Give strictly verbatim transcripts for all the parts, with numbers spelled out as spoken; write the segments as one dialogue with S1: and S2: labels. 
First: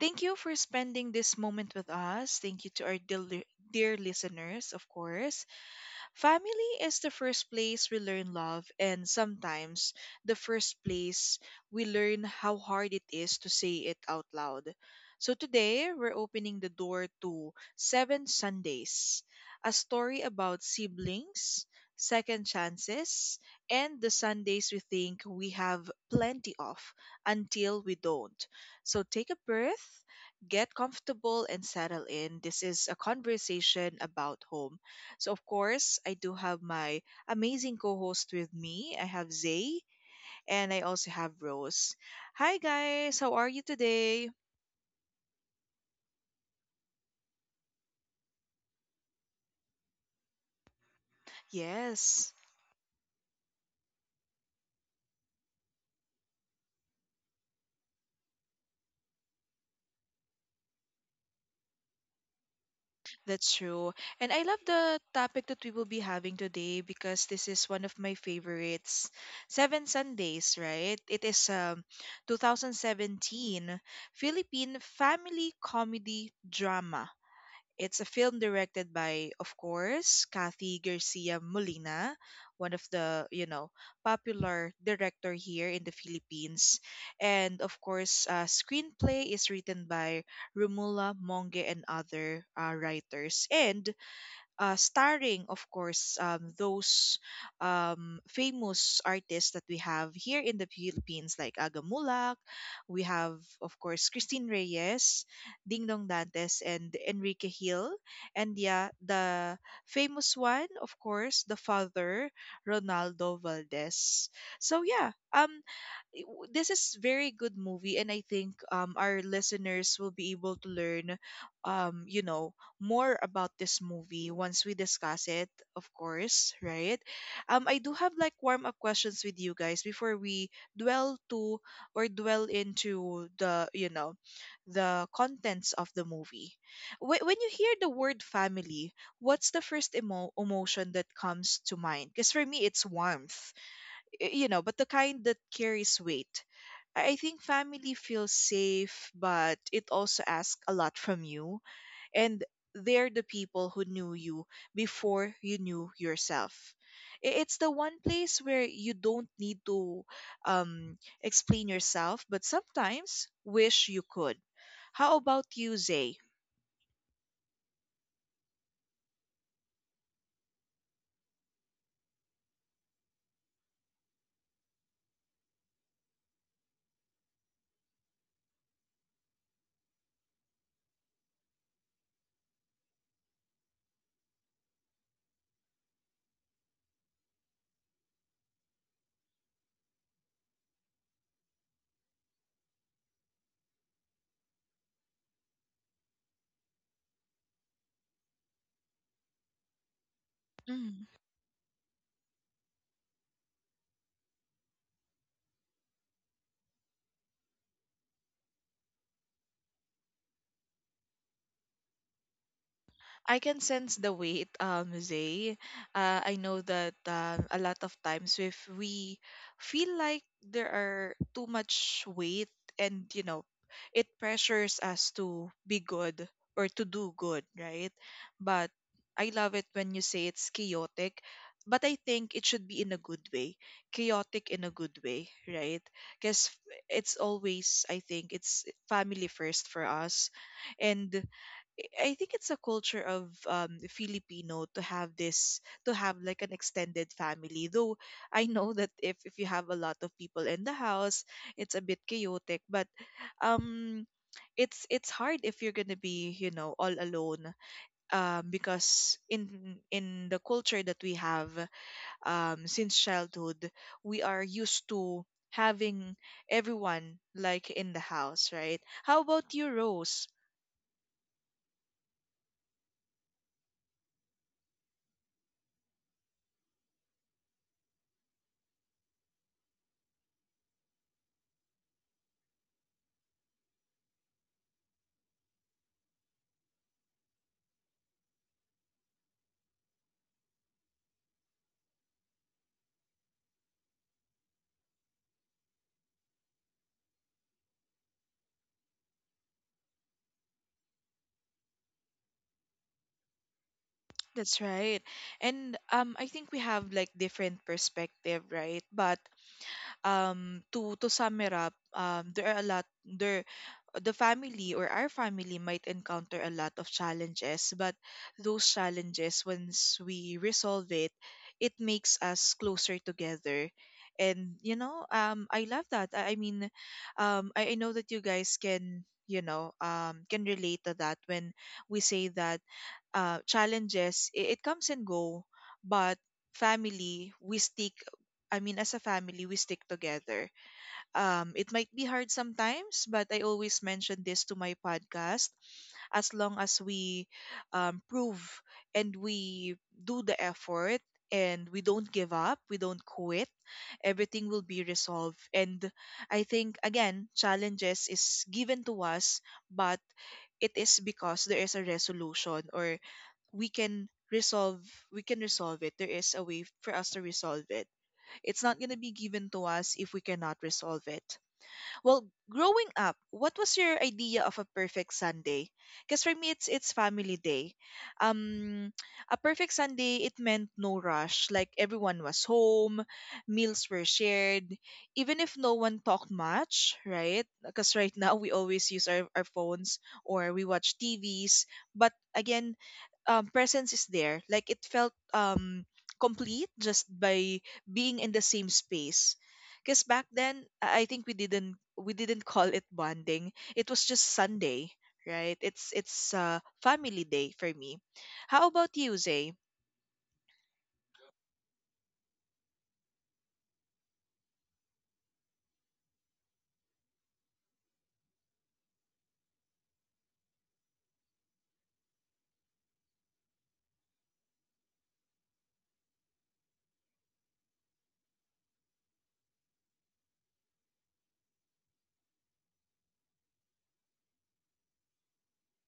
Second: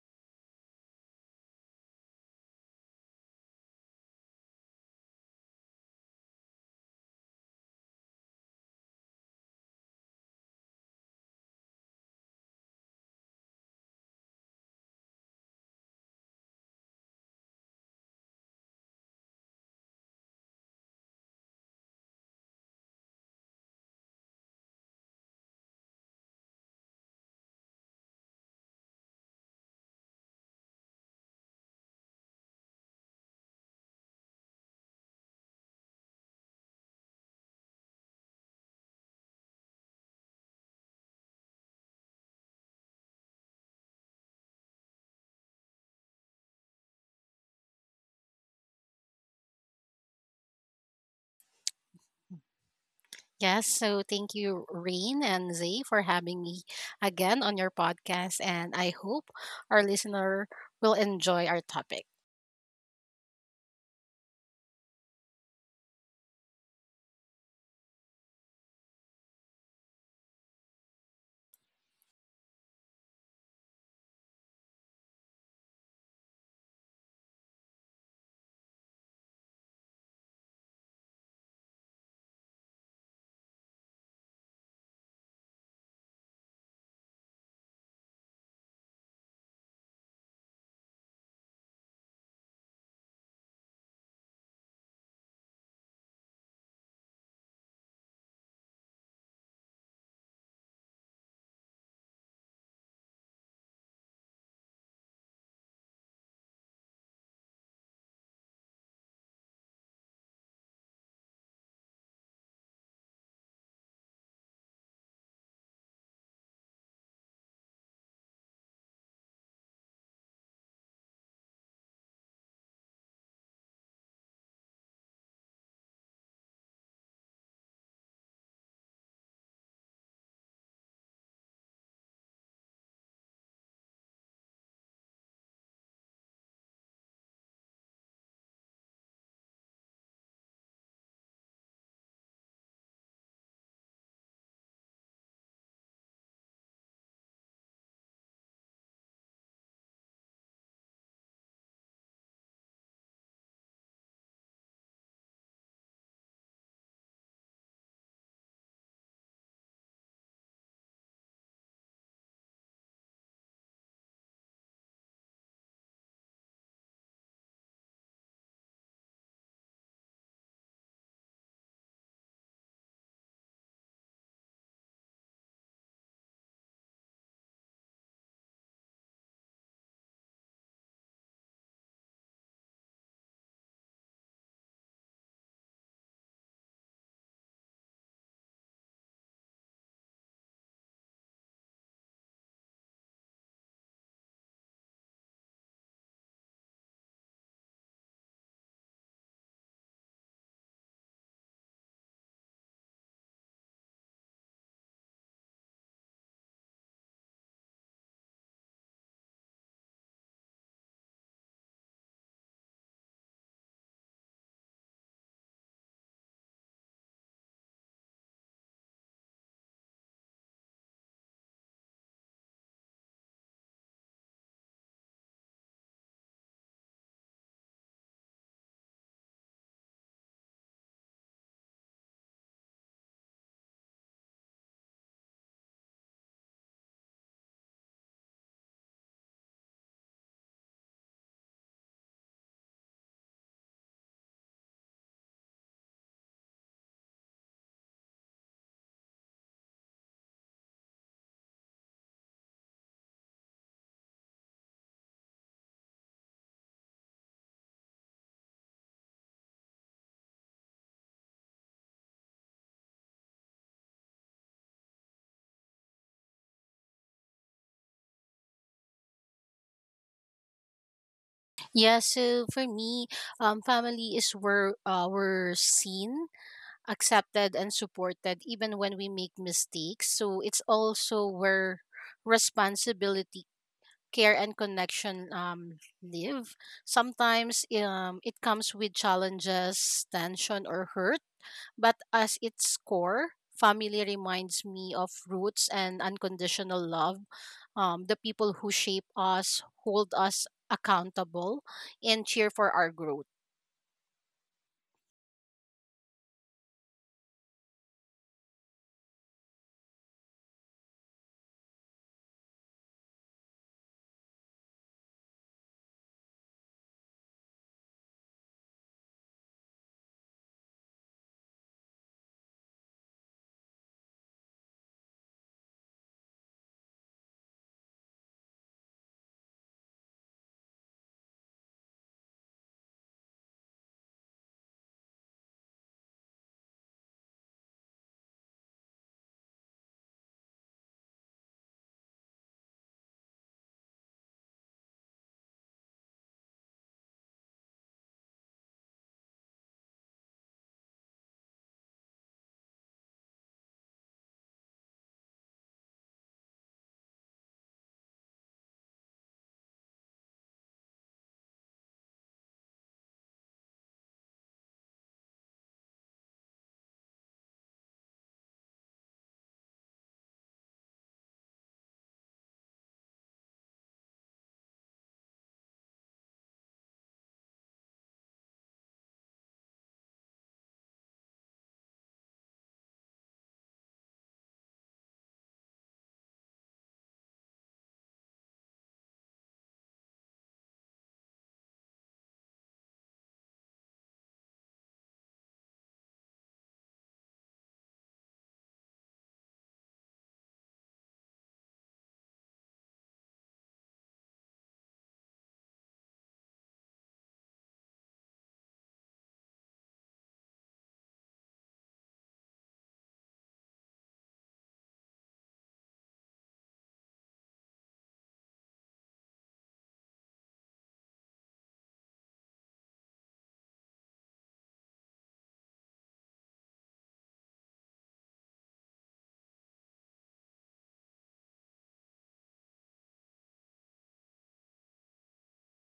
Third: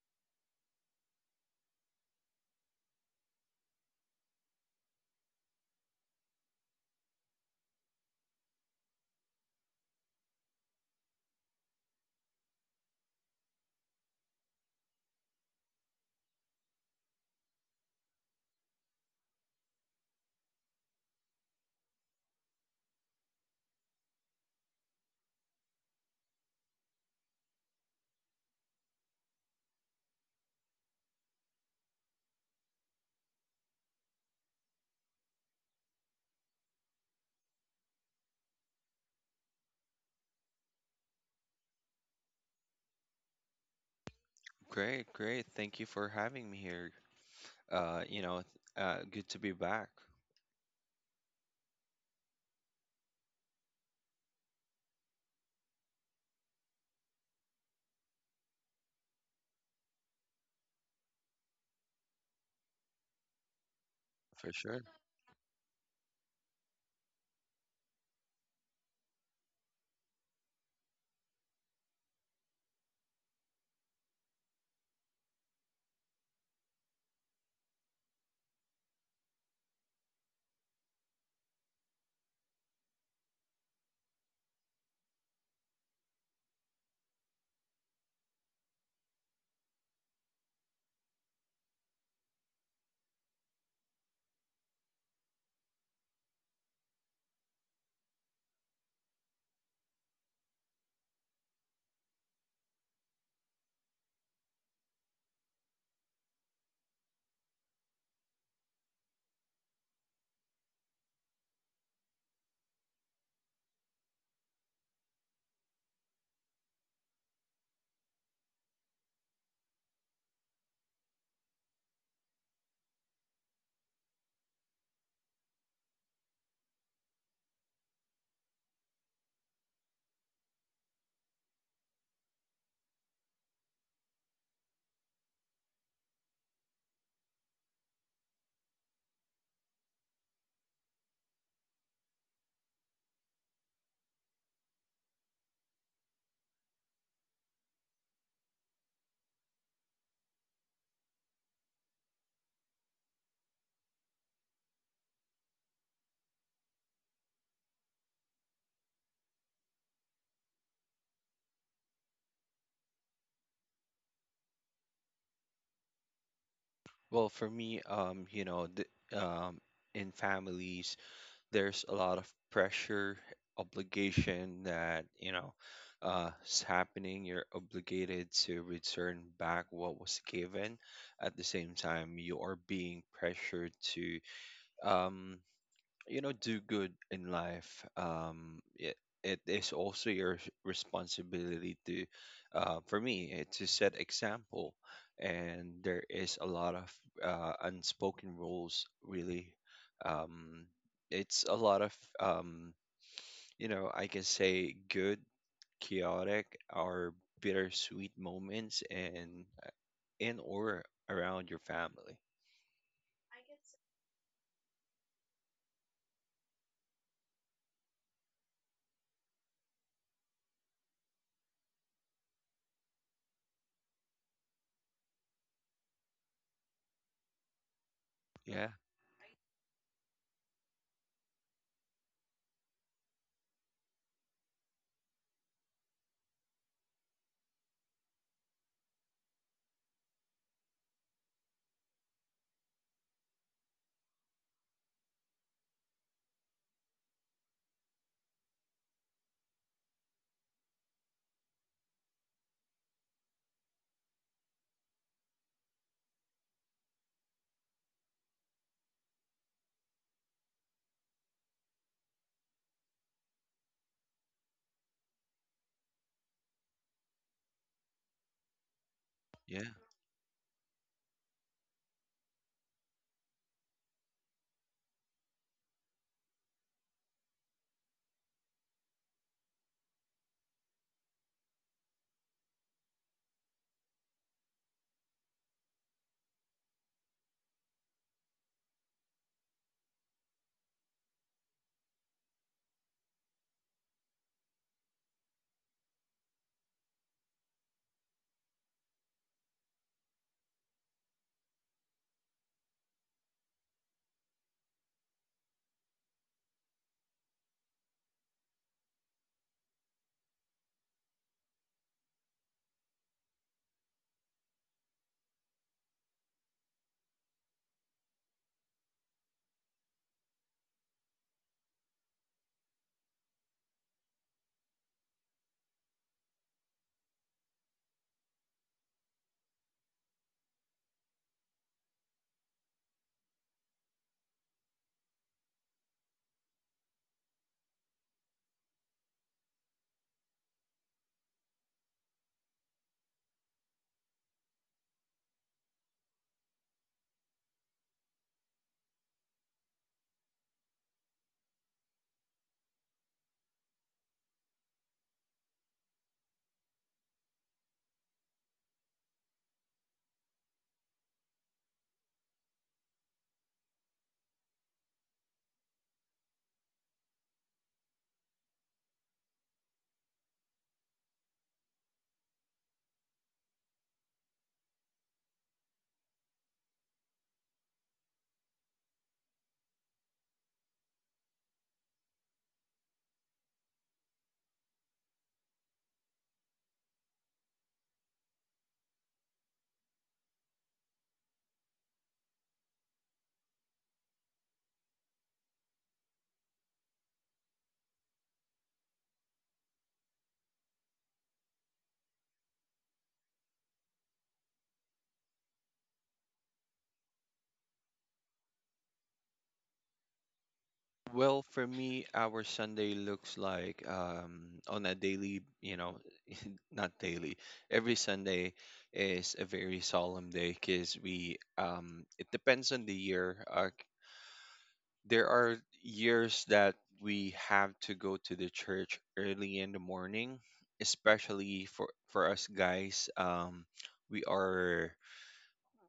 S1: Thank you for spending this moment with us. Thank you to our dear, dear listeners, of course. Family is the first place we learn love, and sometimes the first place we learn how hard it is to say it out loud. So today, we're opening the door to Seven Sundays, a story about siblings, second chances, and the Sundays we think we have plenty of until we don't. So take a breath, get comfortable, and settle in. This is a conversation about home, so, of course, I do have my amazing co host with me. I have Zay and I also have Rose. Hi, guys. How are you today?
S2: Great, great. Thank you for having me here. Uh, you know, uh, Good to be back.
S1: Yes,
S3: Yes, so thank you, Rain and Zay, for having me again on your podcast. And I hope our listener will enjoy our topic.
S1: that's true. And I
S2: For
S1: love
S2: sure.
S1: the topic that we will be having today because this is one of my favorites. Seven Sundays, right? It is um, twenty seventeen Philippine family comedy drama. It's a film directed by, of course, Kathy Garcia Molina, one of the, you know, popular director here in the Philippines. And of course, uh, screenplay is written by Romula Monge and other uh, writers. And uh, starring, of course, um, those um, famous artists that we have here in the Philippines, like Aga Mulak. We have, of course, Christine Reyes, Ding Dong Dantes, and Enrique Hill. And yeah, the famous one, of course, the father, Ronaldo Valdez. So yeah, um, it w- this is very good movie, and i think um, our listeners will be able to learn um, you know more about this movie once we discuss it, of course, right? um, I do have like warm up questions with you guys before we dwell to or dwell into the you know the contents of the movie. Wh- when you hear the word family, what's the first emo- emotion that comes to mind? Because for me it's warmth, y- you know, but the kind that carries weight. I I think family feels safe, but it also asks a lot from you. And they're the people who knew you before you knew yourself. I- It's the one place where you don't need to um, explain yourself, but sometimes wish you could. How about you, Zay?
S2: Well, for me, um, you know, th um, in families, there's a lot of pressure, obligation that, you know, uh, is happening. You're obligated to return back what was given. At the same time, you are being pressured to, um, you know do good in life. Um it, it is also your s- responsibility to, uh, for me, eh, to set example, and there is a lot of uh, unspoken rules, really. um,
S1: Mm-hmm.
S2: it's a lot of, um, you know I can say good, chaotic, or bittersweet moments and in or around your family.
S1: I can sense the weight, um, Zay. Uh, I know that uh, a lot of times if we feel like there are too much weight and, you know, it pressures us to be good or to do good, right?
S2: Yeah,
S1: But I love it when you say it's chaotic, but I think it should be in a good way. Chaotic in a good way, right? Because it's always, I think, it's family first for us. And I think it's a culture of um, Filipino to have this to have like an extended family. Though I know that if if you have a lot of people in the house, it's a bit chaotic. But um, it's it's hard if you're gonna be you know all alone. Um, because in in the culture that we have um since childhood, we are used to having everyone like in the house, right? How about
S2: yeah.
S1: you, Rose?
S3: Yeah, so for me, um, family is where uh, we're seen, accepted, and supported even when we make mistakes. So it's also where responsibility, care, and connection um, live. Sometimes um, it comes with challenges, tension, or hurt but as its core, family reminds me of roots and unconditional love. Um, the people who shape us, hold us accountable, and cheer for our growth.
S1: That's right. And um I think we have like different perspective, right? But um to to sum it up, um there are a lot there the family or our family might encounter a lot of challenges, but those challenges, once we resolve it, it makes us closer together. And you know, um I love that. I, I mean, um I, I know that you guys can you know um can relate to that when we say that uh, challenges, it, it comes and go, but family we stick, I mean, as a family we stick together. Um, it might be hard sometimes, but I always mention this to my podcast. As long as we um, prove and we do the effort and we don't give up, we don't quit, everything will be resolved. And I think, again, challenges is given to us, but it is because there is a resolution, or we can resolve, we can resolve it. There is a way for us to resolve it. It's not going to be given to us if we cannot resolve it. Well, growing up, what was your idea of a perfect Sunday? Because for me, it's it's family day. Um, a perfect Sunday, it meant no rush. Like everyone was home, meals were shared, even if no one talked much, right? Because right now we always use our, our phones or we watch T Vs. But again, um, presence is there. Like it felt um complete, just by being in the same space. Because back then, I I think we didn't we didn't call it bonding. It was just Sunday, right? It's it's uh, family day for me. How about you, Zay?
S2: Well, for me, our Sunday looks like, um, on a daily, you know, not daily. Every Sunday is a very solemn day, because we. Um, it depends on the year. Uh, there are years that we have to go to the church early in the morning, especially for for us guys. Um, we are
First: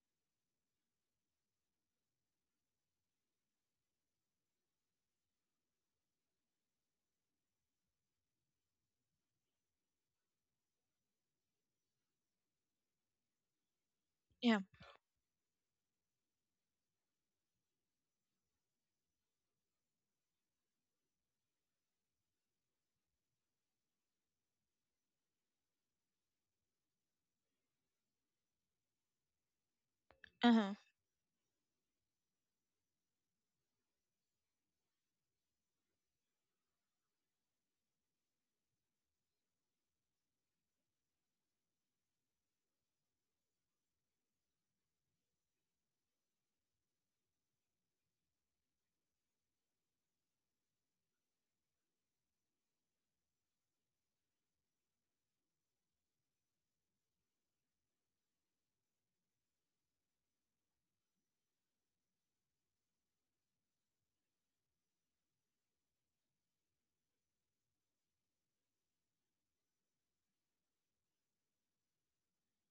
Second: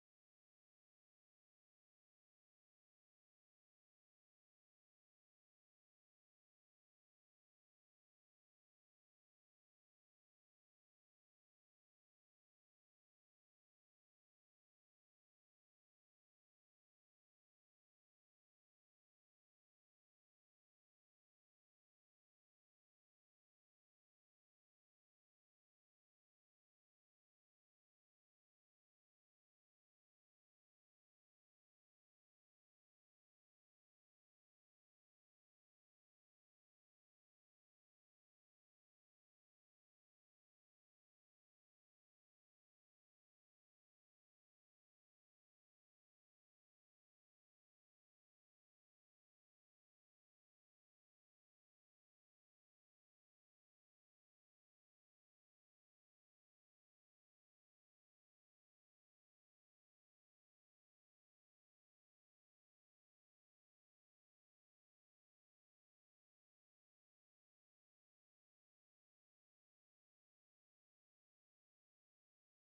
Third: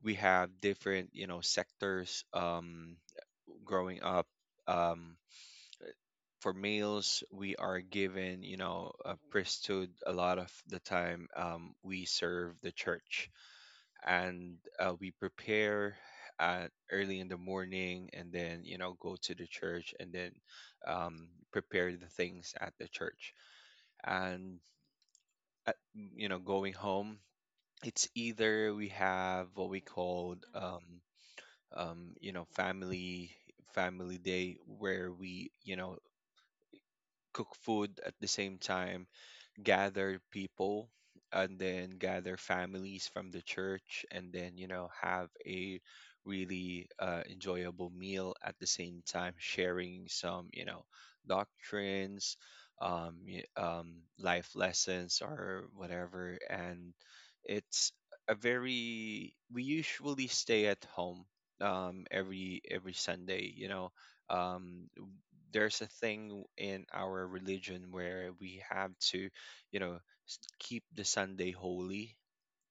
S2: we have different, you know, sectors, um, growing up. Um, for males, we are given, you know, a priesthood, a lot of the time. Um, we serve the church and
S1: Yeah.
S2: uh, we prepare uh, early in the morning, and then, you know, go to the church, and then um, prepare the things at the church. And, at, you know, going home, it's either we have what we called,
S1: Uh-huh.
S2: um, um, you know, family family day, where we, you know, cook food at the same time, gather people, and then gather families from the church, and then you know have a really uh, enjoyable meal at the same time, sharing some you know doctrines, um, y- um, life lessons or whatever, and it's a very we usually stay at home, um, every every Sunday, you know um, there's a thing in our religion where we have to, you know s- keep the Sunday holy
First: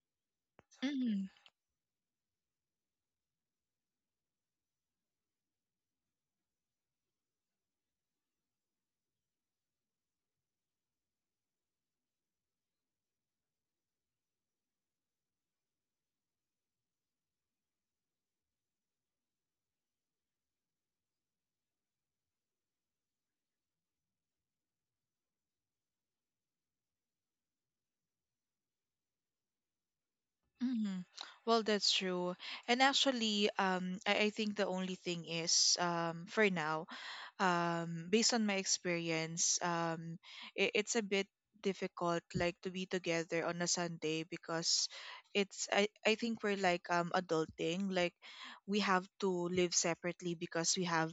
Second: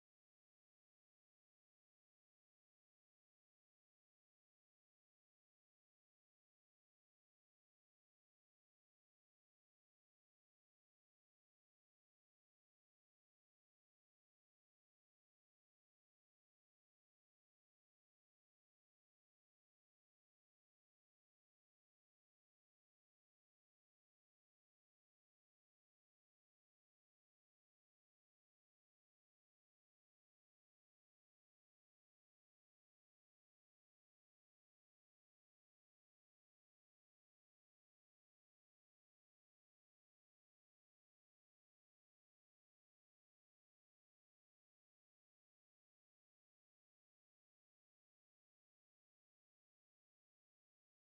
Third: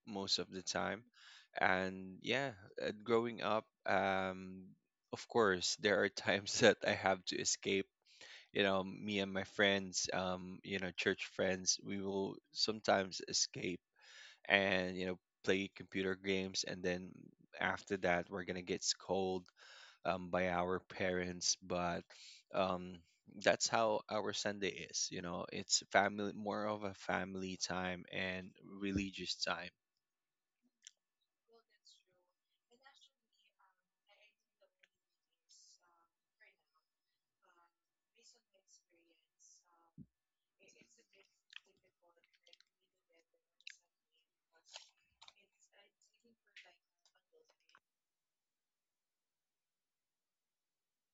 S2: most of the time.
S1: Mm-hmm.
S2: And yeah, uh, growing up, um of course there are times that I have to escape. You know me and my friends, um you know church friends, we will sometimes escape and you know play computer games, and then after that we're gonna get scold um, by our parents. But um, that's how our Sunday is. You know, it's family, more of a family time and religious time.
S1: Mm-hmm. Well, that's true. And actually, um, I, I think the only thing is, um, for now, um based on my experience, um it, it's a bit difficult, like, to be together on a Sunday. Because it's i i think we're like um adulting, like we have to live separately because we have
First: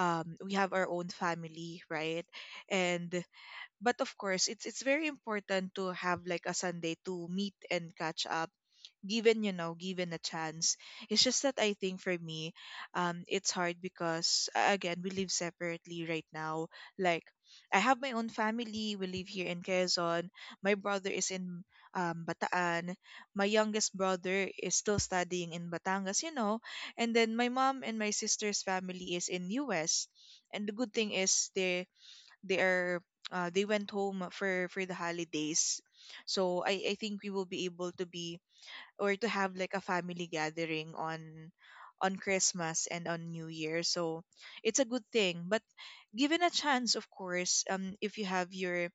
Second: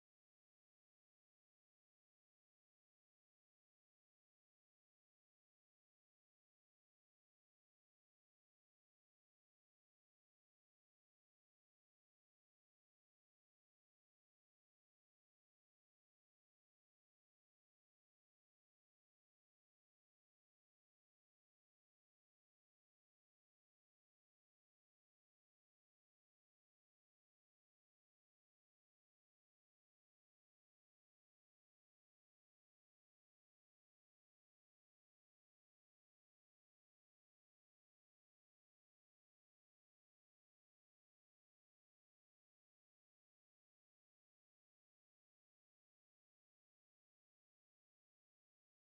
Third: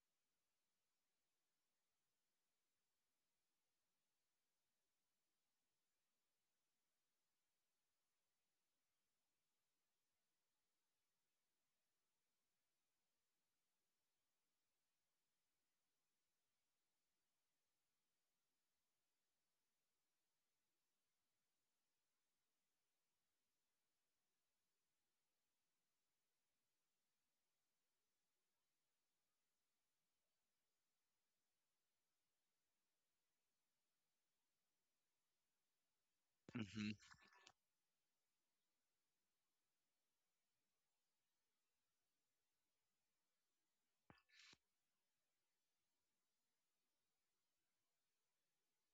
S1: um we have our own family, right? And but of course, it's it's very important to have like a Sunday to meet and catch up, given, you know given a chance. It's just that I think for me, um it's hard because, uh, again, we live separately right now. Like, I have my own family, we live here in Quezon. My brother is in um Bataan. My youngest brother is still studying in Batangas, you know. And then my mom and my sister's family is in U S. And the good thing is they they are uh, they went home for for the holidays. So
S2: Hmm.
S1: i i think we will be able to be or to have like a family gathering on on Christmas and on New Year. So it's a good thing. But given a chance, of course, um, if you have your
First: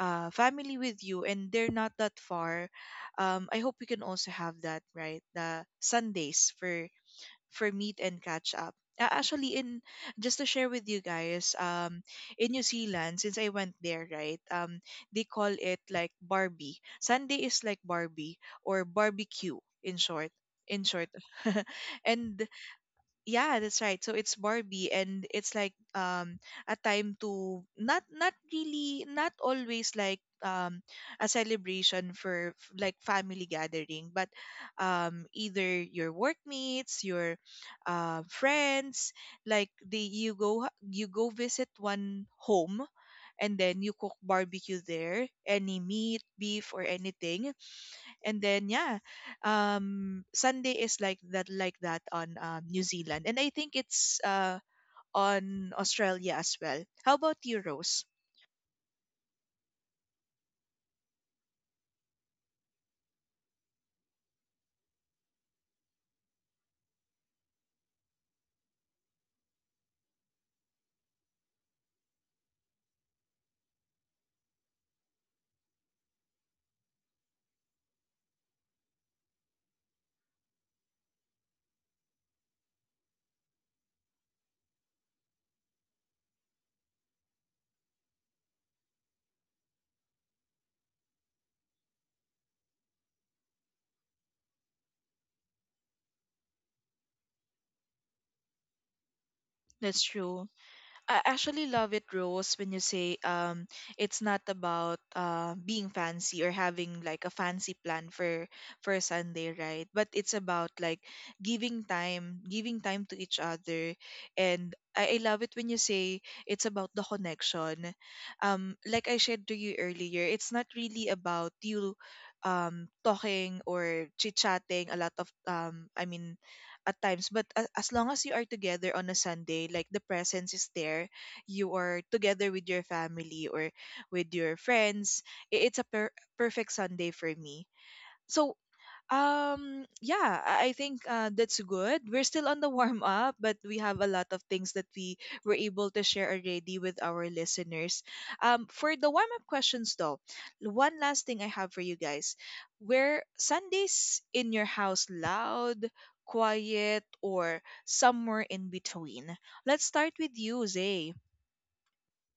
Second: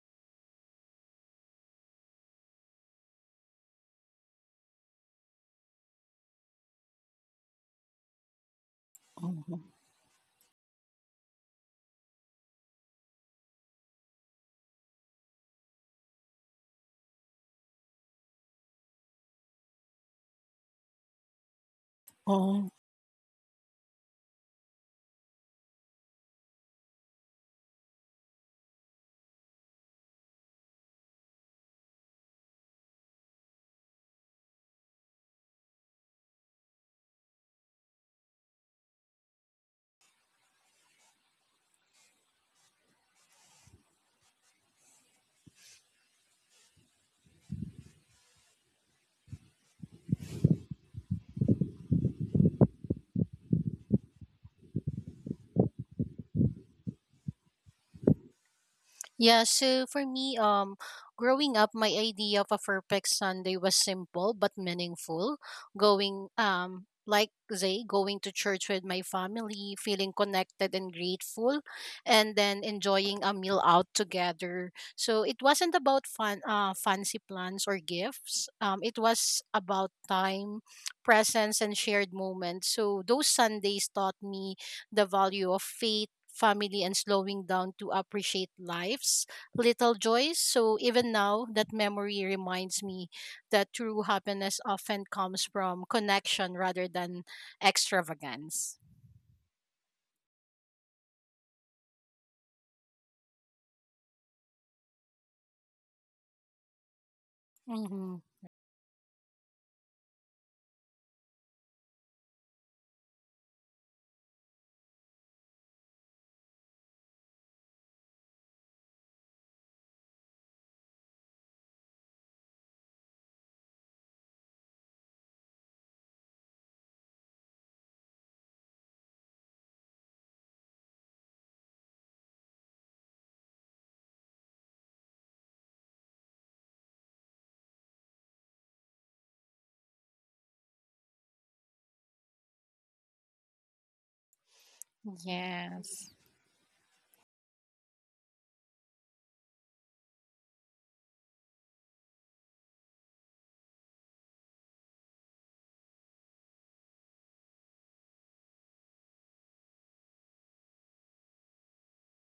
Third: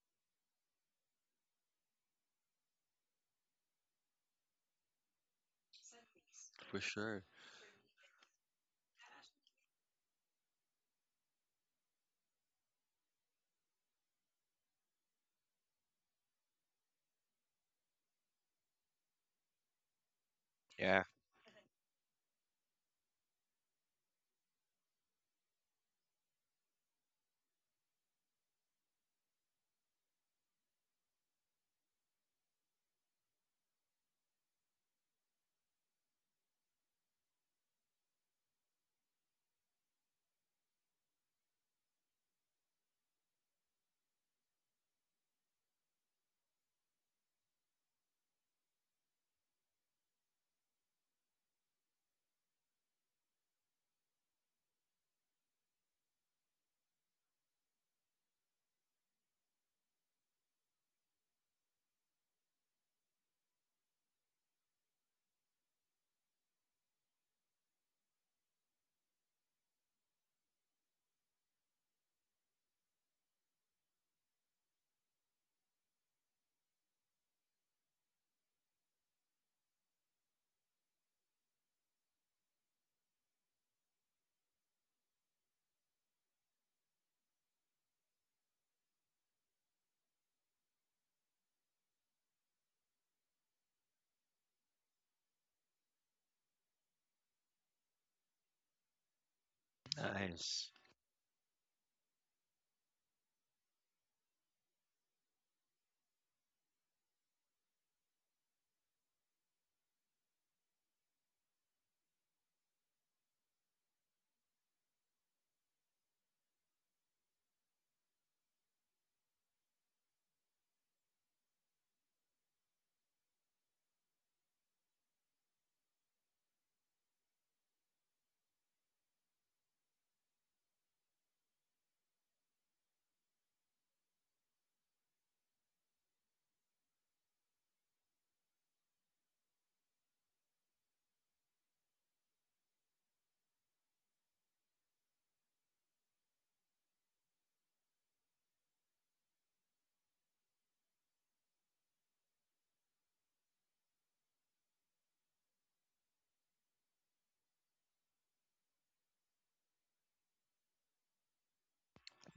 S1: uh, family with you and they're not that far, um, I hope you can also have that, right? The Sundays
S2: For
S1: for
S2: sure.
S1: for meat and catch up. Uh, actually,
S3: Mhm.
S1: in just to share with you guys, um, in New Zealand, since I went there, right, um, they call it like Barbie. Sunday is like Barbie or barbecue in short. In
S2: Yeah,
S1: short, and
S3: Oh,
S1: yeah, that's right. So it's Barbie, and it's like um a time to not, not really, not always, like um a celebration for f- like family gathering, but um either your workmates, your uh, friends. Like the you go you go visit one home, and then you cook barbecue there, any meat, beef, or anything. And then yeah, um Sunday is like that, like that on um, New Zealand. And I think it's uh on Australia as well. How about you, Rose?
S3: yeah, so for me, um, growing up, my idea of a perfect Sunday was simple but meaningful. Going, um, like they going to church with my family, feeling connected and grateful, and then enjoying a meal out together. So it wasn't about fun, uh, fancy plans or gifts. Um, it was about time, presence, and shared moments. So those Sundays taught me the value of faith, family, and slowing down to appreciate life's little joys. So even now, that memory reminds me that true happiness often comes from connection rather than extravagance.
S1: That's true.
S2: nice.
S1: I actually love it, Rose, when you say um, it's not about uh, being fancy or having like a fancy plan
S3: Mm-hmm.
S1: for for Sunday, right? But it's about like giving time, giving time to each other, and I, I love it when you say it's about the connection. Um, like I shared to you earlier, it's not really about you um talking or chit chatting a lot of, um I mean, at times, but a- as long as you are together on a Sunday, like the presence is there, you are together with your family or with your friends. I- it's a per- perfect Sunday for me, so um, yeah, I I think uh, that's good. We're still on the warm up, but we have a lot of things that we were able to
S3: Yes.
S1: share already with our listeners. Um, for the warm up questions, though, one last thing I have for you guys. Were Sundays in your house loud, quiet, or somewhere in between? Let's start with you, Zay.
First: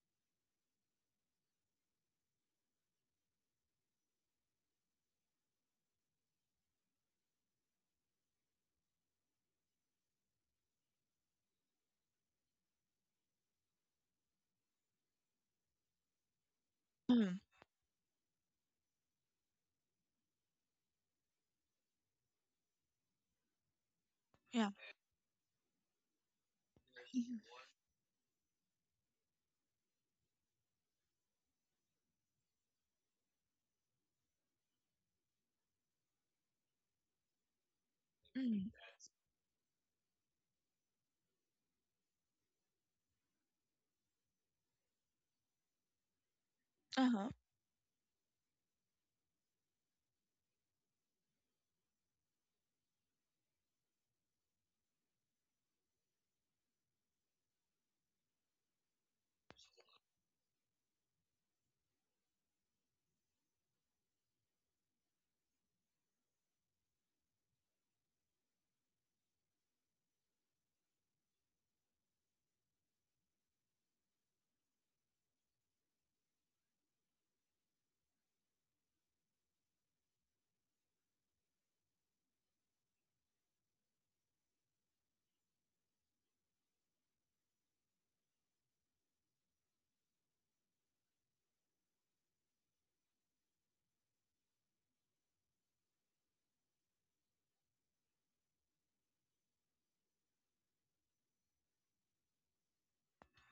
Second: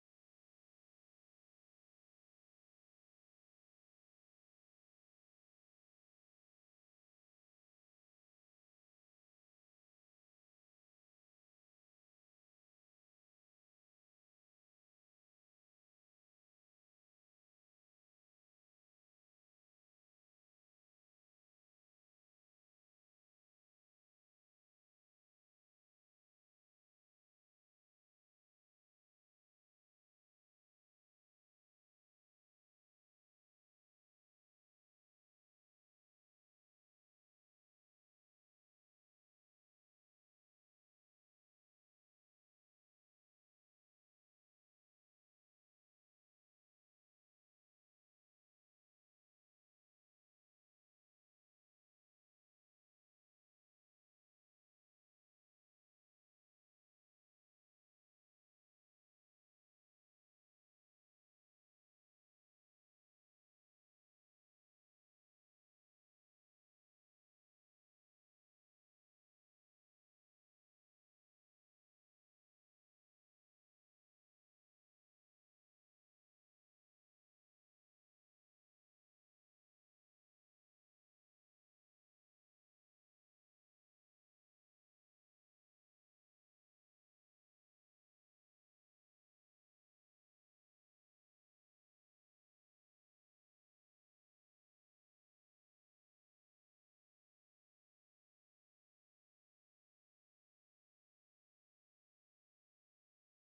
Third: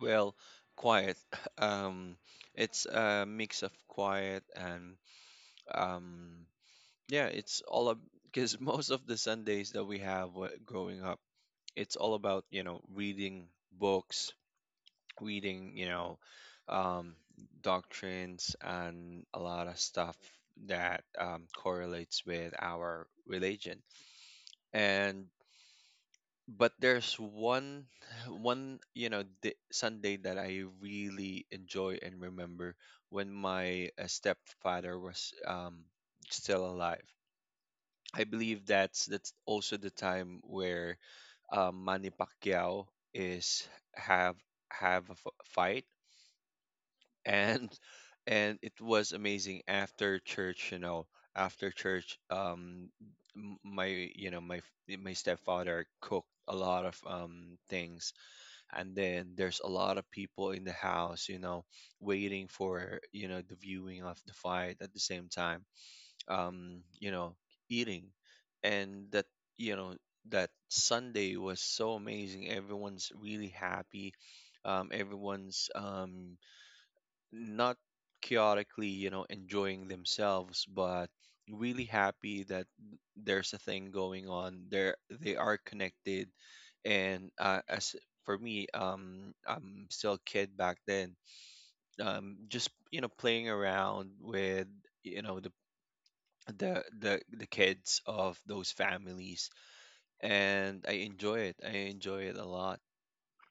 S2: Well, quiet. Um, it's a mix of quiet and, um, yeah, it's all up, because most of the Sundays that we have, wh- growing up, it's all about, you know reading books, reading, you know, um,
S1: Mm,
S2: doctrines, and a lot of stuff that um, correlates with our religion.
S1: yeah.
S2: And but there's
S1: Mm,
S2: one one you know d Sunday that I really enjoy and remember, when my uh, stepfather was, um, still alive. I believe
S1: mm,
S2: that's that's also the time where, um, Manny Pacquiao is have have a f- fight,
S1: uh-huh.
S2: and and it was amazing after church. You know after church, um m- my you know my f- my stepfather cooked a lot of um things, and then there's a lot of people in the house, you know waiting for, you know the viewing of the fight, at the same time, um you know eating. And that you know that Sunday was so amazing. Everyone's really happy, um everyone's um not chaotically, you know, enjoying themselves, but really happy that there's a thing going on. They're they are connected, and uh, as for me, um, I'm still a kid back then. Um, just, you know, playing around with, you know the the the the kids of those families, and I enjoy it. I enjoy it a lot.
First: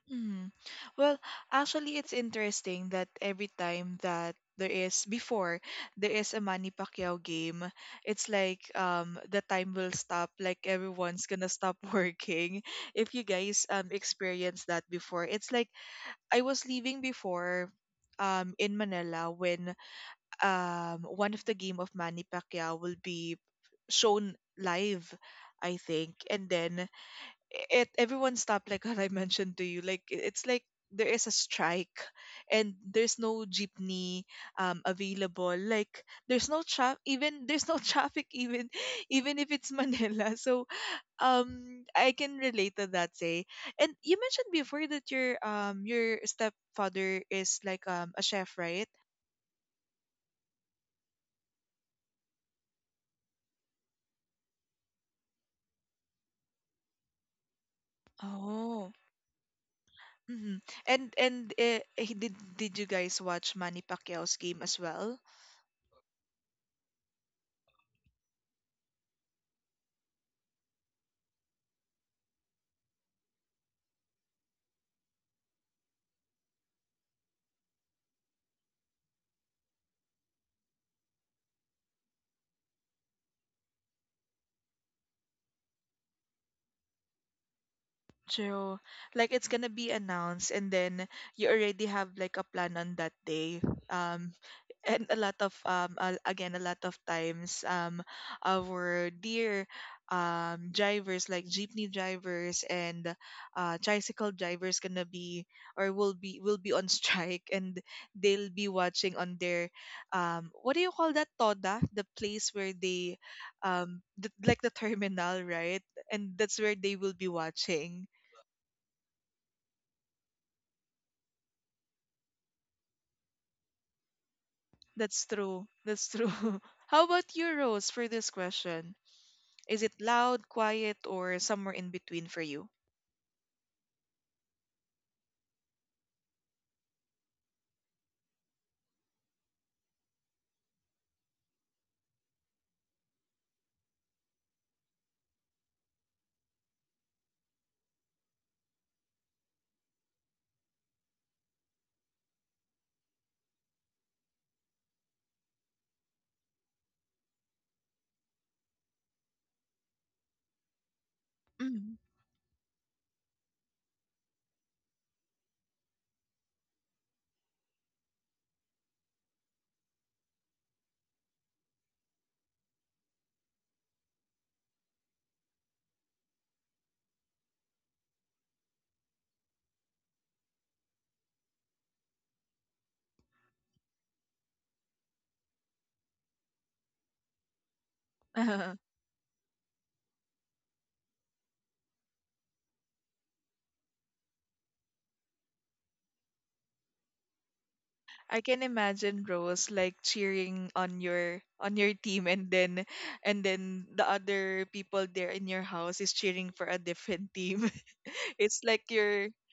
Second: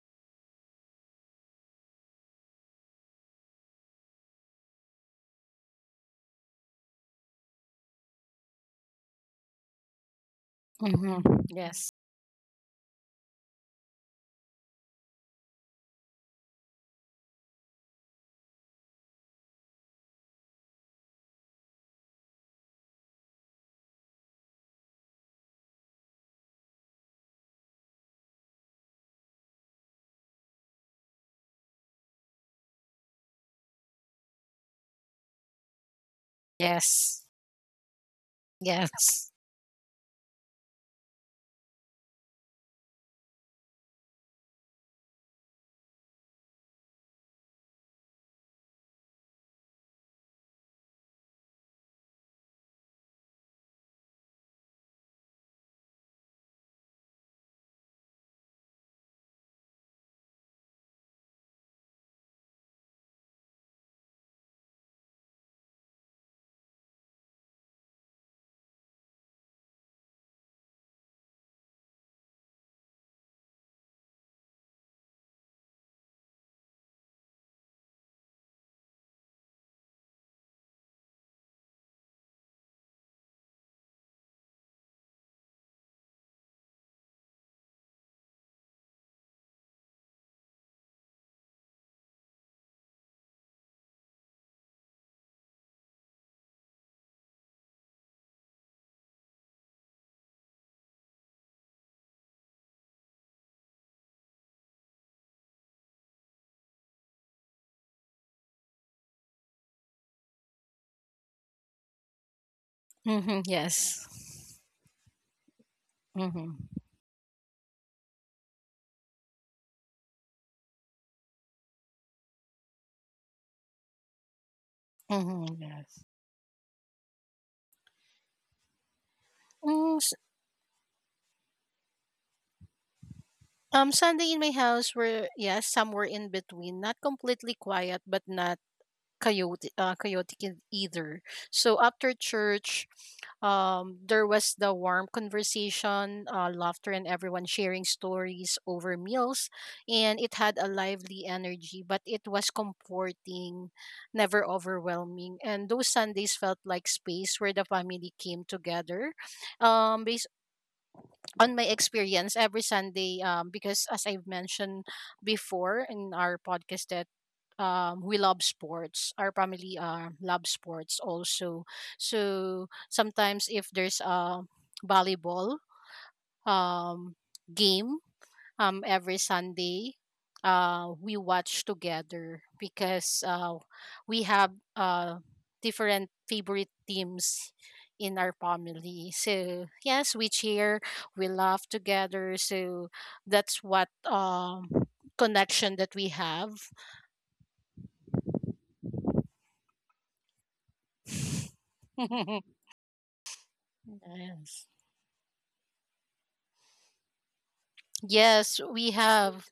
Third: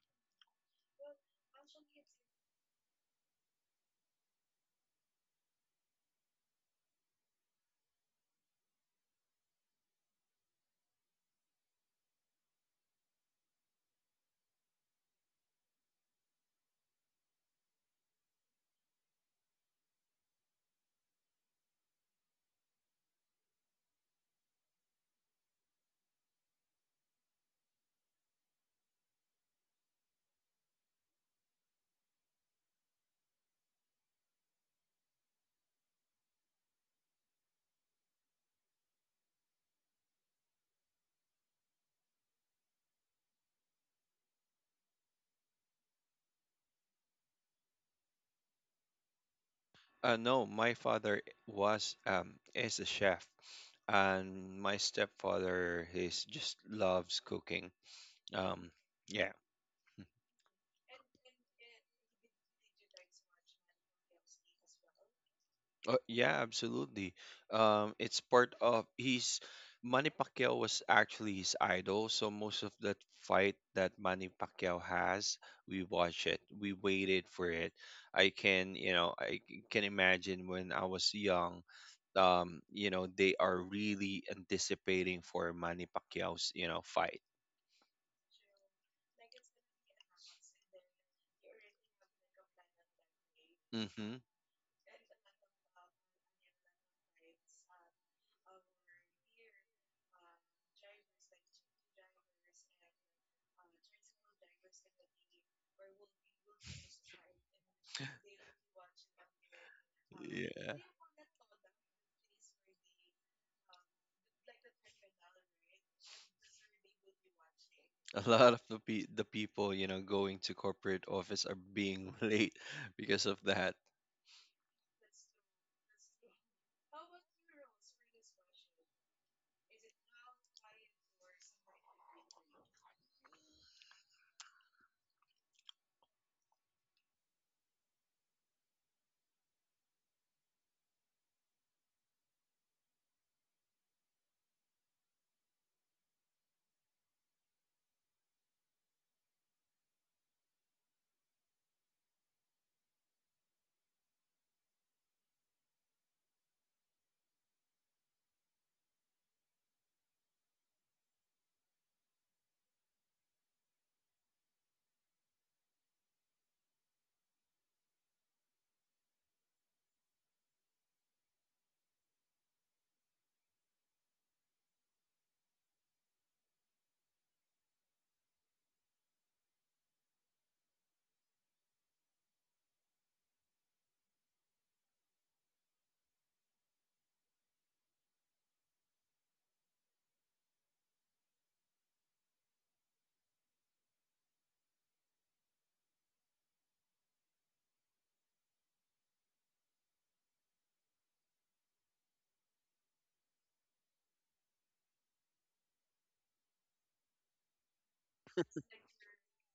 S1: Mm. Well, actually, it's interesting that every time that there is before there is a Manny Pacquiao game, it's like um the time will stop, like everyone's
S3: Mm-hmm.
S1: gonna stop
S3: Yes.
S1: working. If you guys um experience that before, it's like I was leaving before, um in Manila, when um one of the game of Manny Pacquiao will be shown live, I think, and then it everyone stopped like what I mentioned to you. Like, i- it's like there is a strike, and there's no jeepney um available. Like there's no traffic
S3: Yes.
S1: even, there's no traffic even,
S3: Yes.
S1: even if it's Manila. So um I can relate to that, say. And you mentioned before that your um your stepfather is like um a chef, right?
S2: Uh, no, my father was um is a chef, and my stepfather, he's just loves cooking. Um,
S1: Oh.
S2: yeah.
S1: Mm-hmm. And and uh, he- did did you guys watch Manny Pacquiao's game as well?
S2: Uh, yeah, absolutely. Um, it's part of he's Manny Pacquiao was actually his idol, so most of that fight that Manny Pacquiao has, we watch it. We waited for it. I can, you know, I c- can imagine when I was young, um you know they are really anticipating for Manny Pacquiao's, you know fight.
S1: True. Like it's gonna be announced, and then you already have like a plan on that day.
S2: Hmm.
S1: Um and a lot of um a- again a lot of times um our dear um drivers like jeepney drivers and uh tricycle drivers gonna be or will be will be on strike, and they'll be watching on their um what
S2: Yeah.
S1: do you call that, toda, the place where they
S3: Mm-hmm.
S1: um the,
S3: Yes.
S1: like the terminal, right? And
S3: Mm-hmm.
S1: that's where they will be watching.
S2: A lot of the, pe- the people, you know, going to corporate office are being late because of that.
S1: That's
S3: Mm-hmm.
S1: true.
S3: Yes.
S1: That's true. How about you, Rose, for this question? Is it
S3: Mm, s-
S1: loud, quiet, or somewhere in between for you?
S3: um, Sunday in my house were, yes, somewhere in between, not completely quiet, but not chaotic, uh, chaotic e- either. So after church, um, there was the warm conversation, uh, laughter, and everyone sharing stories over meals, and it had a lively energy. But it was comforting, never overwhelming, and those Sundays felt like space where the family came together. Um, on my
S1: Mm.
S3: experience every Sunday, um, because as I've mentioned before in our podcast that um, we love sports. Our family uh, love sports also. So sometimes if there's a volleyball um, game um every Sunday. Uh, we watch together because uh, we have uh different favorite teams in our family. So yes, we cheer, we laugh together. So that's what um connection that we have.
S1: I can imagine Rose like cheering on your on your team, and then and then the other
S3: Yes.
S1: people there in your house is cheering for a different team.
S3: Yes,
S1: It's like
S3: we
S1: your,
S3: have.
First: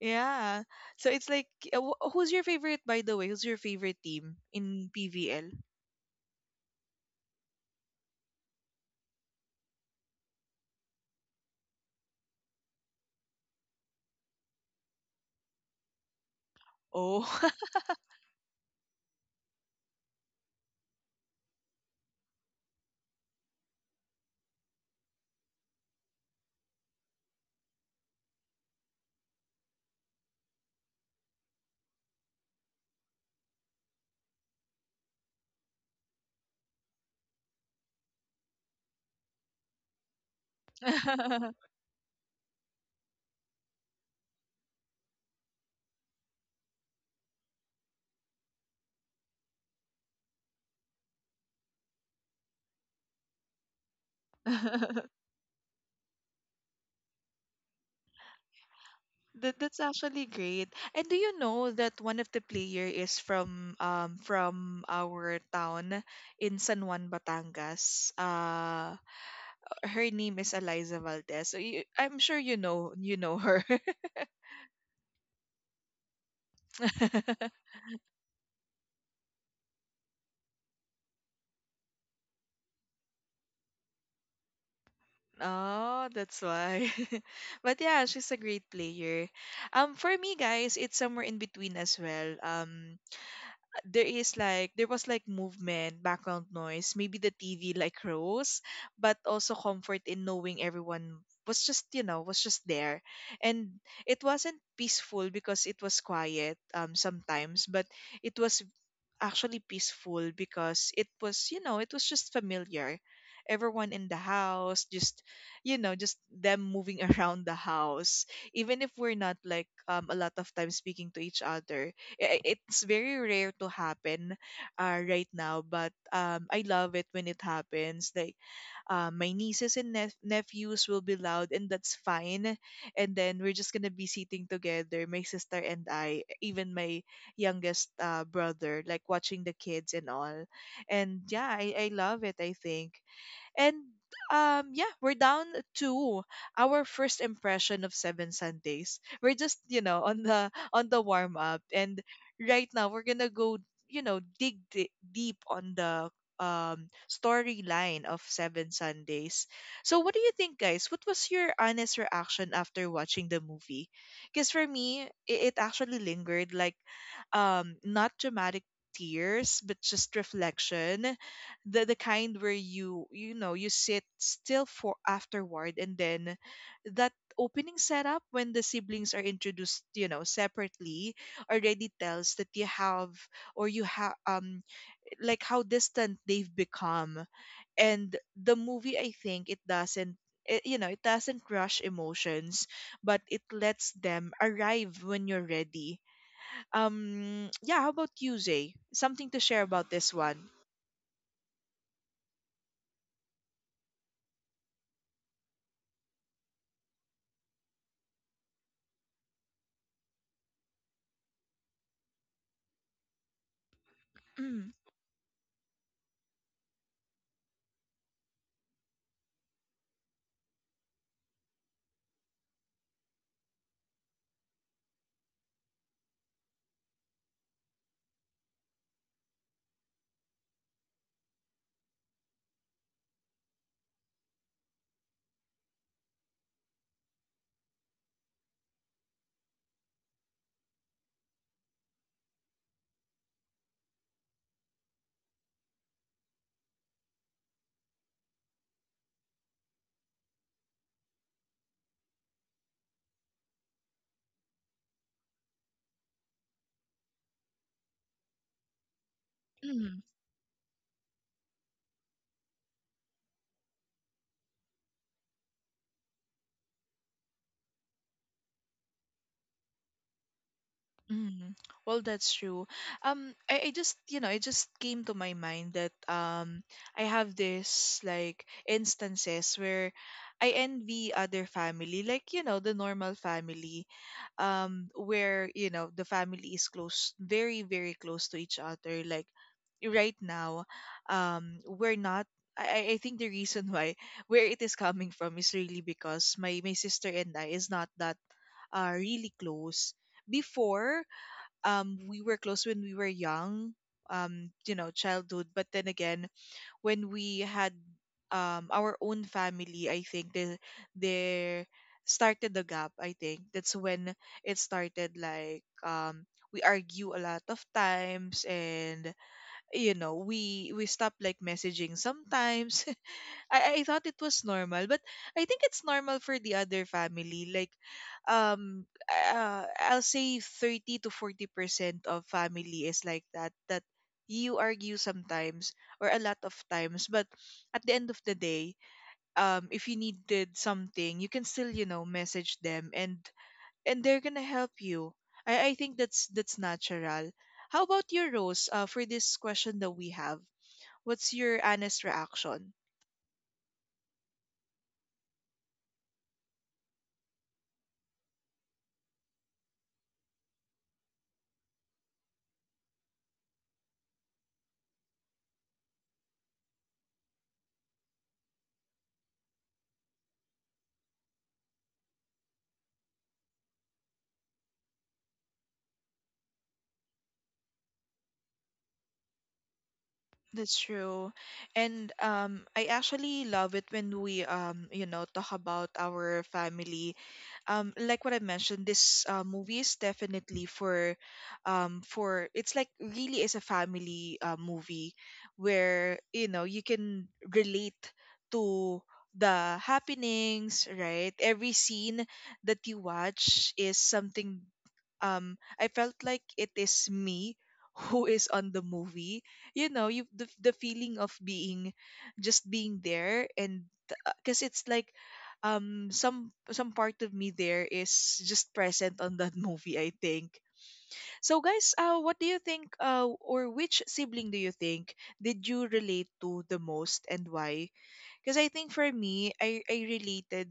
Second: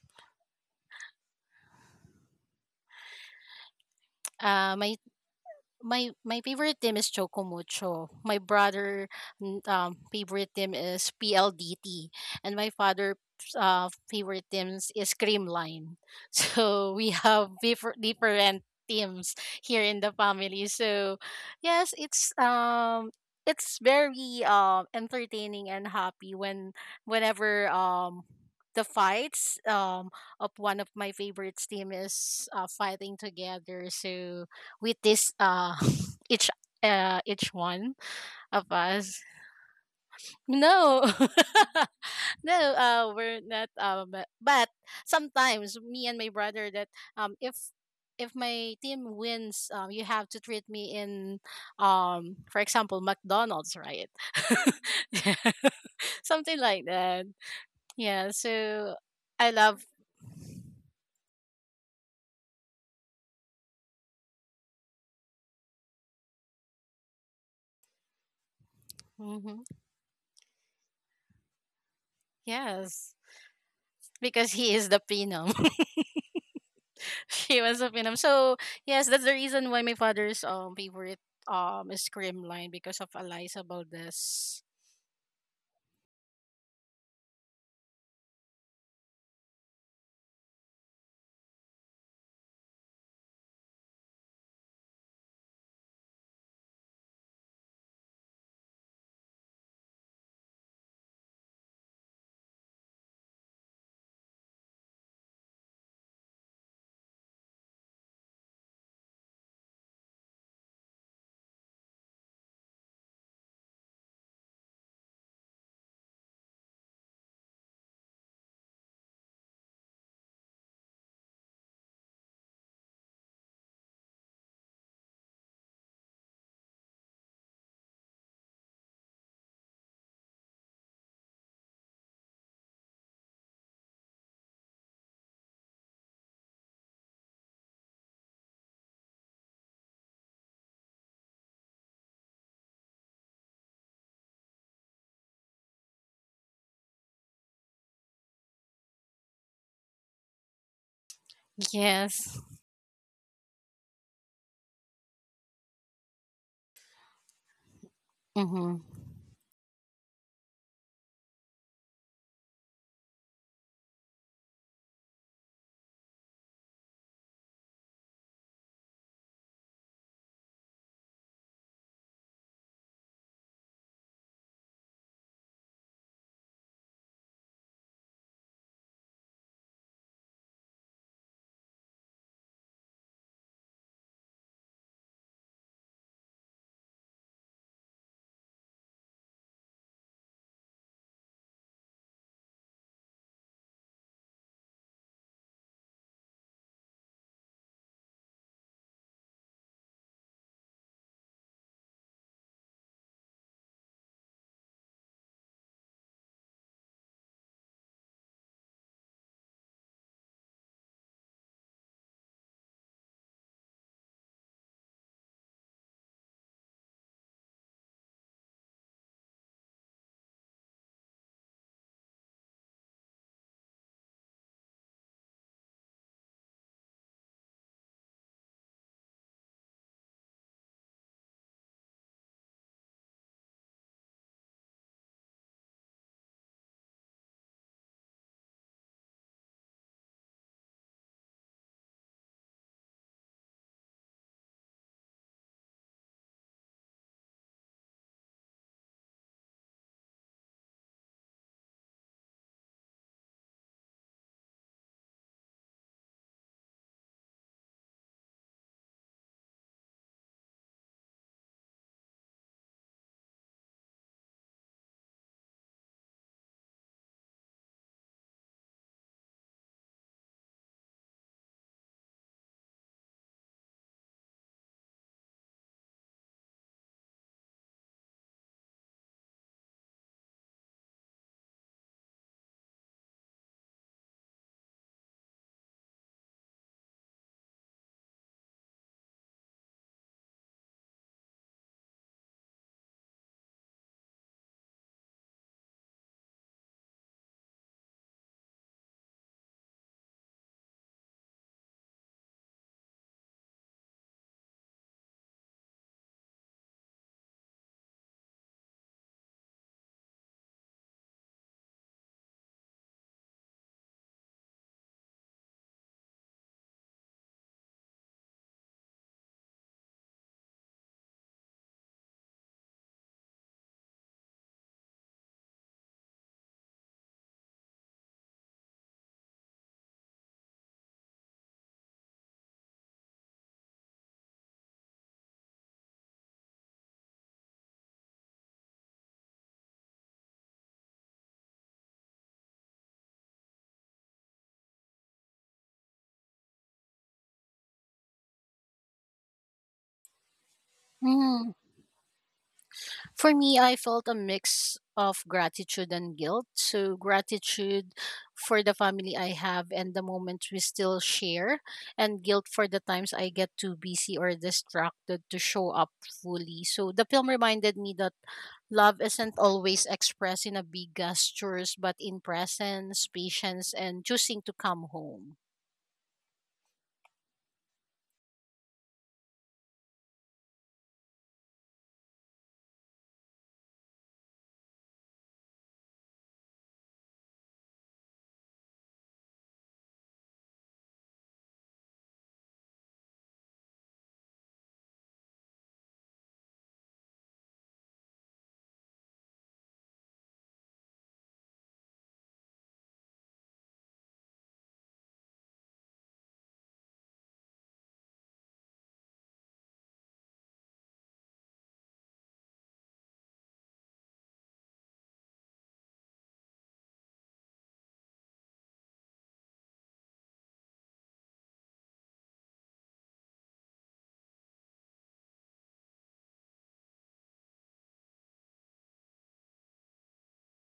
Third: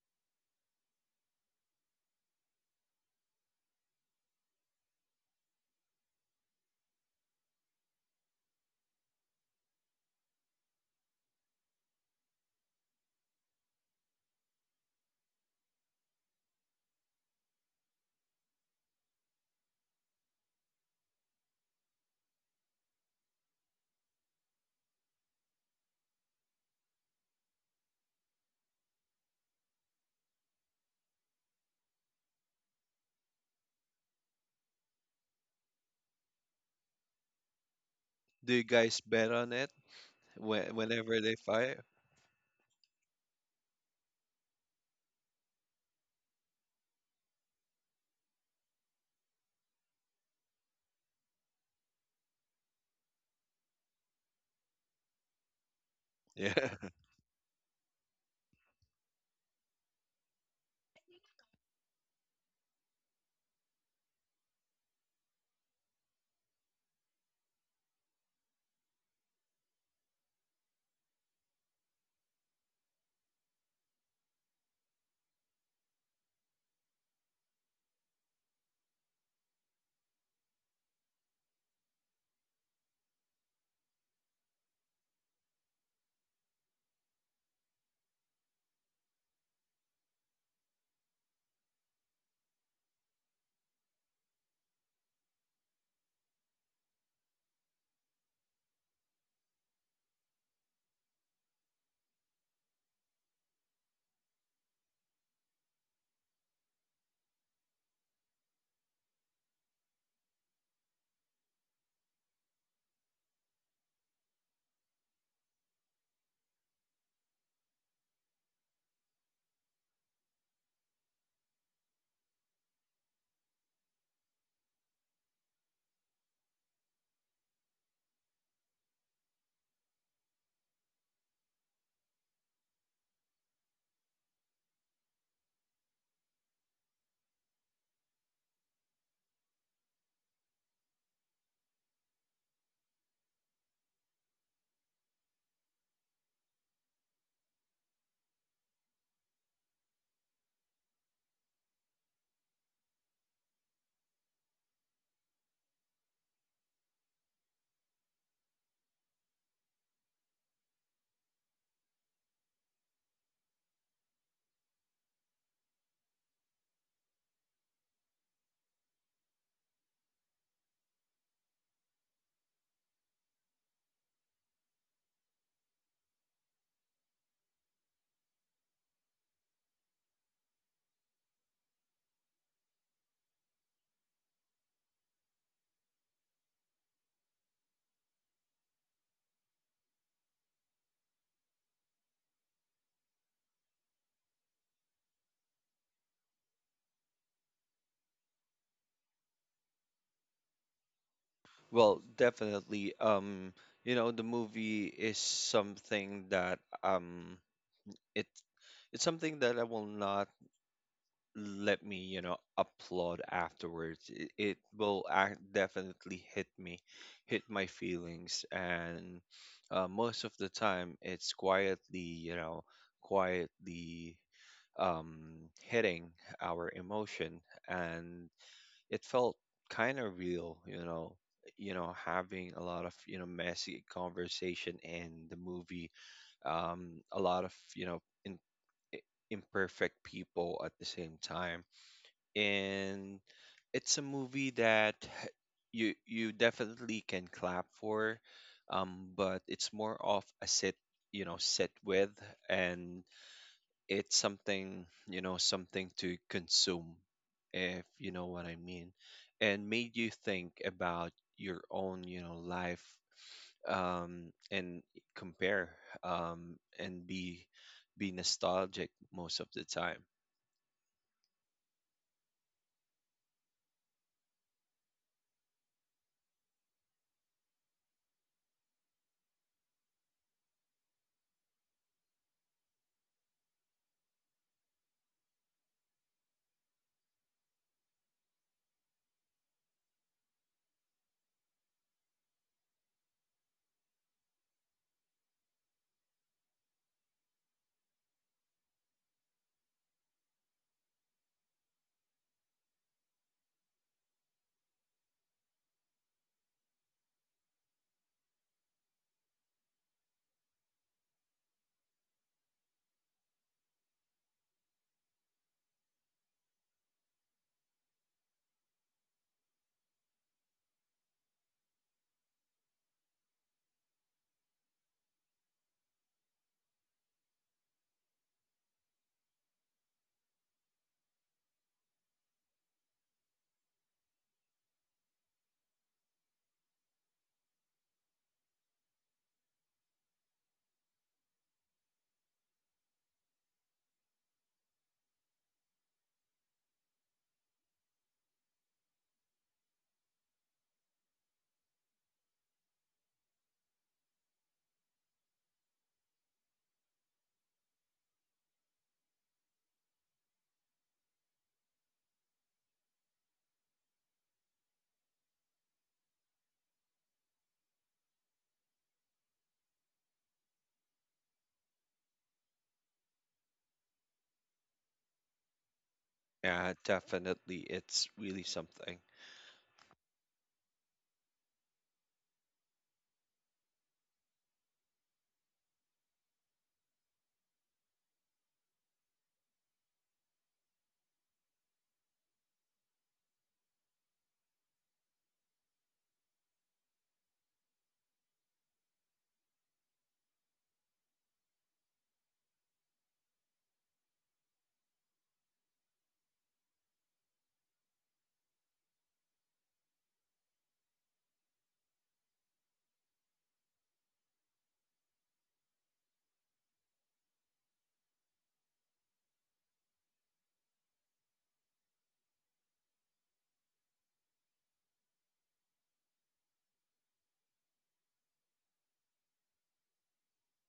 S1: yeah. So it's like, uh, wh- who's your favorite, by the way? Who's your favorite team
S3: Uh,
S1: in
S3: my
S1: P V L?
S3: my my favorite team is Choco Mucho. My brother n- um favorite team is P L D T and my father uh favorite teams is Creamline. So we
S1: Oh.
S3: have differ- different teams here in the family. So yes, it's um it's very um entertaining and happy when whenever um the fights um of one of my favorites team is uh, fighting together so with this uh each uh each one
S2: Do you
S3: of
S2: guys
S3: us.
S2: bet on it when,
S3: no
S2: whenever they fight?
S3: no uh we're not, um but, but sometimes me and my brother that um if if my team wins um you have to treat me in, um, for example, McDonald's, right? Yeah. Something
S2: Yeah.
S3: like that. Yeah, so I
S1: That that's
S3: love.
S1: actually great. And do you know that one of the player is from um from our town in San Juan, Batangas? Uh
S3: Hmm.
S1: her name is Eliza Valdez. So you, I'm sure you know
S3: Yes,
S1: you know her.
S3: because he is the pino. She was a Phenom. So yes, that's the reason why my father's um favorite um is Screamline because of Eliza Valdez.
S1: Oh, that's why. But yeah, she's a great player. Um, for me, guys, it's somewhere in between as well. Um, there is like there was like movement, background noise, maybe the T V like rose, but also comfort in knowing everyone was just you know was just there, and it wasn't peaceful because it was quiet um sometimes, but it was actually peaceful because it was, you know, it was just familiar. Everyone in the house, just, you know, just them moving around the house. Even if we're not like um, a lot of time speaking to each other, I- I- it's very rare to happen uh, right now. But um, I love it when it happens. Like, uh, my nieces and nep- nephews will be loud, and that's fine, and then we're just gonna be sitting together, my sister and I, even my youngest uh, brother, like watching the kids and all. And yeah, I, I love it, I think. And um yeah, we're down to our first impression of Seven Sundays. We're just, you know, on the on the warm up, and
S3: Yes.
S1: right now we're going to go, you know, dig di- deep on the um storyline of Seven
S3: Mm-hmm.
S1: Sundays. So what do you think, guys? What was your honest reaction after watching the movie? Cuz for me, it, it actually lingered, like um not dramatic tears but just reflection, the the kind where you you know you sit still for afterward. And then that opening setup when the siblings are introduced, you know, separately, already tells that you have or you have um like how distant they've become. And the movie, I think, it doesn't, it, you know it doesn't rush emotions, but it lets them arrive when you're ready. Um yeah, how about you, Jay? Something to share about this one?
S2: Well, definitely. Um, you know, the movie is something that, um it it's something that I will not let me, you know, applaud afterwards. It, it will act definitely hit me, hit my feelings, and uh, most of the time it's quietly, you know, quietly um hitting our emotion, and it felt kind of real. You know, you know, having a lot of, you know, messy conversation in the movie, um, a lot of, you know, in, i- imperfect people at the same time. And it's a movie that you you definitely can clap for, um, but it's more of a sit, you know, sit with, and it's something, you know something to consume, if you know what I mean, and made you think about your own, you know life, um and compare, um and be be nostalgic most of the time.
S1: Mm. Well, that's true. Um, I, I just, you know, it just came to my mind that um I have this, like, instances where I envy other family, like, you know, the normal family, um where you know the family is close, very very close to each other. Like, right now, um we're not. I, I I think the reason why where it is coming from is really because my my sister and I is not that uh really close before. Um we were close when we were young, um you know childhood, but then again when we had um our own family, I think they they started the gap. I think that's when it started, like, um we argue a lot of times, and, you know, we we stop like messaging sometimes. I, I thought it was normal, but I think it's normal for the other family. Like, um, uh, I'll say thirty to forty percent of family is like that, that you argue sometimes or a lot of times, but at the end of the day, um, if you needed something, you can still, you know, message them, and, and they're gonna help you. I, I think that's, that's natural. How about your Rose, uh, for this question that we have? What's
S3: Mm-hmm.
S1: your honest reaction?
S3: For me, I felt a mix of gratitude and guilt. So, gratitude for the family I have and the moments we still share, and guilt for the times I get too busy or distracted to show up fully. So, the film reminded me that love isn't always expressed in a big gestures, but in presence, patience, and choosing to come home.
S2: Yeah, definitely, it's really something.
S1: That's true. And um I actually love it when we um you know talk about our family. Um like what I mentioned, this uh, movie is definitely for um for it's like really is a family uh, movie where you know you can relate to the happenings, right? Every scene that you watch is something. um I felt like it is me who is on the movie, you know, you, the, the feeling of being, just being there. And because it's like um some some part of me there is just present on that movie, I think. So guys, uh what do you think, uh or which sibling do you think did you relate to the most, and why? Because I think for me, I, I related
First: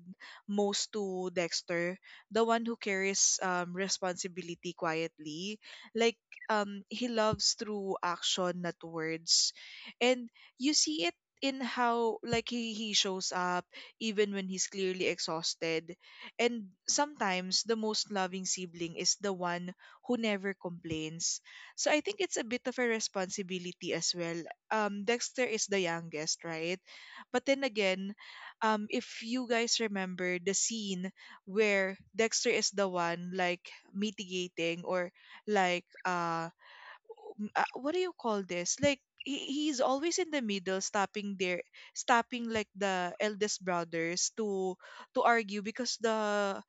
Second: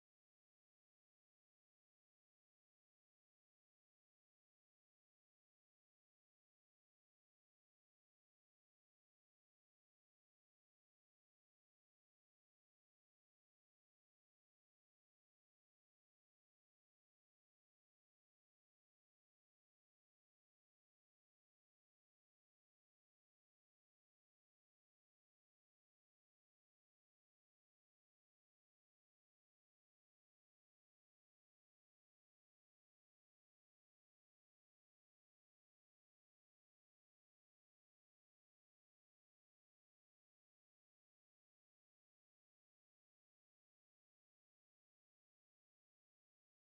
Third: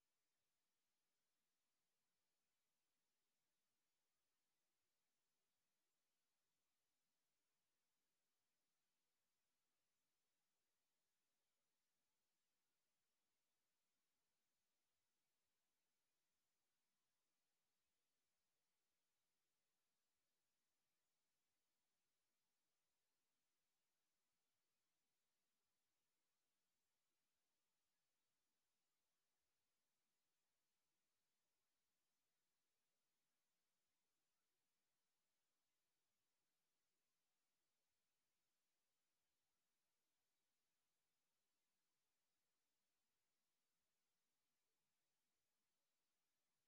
S1: most to Dexter, the one who carries um, responsibility quietly. Like, um, he loves through action, not words. And you see it in how, like, he, he shows up even when he's clearly exhausted. And sometimes the most loving sibling is the one who never complains. So I think it's a bit of a responsibility as well. Um dexter is the youngest, right? But then again, um, if you guys remember the scene where Dexter is the one like mitigating or like, uh, m- uh what do you call this? Like he, he's always in the middle, stopping there, stopping like the eldest brothers to to argue, because the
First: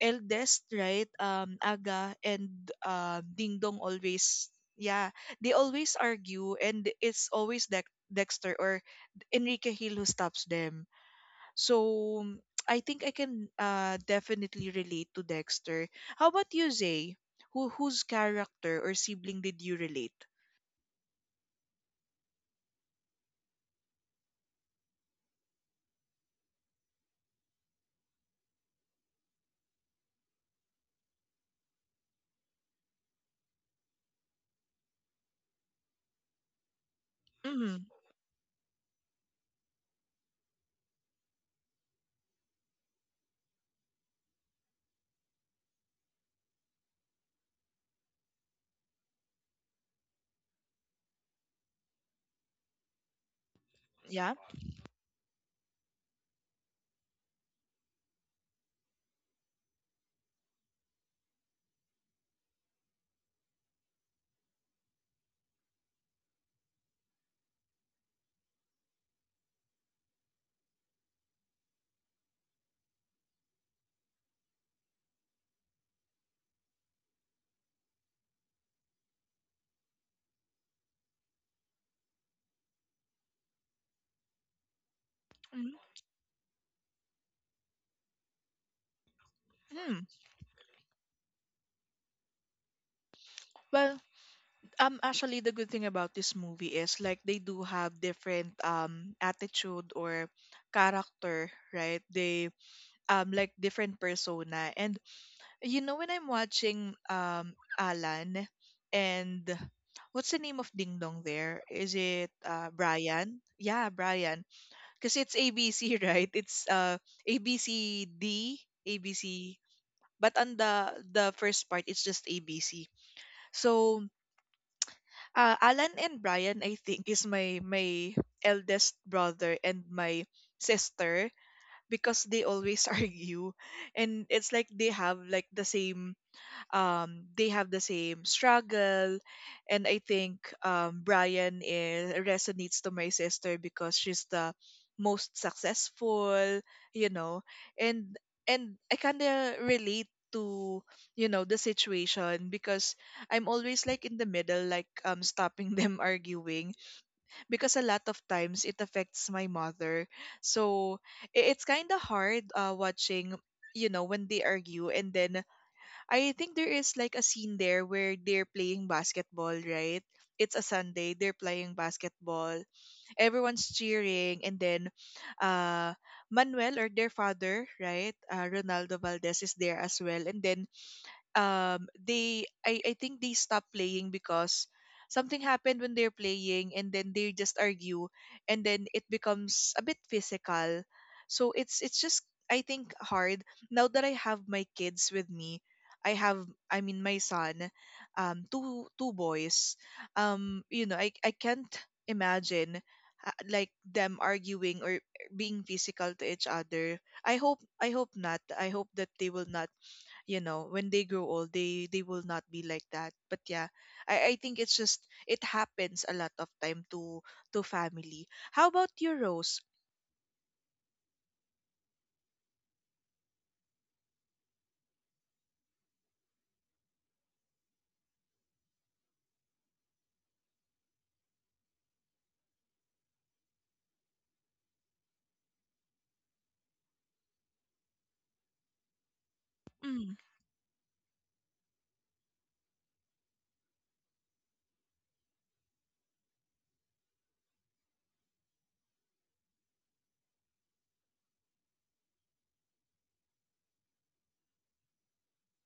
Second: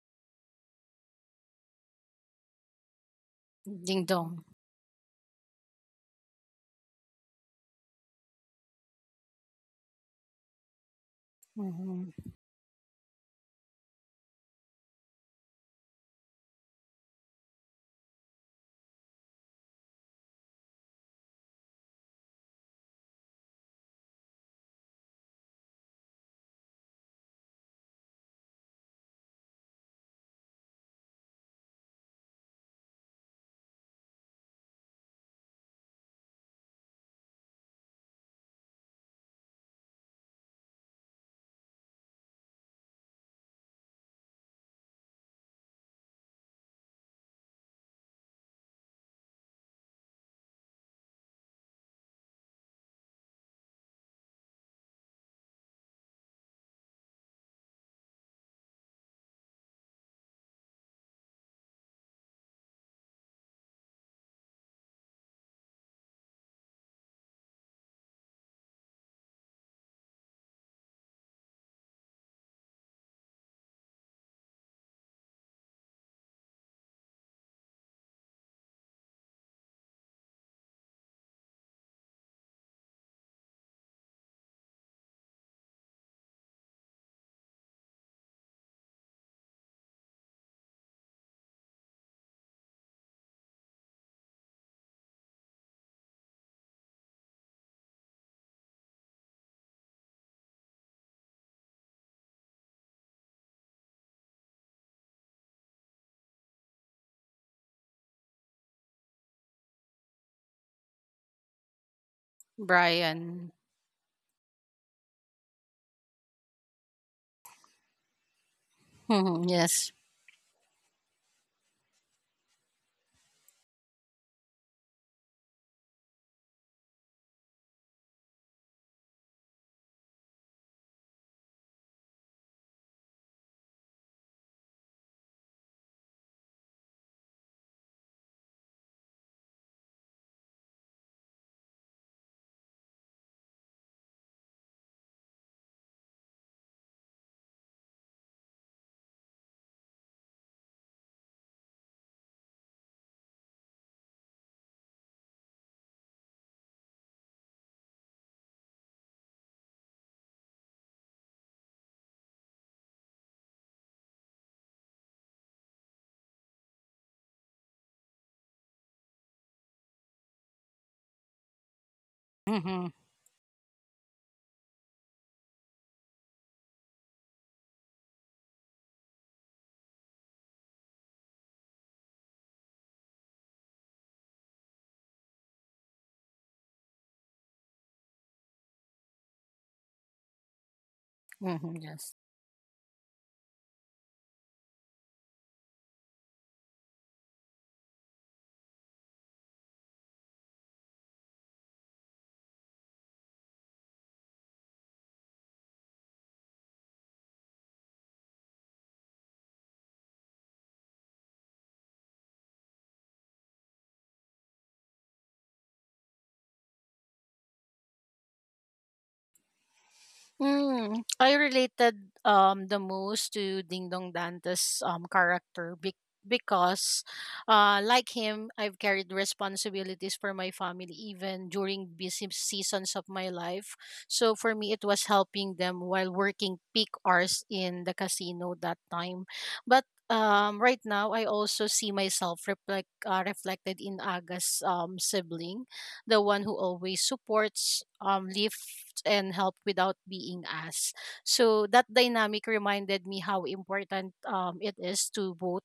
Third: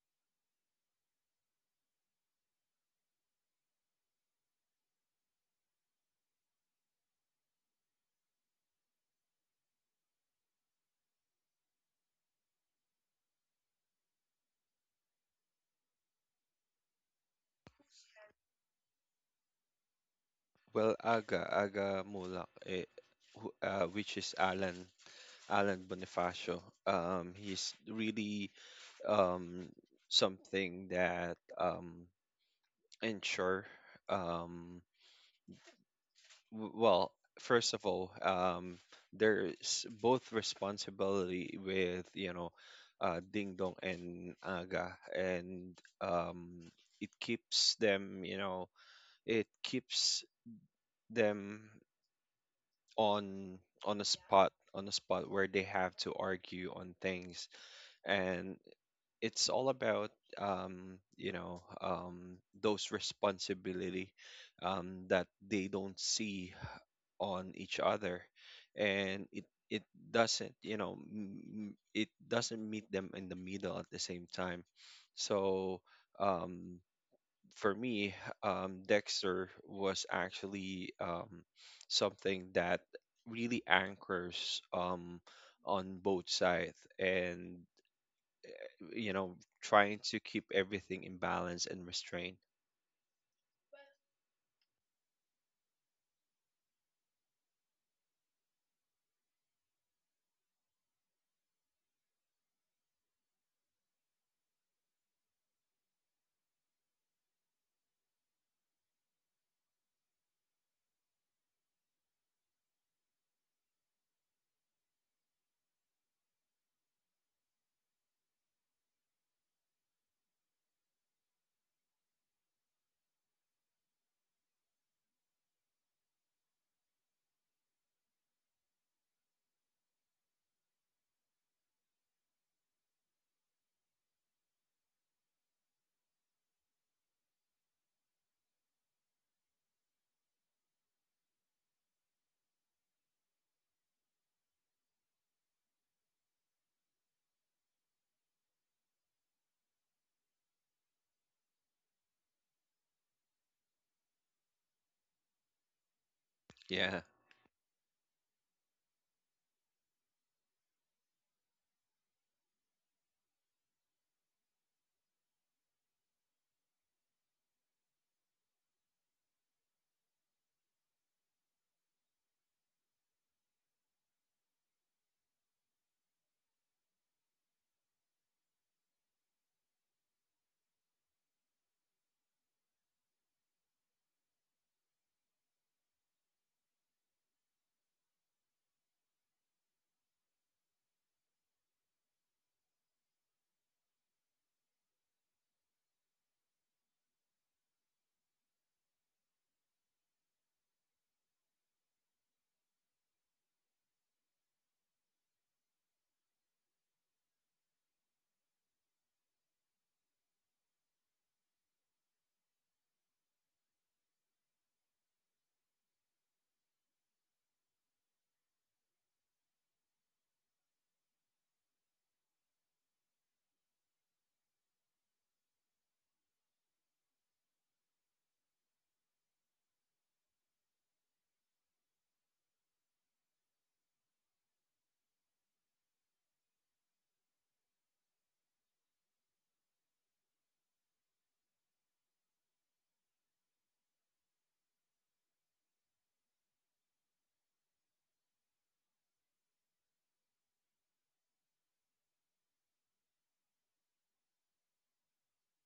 S1: eldest, right? Um, Aga and um, Ding Dong
S3: Ding dong.
S1: always, yeah, they always argue, and it's always Dex- Dexter or Enrique Hill who stops them. So,
S3: Hmm.
S1: mm, I think I can uh, definitely relate to Dexter. How about you, Zay? Who whose character or sibling did you relate?
S2: Well, aga aga Mulak, eh, who- uh, which is alan Alan Bonifacio. Um he's really, um something that, um ensure, um w- well, first of
S1: Mm,
S2: all, um there's both responsibility with, you know uh Ding Dong and Aga, and, um it keeps them you know it keeps them on on a
S1: yeah.
S2: spot, on a spot where they have to argue on things. And it's all about, um, you know um, those responsibility, um, that they don't see on each other, and it it doesn't, you know m- m- it doesn't meet them in the middle at the same time. So um, for me, um, Dexter was actually, um, something that really anchors, um,
S1: Mm-hmm.
S2: on both sides, and you know, trying
S1: Hmm.
S2: to keep everything in balance and restraint.
S1: Well, um actually the good thing about this movie is like they do have different um attitude or character, right? They um like different persona. And you know when I'm watching um Alan, and what's the name of Ding Dong there? Is it uh Brian?
S3: Brian.
S1: Yeah, Brian. Because it's abc, right? It's uh A B C D A B
S3: Hmm.
S1: C,
S3: Yes.
S1: but on the the first part it's just abc. So, uh, Alan and Brian, I think, is my my eldest brother and my sister because they always argue. And it's like they have like the same um, they have the same struggle. And I think um, Brian is, resonates to my sister, because she's the most successful, you know. And and I kind of relate to, you know, the situation because I'm always like in the middle, like um stopping them arguing,
S2: Yeah.
S1: because a lot of times it affects my mother. So i- it's kind of hard uh, watching, you know, when they argue. And then I think there is like a scene there where they're playing basketball, right? It's a Sunday, they're playing basketball.
S3: Hmm.
S1: Everyone's cheering, and then uh Manuel, or their father, right? Uh, Ronaldo Valdez is there as well. And then um they I, I think they stopped playing because something happened when they're playing, and then they just argue, and then it becomes a bit physical. So
S3: Hmm.
S1: it's it's
S3: Yes.
S1: just, I think, hard. Now that I have my kids with me, i have i mean my son, um two two boys. um you know i i can't imagine, uh, like, them arguing or being physical to each other. I hope i hope not. I hope that they will not, you know, when they grow old they they will not be like that. But yeah, i i think it's just it happens a lot of time to to family. How about you, Rose?
S3: Mm, I related um the most to Ding Dong Dante's um character be- because uh like him I've carried responsibilities for my family even during busy seasons of my life. So for me it was helping them while working peak hours in the casino that time. But
S1: Mm,
S3: um right now I also see myself reflect uh, reflected in Aga's um sibling, the one who always supports um Leaf and help without being asked. So that dynamic reminded me how important um, it is to both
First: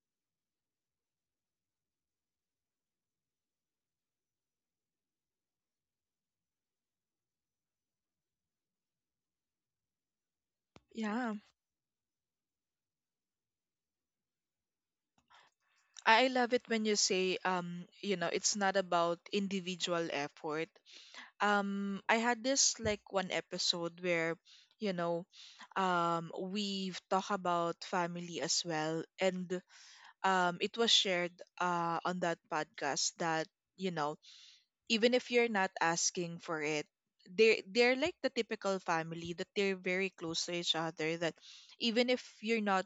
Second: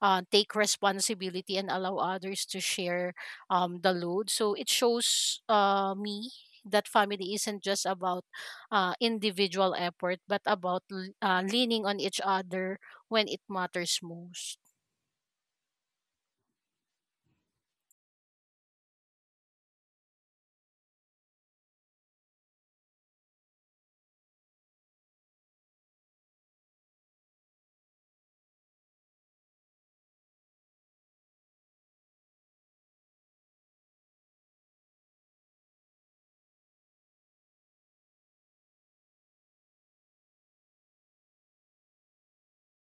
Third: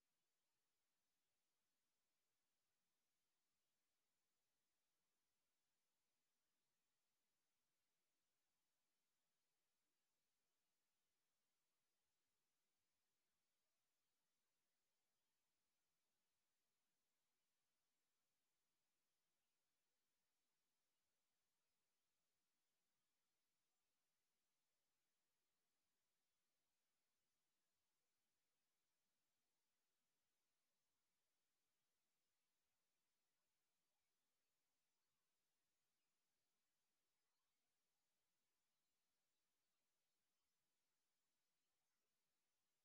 S3: uh, take responsibility and allow others to share um, the load. So it shows uh, me that family isn't just about uh, individual effort, but about l-
S1: yeah. i
S3: uh, leaning on each other when it matters most.
S1: I love it when you say, um you know it's not about individual effort. um I had this, like, one episode where, you know, um we've talked about family as well. And um it was shared uh on that podcast that you know even if you're not asking for it, they they're like the typical family that they're very close to each other, that even if you're not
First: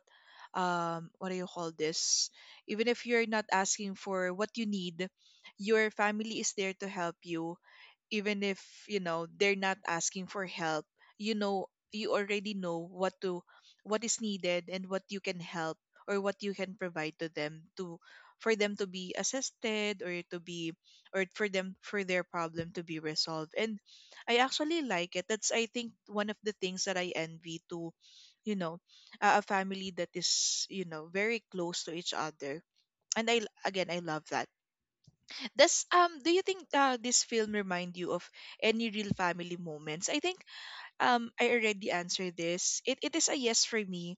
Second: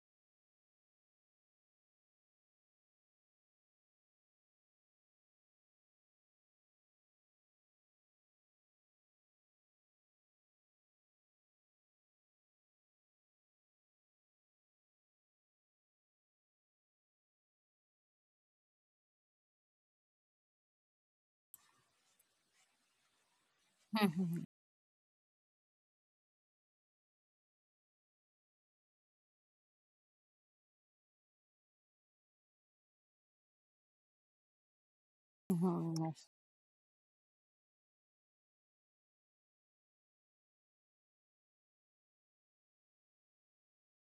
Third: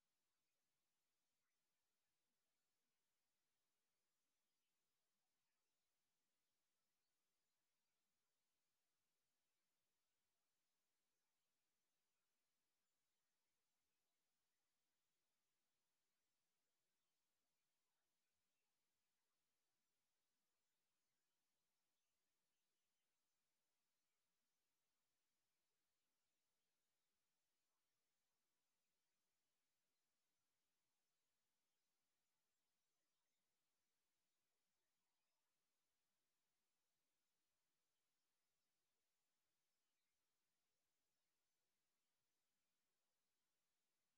S1: um what do you call this, even if you're not asking for what you need, your family is there to help you, even if you know they're not asking for help, you know, you already know what to, what is needed, and what you can help or what you can provide to them to, for them to be assisted, or to be, or for them for their problem to be resolved. And I
S3: Mm-hmm.
S1: actually like it. That's, I think, one of the things that I envy to, you know, a a family that is, you know, very close to each other. And i again I love that. does
S3: Mm-hmm.
S1: um do you think, uh, this film remind you of any real family moments? I think um I already answered this. It it is a yes for me,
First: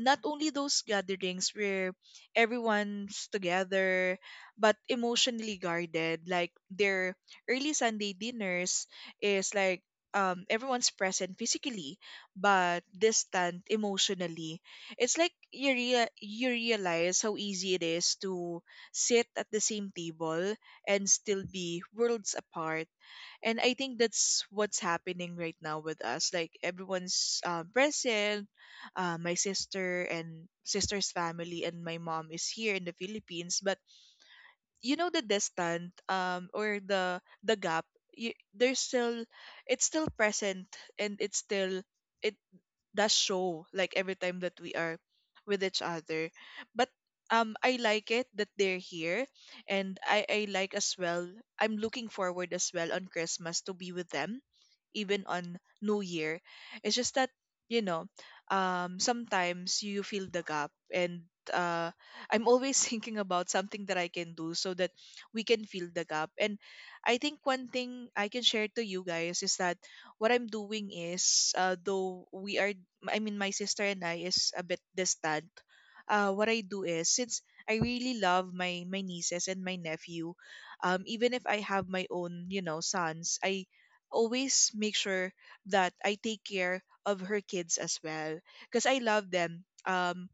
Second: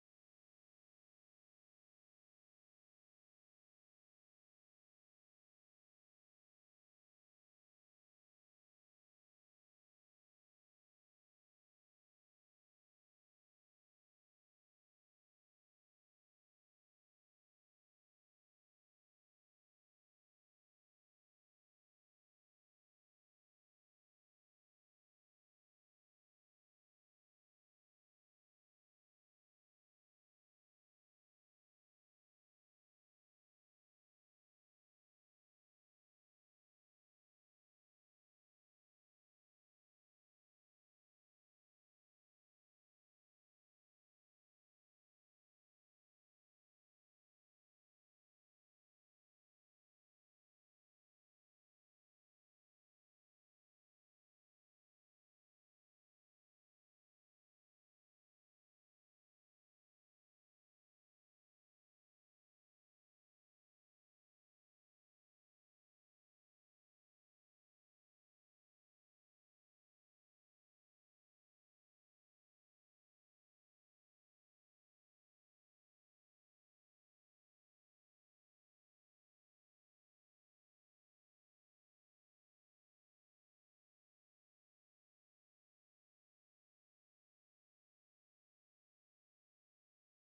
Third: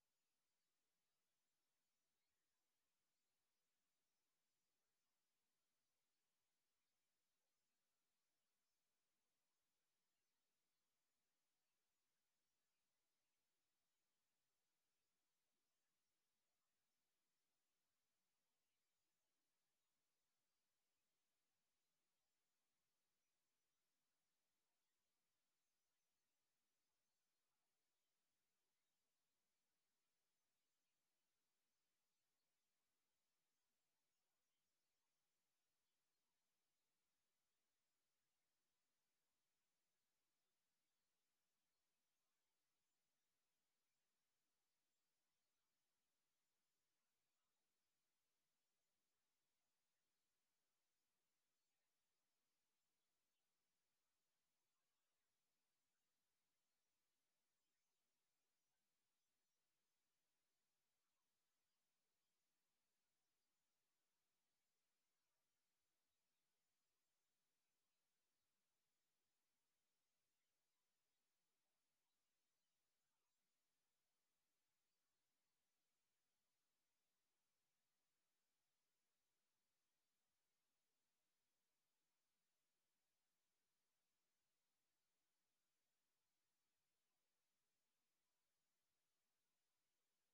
S1: not only those gatherings where everyone's together but emotionally guarded, like their early Sunday dinners is like, um, everyone's present physically but distant emotionally. It's like you rea- you realize how easy it is to sit at the same table and still be worlds apart. And I think that's what's happening right now with us, like everyone's um, present. Uh, my sister and sister's family and my mom is here in the Philippines, but you know, the distant, um, or the the gap, you, there's still, it's still present, and it's still, it does show, like every time that we are with each other. But um I like it that they're here, and i i like as well. I'm looking forward as well on Christmas to be with them, even on New Year. It's just that, you know, um sometimes you feel the gap, and uh I'm always thinking about something that I can do so that we can fill the gap. And I think one thing I can share to you guys is that what I'm doing is, uh, though we are, I mean my sister and I is a bit distant. Uh, what I do is, since I really love my my nieces and my nephew, um, even if I have my own, you know, sons, I always make sure that I take care of her kids as well because I love them. Um,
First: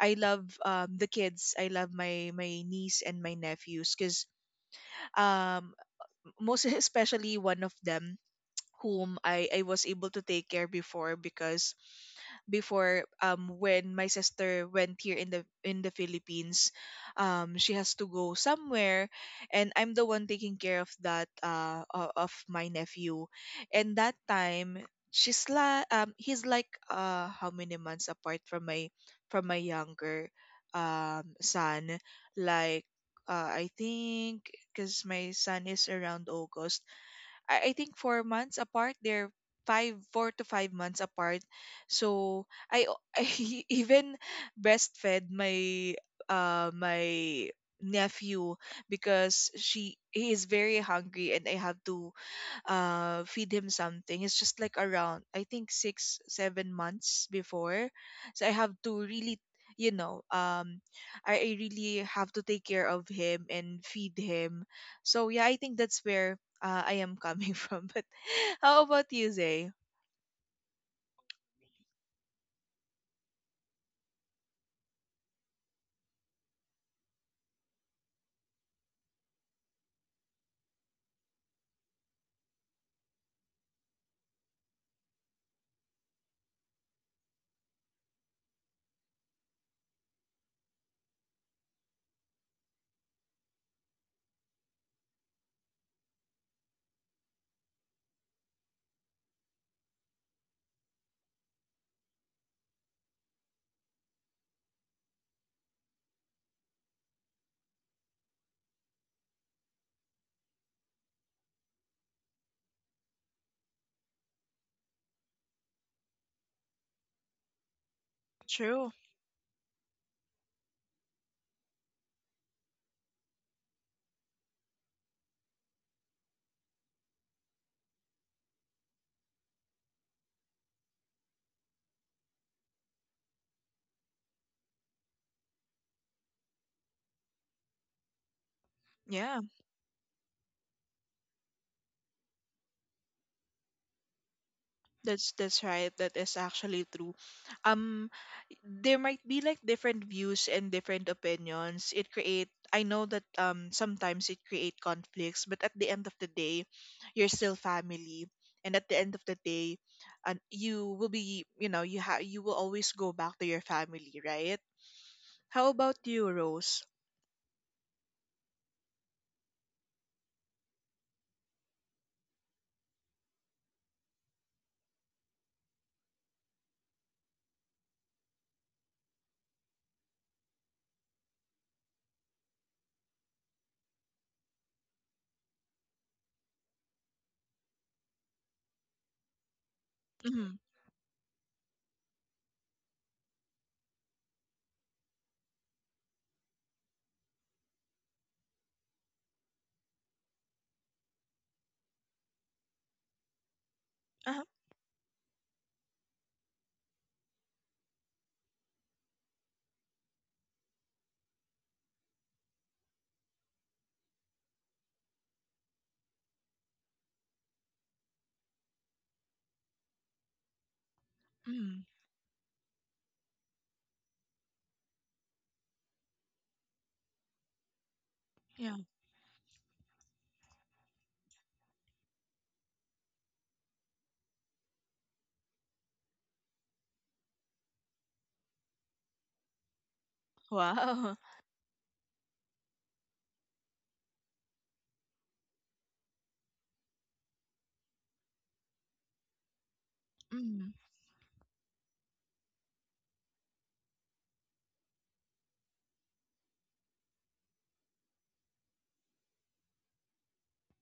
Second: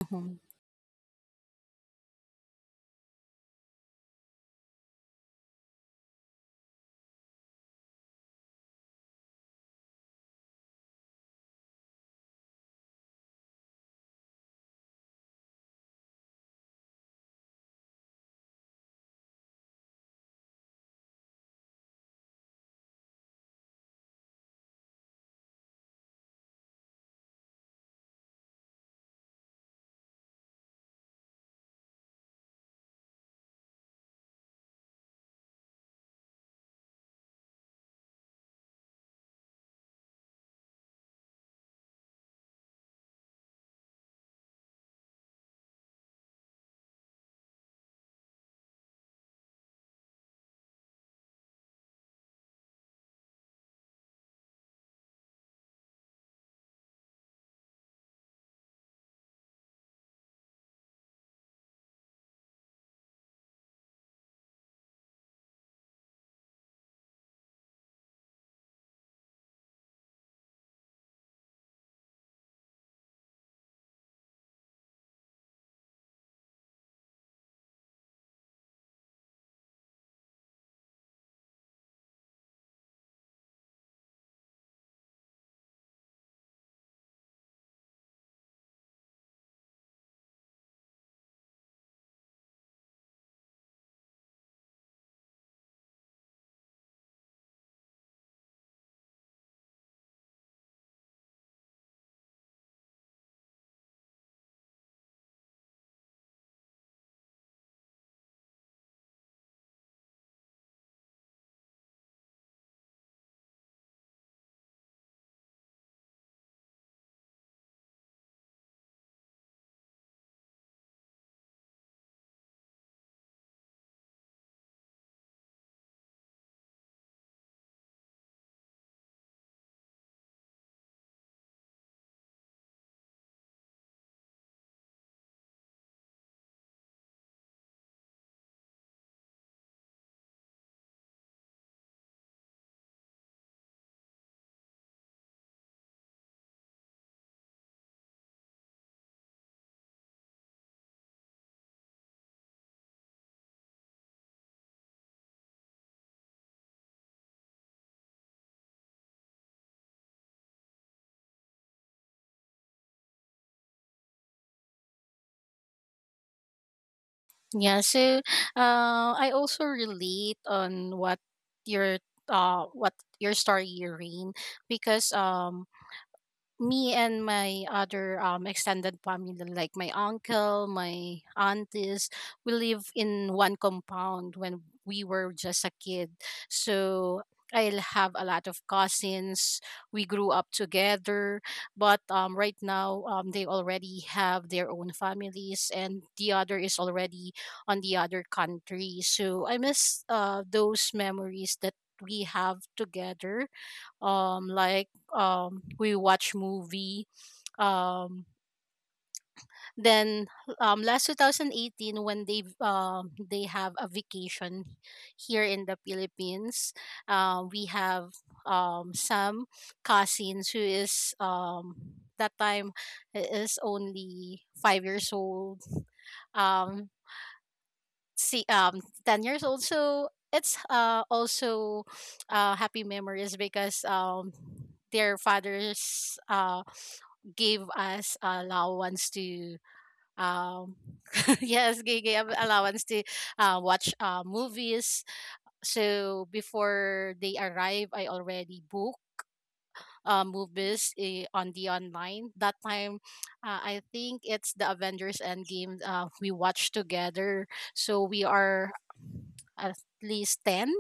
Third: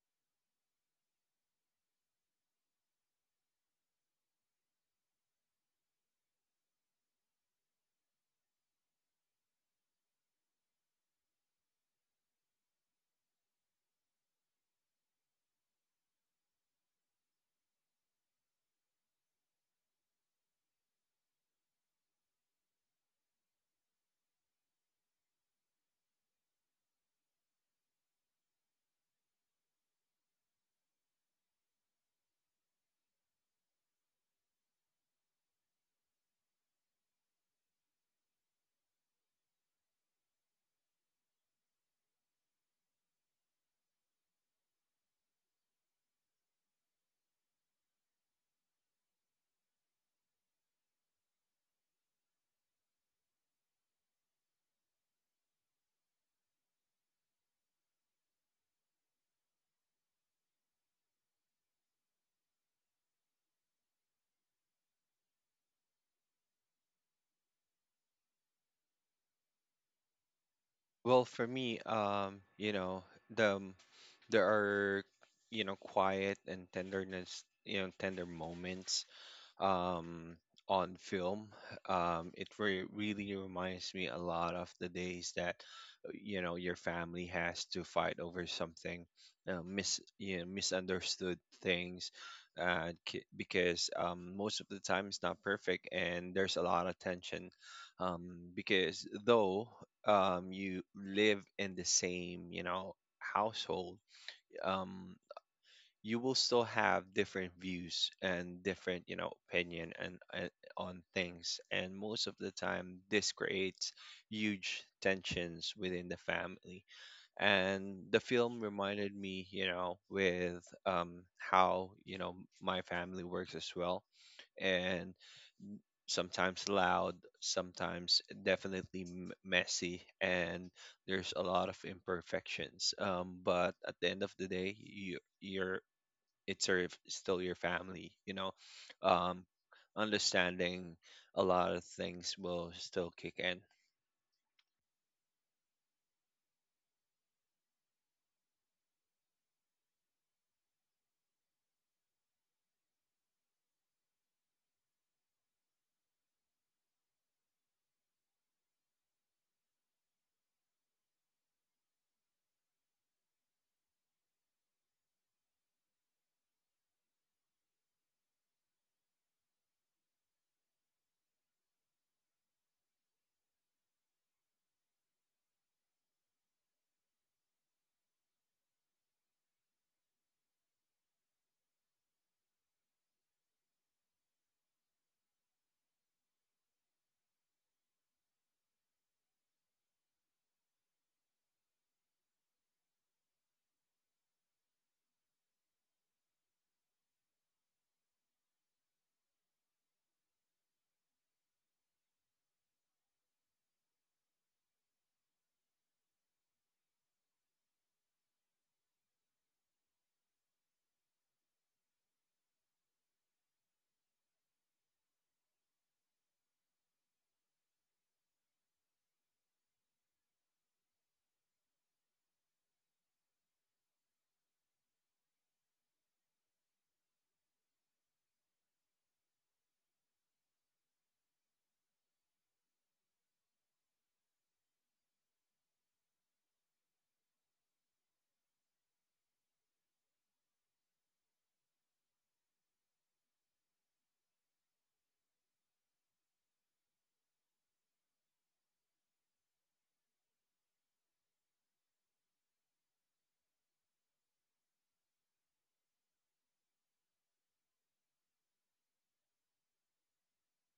S1: I love,
S3: Yes.
S1: um, the kids. I love my my niece and my nephews because, um, most especially one of them, whom I, I was able to take care before. Because before, um when my sister went here in the in the Philippines, um she has to go somewhere, and I'm the one taking care of that uh o- of my nephew. And that time, she's la um he's like, uh how many months apart from my from my younger, um son, like, uh, I think, because my son is around August, I, I think four months apart. They're five, four to five months apart. So I, o- I even breastfed my, uh my nephew, because she he is very hungry, and I have to uh feed him something. It's just like around, I think, six seven months before. So I have to really, you know um I, I really have to take care of him and feed him. So yeah, I think that's where, uh, I am coming from. But how about you, Zay?
S2: Well, for me, um, you know, the um, there are, you know, quiet and tenderness, you know, tender moments, um, on film. Um, it re- really reminds me a lot of the days that, uh, you know your family has to fight over something, uh, mis you know, misunderstood things, uh, ki- because, um, most of the time it's not perfect and there's a lot of tension. Um, because though, um, you live in the same, you know household. um, you will still have different views and different, you know opinion and, and on things, and most of the time this creates huge tensions within the family, and the film
S1: True.
S2: reminded me, you know with um how you know my family works as well. And sometimes loud, sometimes definitely m- messy, and there's a lot of imperfections. Um but at the end of the day, you you're, it's your, still your family, you know
S1: Yeah.
S2: um understanding a lot of things will still kick in.
S1: That's that's right. That is actually true. Um, there might be like different views and different opinions. It create. I know that, um sometimes it create conflicts, but at the end of the day, you're still family, and at the end of the day, and you will be, you know you have, you will always go back to your family, right? How about you, Rose?
S3: Yeah, so uh, I also relate on what your uh what your story, Irene, because um me and my other um extended family, like my uncle, my aunties, we live in one compound when we were just a kid. So I'll have a lot of cousins. We grew up
S1: Mm-hmm.
S3: together, but um right now um they already have their own families and the other is already on the other country, so I miss uh those memories that we have together,
S1: Uh-huh.
S3: um like um we watch movie. um then um last two thousand eighteen when they um they have a vacation here in the Philippines. Uh, we have um some cousins who is um
S1: Mm,
S3: that time is only five years old, um see,
S1: yeah.
S3: um ten years old, so it's uh also uh happy memories because um their fathers uh gave us allowance to, um
S1: Wow.
S3: yes, they gave allowance to uh, watch uh, movies. So before they arrive I already booked uh,
S1: Mm,
S3: movies, eh, on the online that time. uh, I think it's the Avengers Endgame, uh, we watched together. So we are at least ten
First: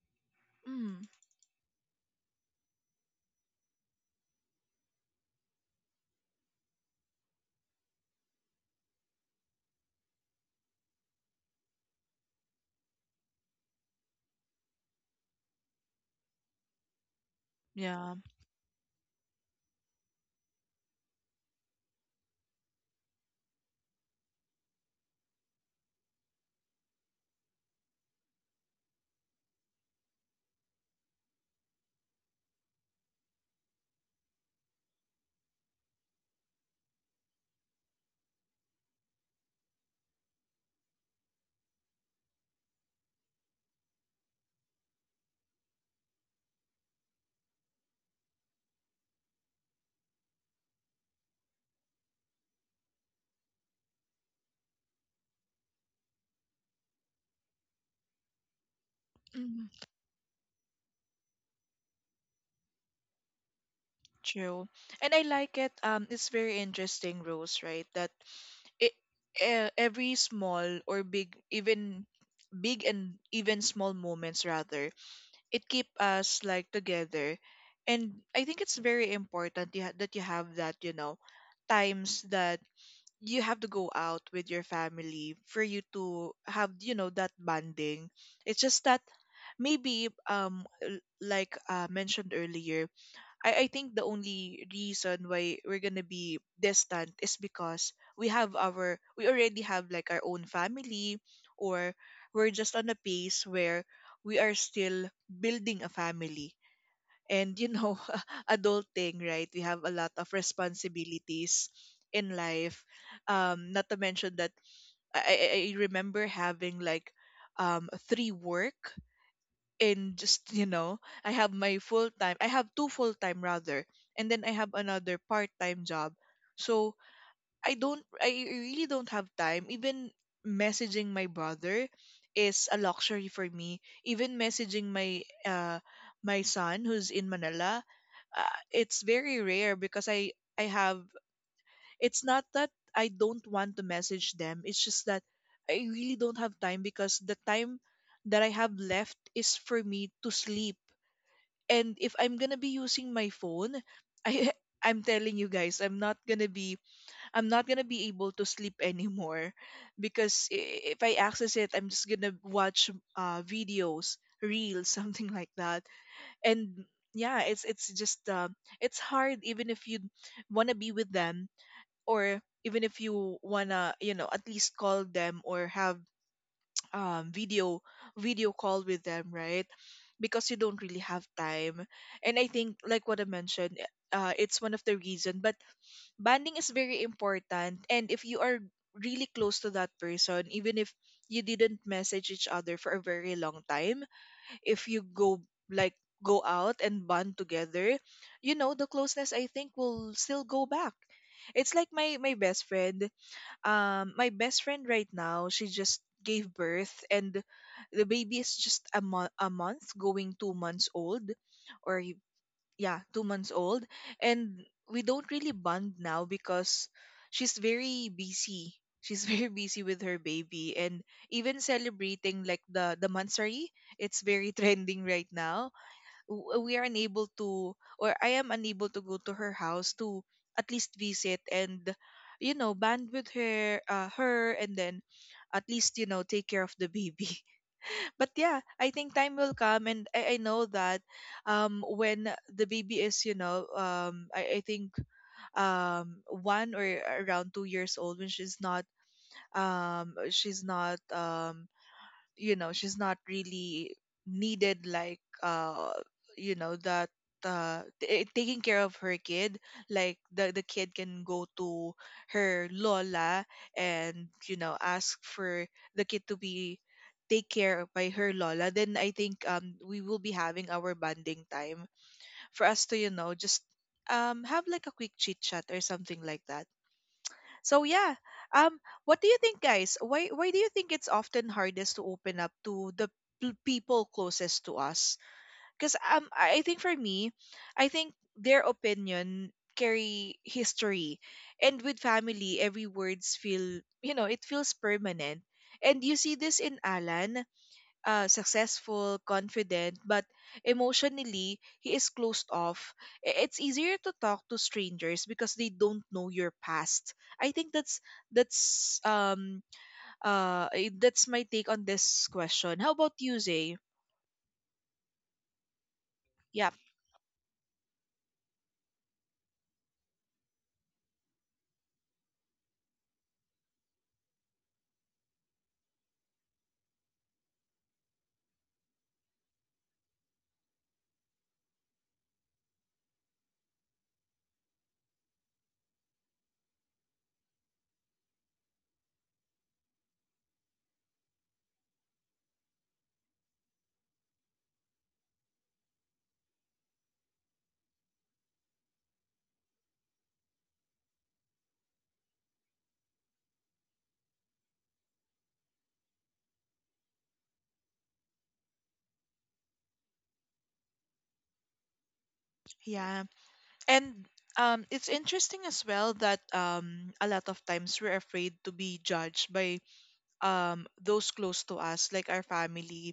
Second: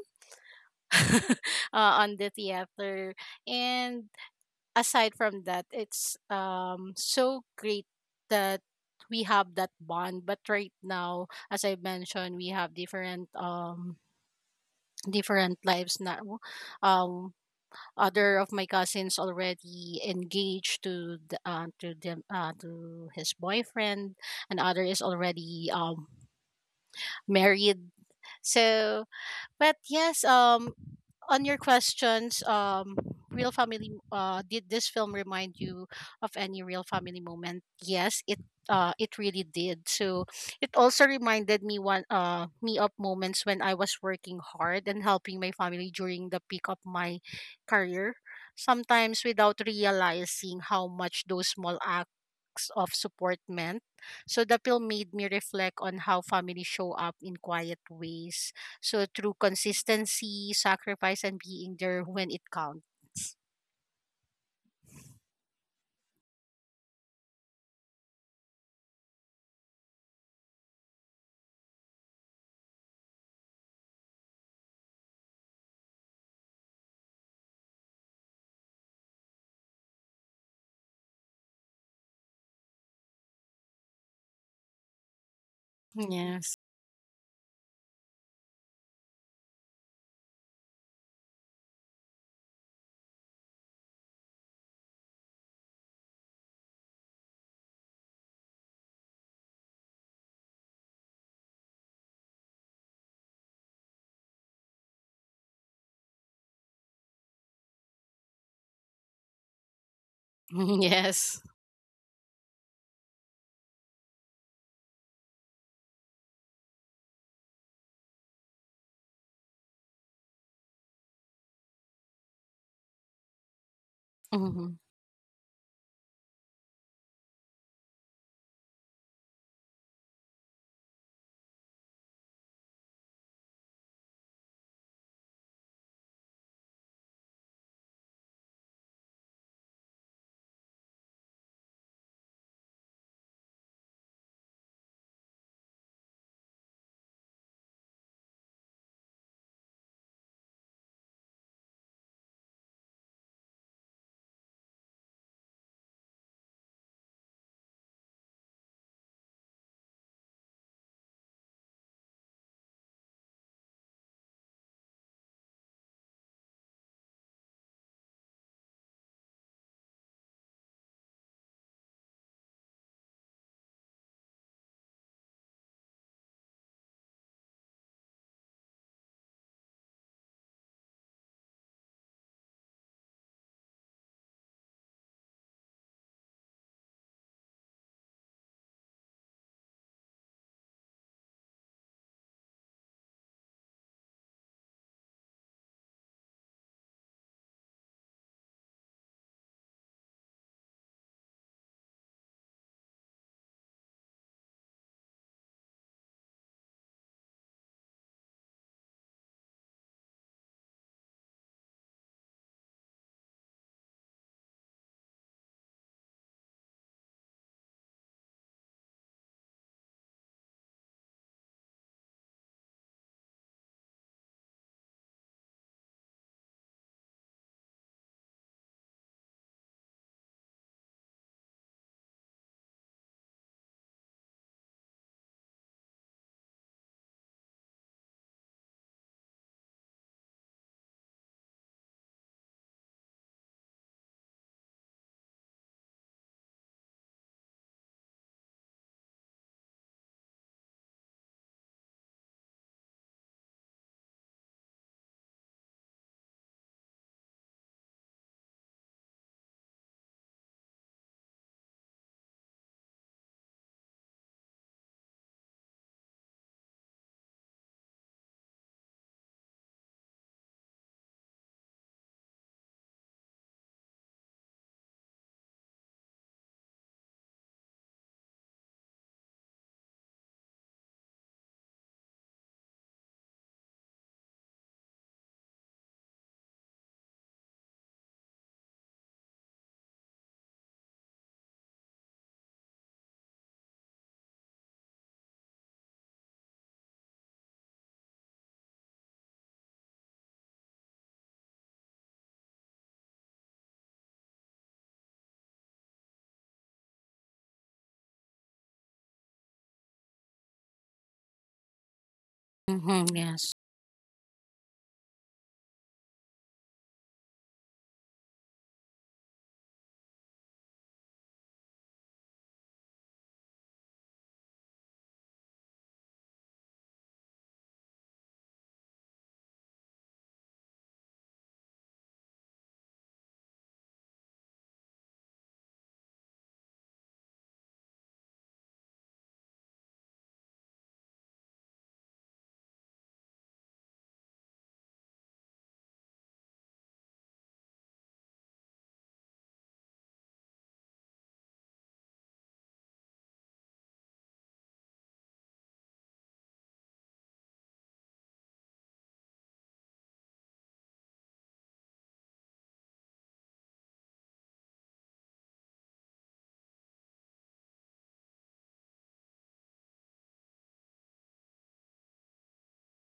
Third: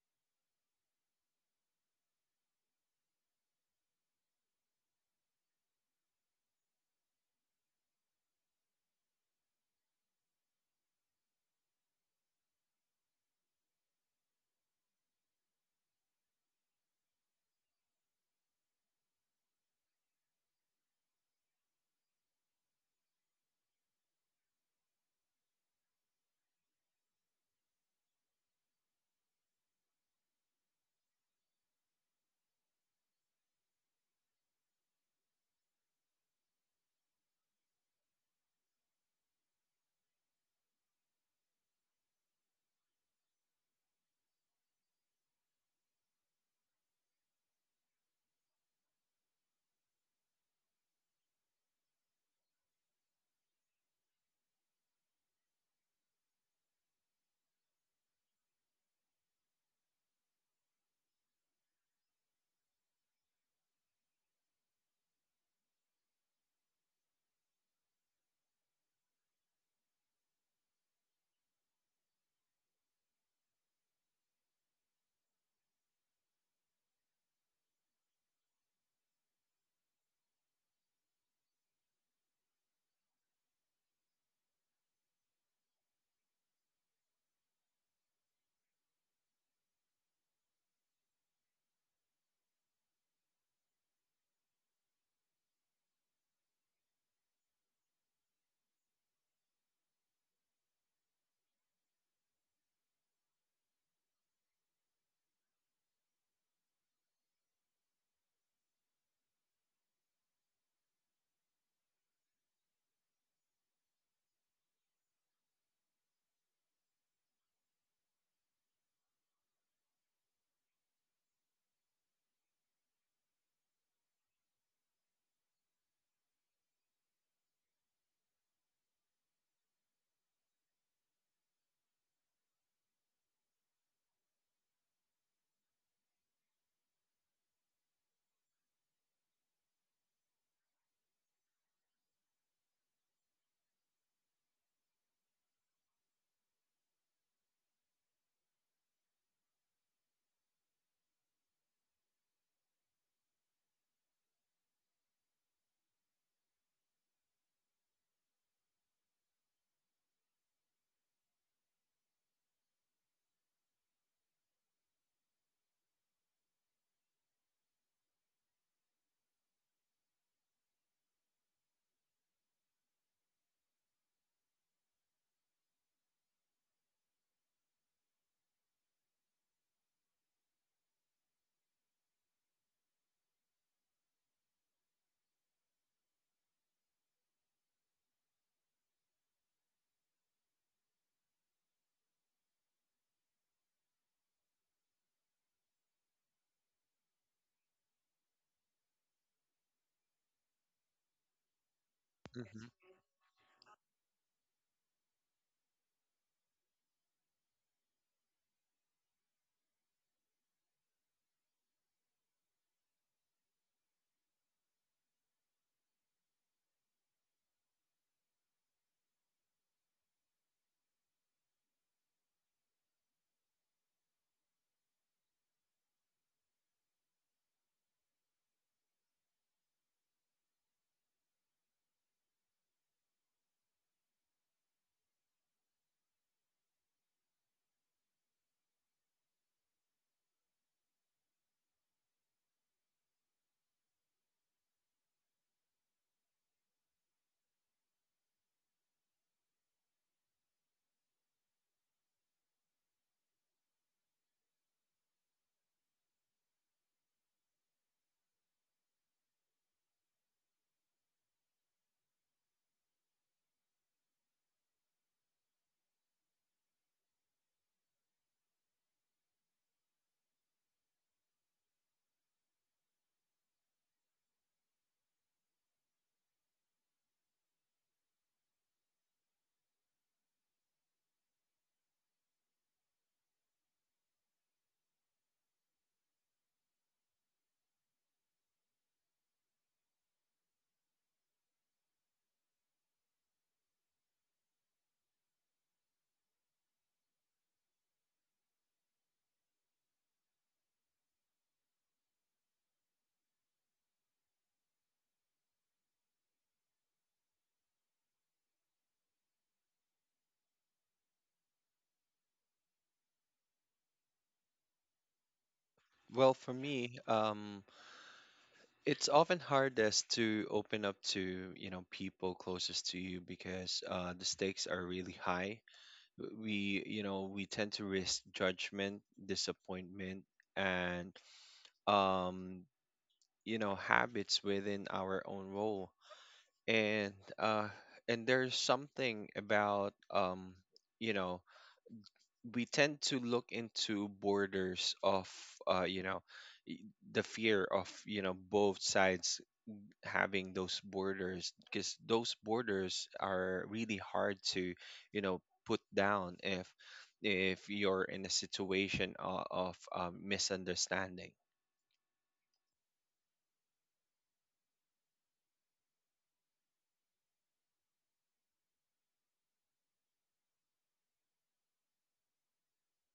S1: mm,
S3: uh, on the theater. And aside from that, it's um so great that we have that bond. But right now, as I mentioned, we have different um different lives now. Um,
S1: yeah.
S3: other of my cousins already engaged to the, uh, to them uh, to his boyfriend, and other is already um married. So, but yes, um, on your questions, um, real family. Uh, did this film remind you of any real family moment? Yes, it. Uh, it really did. So it also reminded me one uh me of moments when I was working hard and helping my family during the peak of my career. Sometimes without realizing how much those small acts of support meant. So the film made me reflect on how families show up in quiet ways, so through
S1: Mm-hmm.
S3: consistency, sacrifice, and being there when it counts.
S1: True. And I like it. Um, it's very interesting, Rose, right? That it, uh, every small or big, even big and even small moments, rather, it keep us like together. And I think it's very important you ha- that you have that, you know, times that you have to go out with your family for you to
S3: Yes.
S1: have, you know, that bonding. It's just that, maybe, um l- like, uh, mentioned earlier, I, I think the only reason why we're gonna be distant is because we have our we already have like our own family, or we're just on a pace where we are still building a family, and you know adulting, right, we have a lot of
S3: Yes.
S1: responsibilities in life. Um not to mention that i, I I remember having like, um three work, in just, you know I have my full time, I have two full time, rather, and then I have
S3: Mm-hmm.
S1: another part time job. So i don't i really don't have time. Even messaging my brother is a luxury for me, even messaging my, uh my son who's in Manila, uh, it's very rare, because, I I have it's not that I don't want to message them. It's just that I really don't have time, because the time that I have left is for me to sleep. And if I'm going to be using my phone, I I'm telling you guys, I'm not going to be I'm not going to be able to sleep anymore because i- if I access it, I'm just going to watch uh videos, reels, something like that. And yeah, it's it's just, uh, it's hard even if you want to be with them, or even if you wanna, you know at least call them or have um video video call with them, right? Because you don't really have time. And I think, like what I mentioned, uh, it's one of the reason. But bonding is very important, and if you are really close to that person, even if you didn't message each other for a very long time, if you go, like, go out and bond together, you know the closeness, I think, will still go back. It's like my my
S2: Hmm.
S1: best friend, um my best friend right now, she just gave birth, and the baby is just a, mo- a month going two months old, or y- yeah, two months old. And we don't really bond now, because she's very busy. She's very busy with her baby, and even celebrating, like the the mansari, it's very trending right now. W- we are unable to, or I am unable to go to her house to at least visit and, you know band with her uh, her, and then at least, you know take care of the baby. But yeah, I think time will come, and I, I know that, um when the baby is, you know um I, I think, um one or around two years old, when she's not um she's not um you know she's not really needed, like, uh you know, that uh t- taking care of her kid, like the the kid can go to her lola, and, you know ask for the kid to be take care by her lola. Then I think, um we will be having our bonding time, for us to, you know just, um have like a quick chit chat or something like that. So yeah, um, what do you think, guys? Why why do you think it's often hardest to open up to the p- people closest to us? Because, um, I I think for me, I think their opinion carry history, and with family, every words feel, you know it feels permanent. And you see this in Alan, uh, successful, confident, but emotionally, he is closed off. I- It's easier to talk to strangers, because they don't know your past. I think that's that's um uh eh, that's my take on this question. How about
S3: Mm-hmm.
S1: you,
S3: Yes.
S1: Zay?
S2: Well, for
S1: Yeah,
S2: me, um it's often hardest to open up to, you know people closest to you, because uh the stakes are really high. W- we you know we tend to risk judgment, disappointment, and um you know habits within our own role, and uh and there's something about, um you know we tend to look into borders of, uh you know y- the fear of, you know both sides having those borders, because those borders are really hard to, you know put down, if if you're in a situation of, of um, misunderstanding.
S1: yeah, and, um, it's interesting as well that, um a lot of times we're afraid to be judged by, um those close to us, like our family,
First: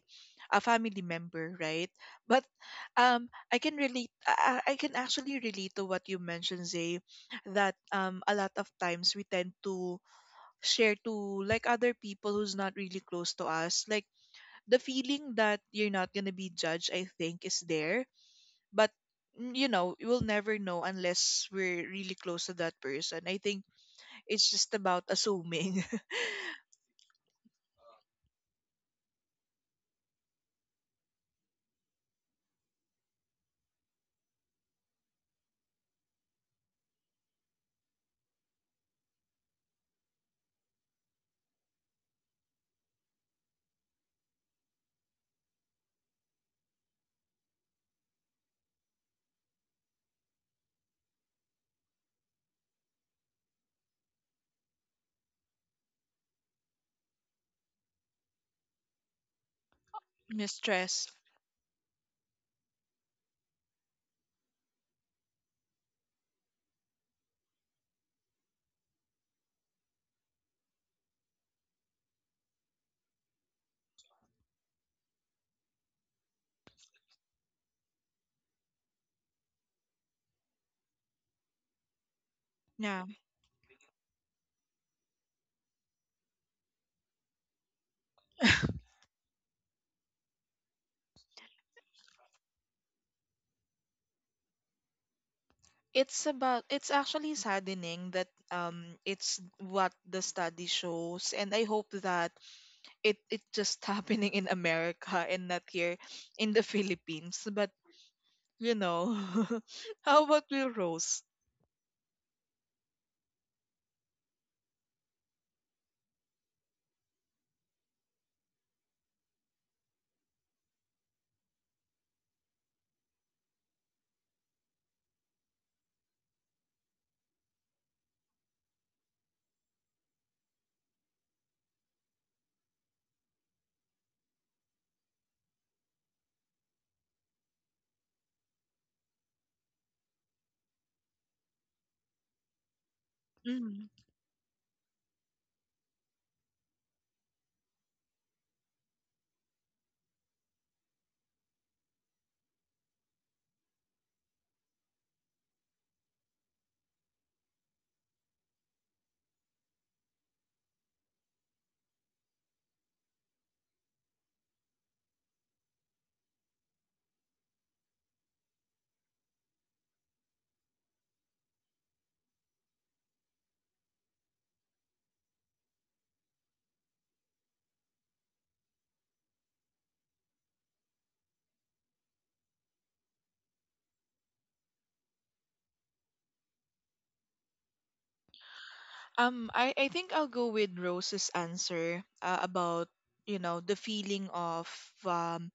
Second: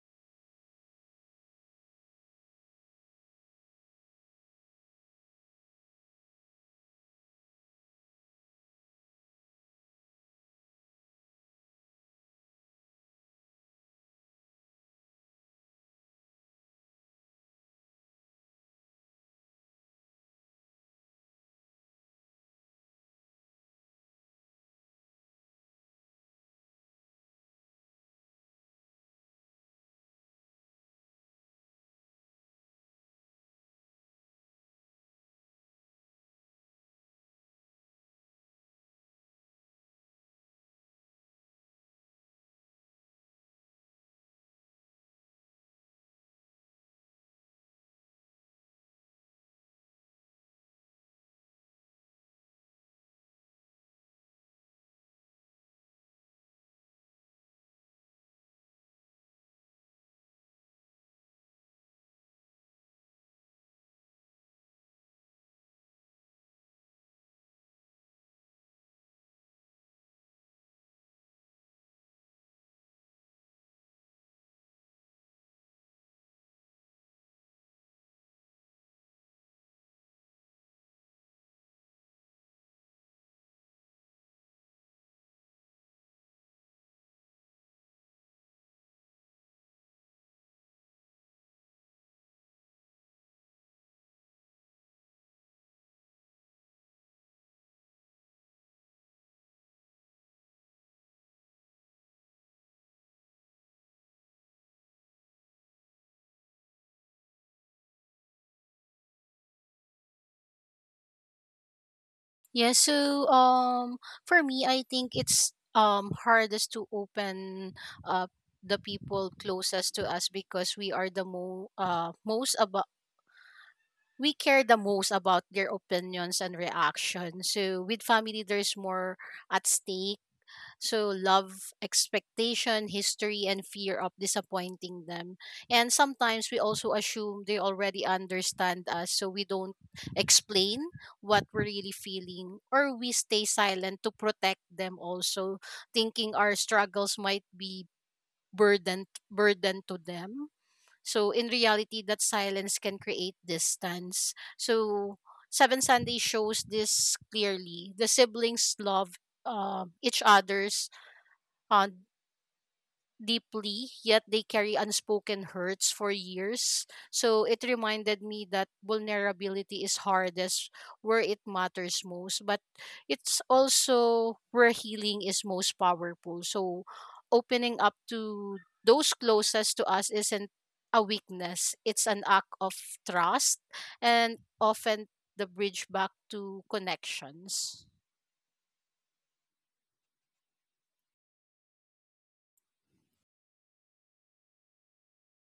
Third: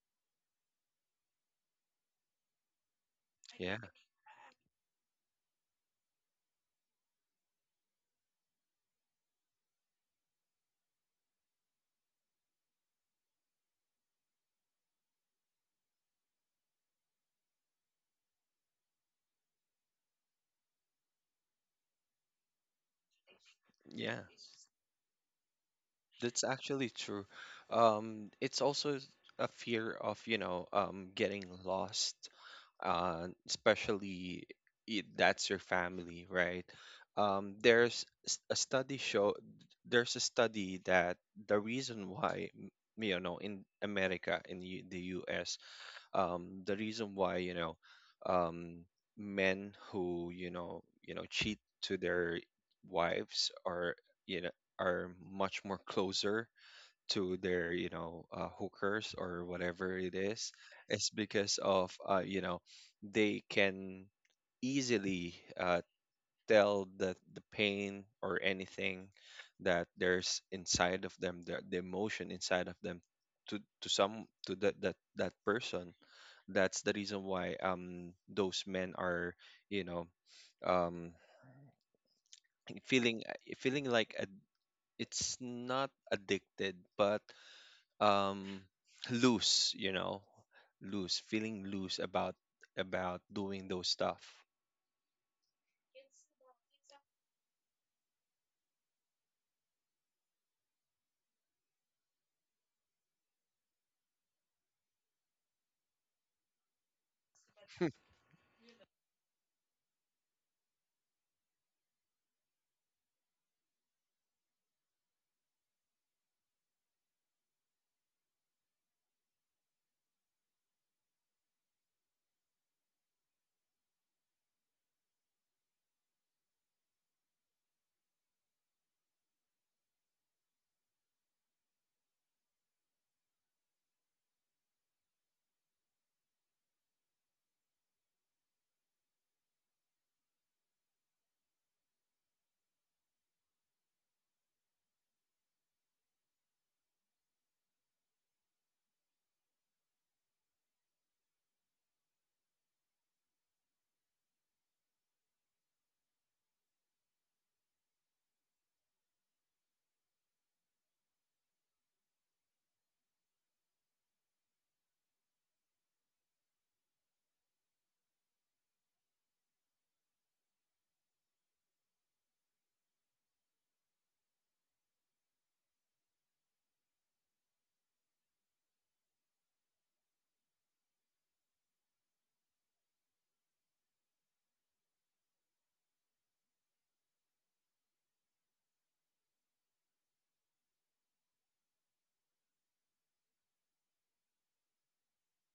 S1: a family member, right? But, um i can
S2: Yeah,
S1: relate i, I I can actually relate to what you mentioned, Zay, that, um a lot of times we tend to share to, like, other people who's not really close to us, like, the feeling that you're not going to be judged, I think, is there. But, mm, you know you will never know unless we're really close to that person, I think.
S2: yeah.
S1: It's just about assuming.
S2: That's actually true. Um, it's also a fear of, you know, um, getting lost, uh, especially, i- that's your family, right? Um, there's s- a study show, there's a study that, the reason why, m- you know, in America, in U- the U S, um, the reason why, you know um, men who, you know you know cheat to their wives are, you know are much more closer to their, you know uh, hookers or whatever it is
S1: Mistress.
S2: is because of, uh, you know they can easily, uh, tell that the pain or anything that there's inside of them, the, the emotion inside of them, to to some to that that that person. That's the reason why, um those men are, you know, um feeling feeling like a, it's not addicted, but um loose, you know, loose, feeling loose about about doing those stuff.
S1: It's about, it's actually saddening that, um it's what the study shows, and I hope that it it just happening in America and not here in the Philippines. But, you know how about you, Rose?
S3: Yeah. So um, for me, I think it's um hardest to open up the people closest to us because we are the mo uh most about, we care the most about their opinions and reactions. So with family, there's more at stake. So, love, expectation, history, and fear of disappointing them. And sometimes we also assume they already understand us, so we don't explain what we're really feeling, or we stay
S1: Mhm.
S3: silent to protect them, also thinking our struggles might be burden burden to them. So, in reality, that silence can create distance. So, Seven Sunday shows this clearly. The siblings love um each other's uh, deeply, yet they carry unspoken hurts for years. So it reminded me that vulnerability is hardest where it matters most, but it's also where healing is most powerful. So opening up to those closest to us isn't a weakness, it's an act of trust and often the bridge back to connections.
S1: um i i think I'll go with Rose's answer, uh, about, you know the feeling of, um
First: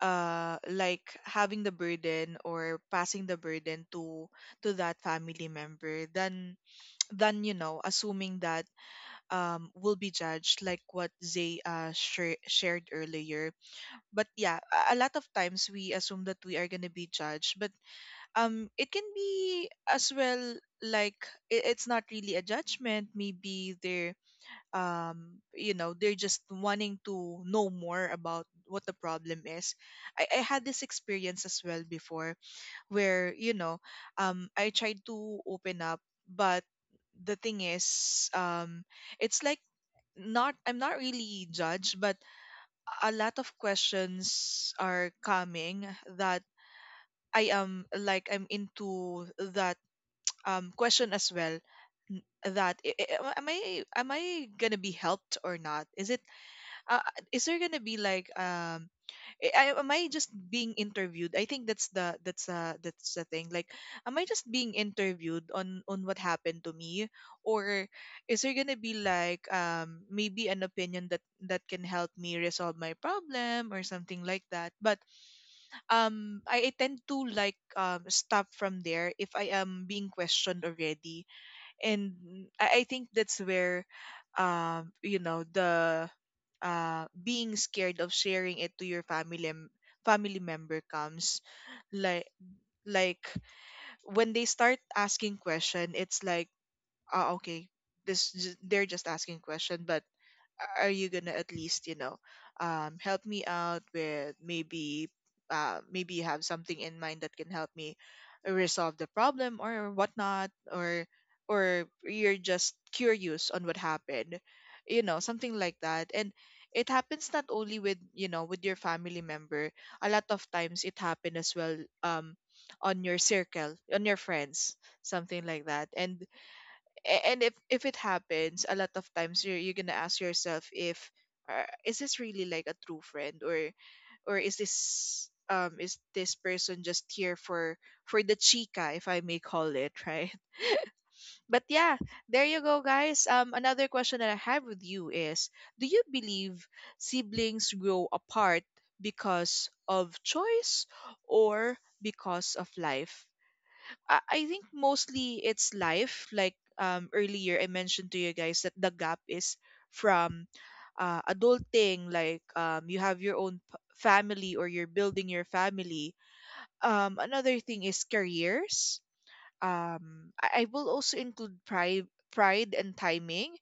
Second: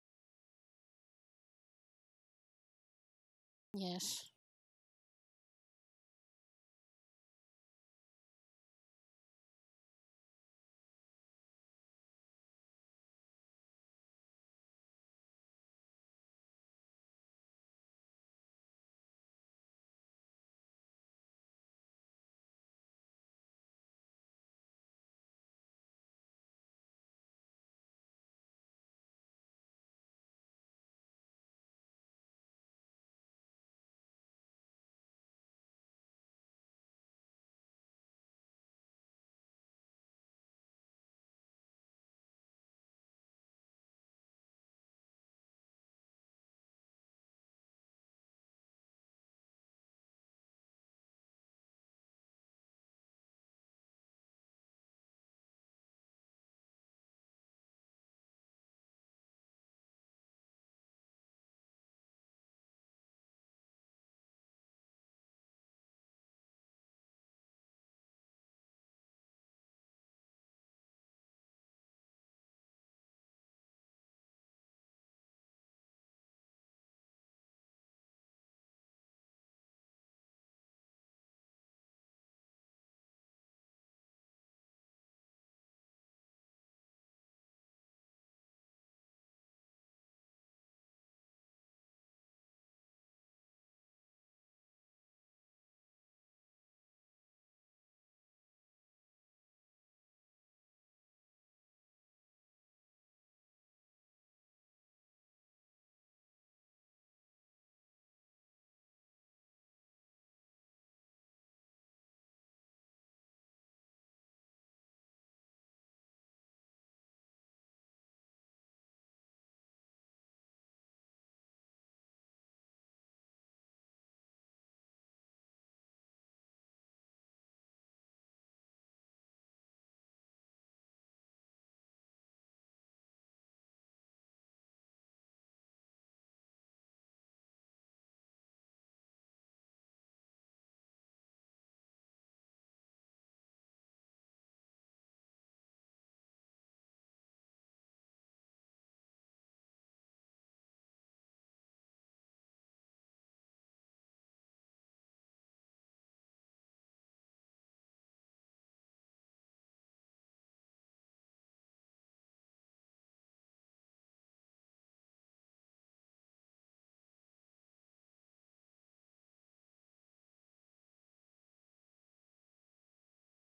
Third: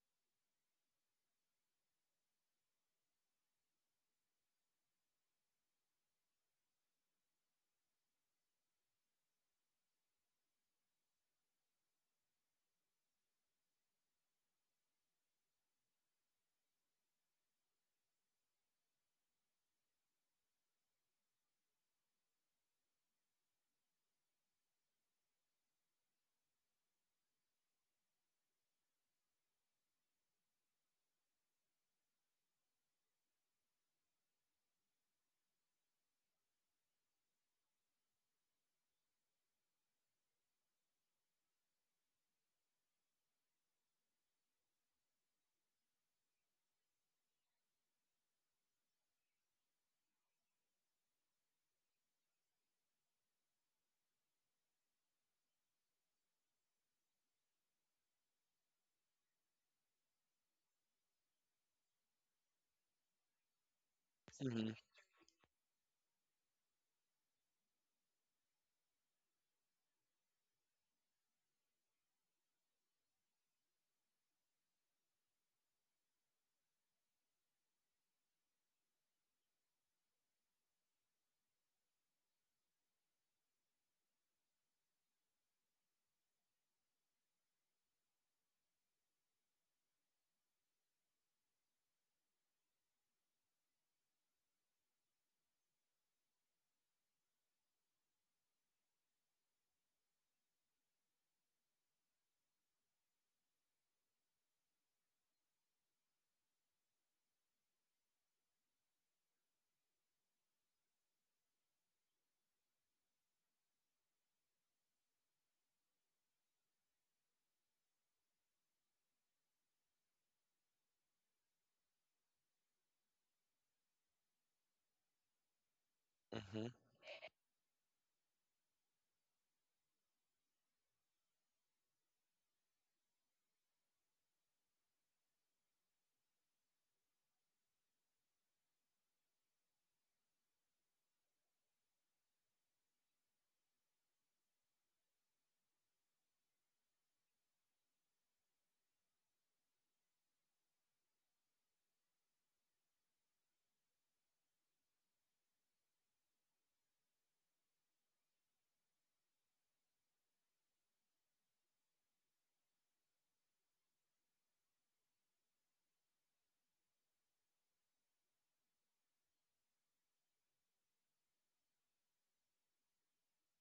S1: uh like, having the burden or passing the burden to
S3: Yes.
S1: to that family member than than, you know assuming that, um will be judged, like what Zay, uh share shared earlier. But yeah, a, a lot of times we assume that we are going to be judged, but, um it can be as well, like, it, it's not really a judgment, maybe they're, um you know, they're just wanting to know more about what the problem is. I, I had this experience as well before, where, you know um I tried to open up. But the thing is, um it's like, not, I'm not really judged, but a lot of questions are coming, that I am like, I'm into that, um question as well. N- that i- i- am i am i gonna be helped or not? is it uh, is there gonna be like, um eh, I, am I just being interviewed? I think that's the that's uh that's the thing. Like, am I just
S2: Hmm.
S1: being interviewed on on what happened to me, or is there gonna be like um maybe an opinion that that can help me resolve my problem or something like that? But um, I, I tend to like um stop from there if I am being questioned already. And I, I think that's where um you know the uh being scared of sharing it to your family mem- family member comes. Like like when they start asking question, it's like, uh, okay, this ju- they're just asking question, but are you gonna at least, you know, um, help me out with maybe, uh, maybe you have something in mind that can help me resolve the problem or whatnot, or or you're just curious on what happened, you know, something like that. And it happens not only with, you know, with your family member. A lot of times it happen as well, um on your circle, on your friends, something like that. And
S2: Hmm.
S1: a- and if if it happens a lot of times, you're, you're gonna ask yourself if, uh, is this really like a true friend, or or is this um is this person just here for for the chica, if I may call it, right? But yeah, there you go, guys. Um another question that I have with you is, do you believe siblings grow apart because of choice or because of life? I I think mostly it's life. Like, um, earlier, I mentioned to you guys that the gap is from, uh, adulting, like, um, you have your own p- family, or you're building your family. Um, another thing is careers. Um, I, I will also include pride, pride and timing.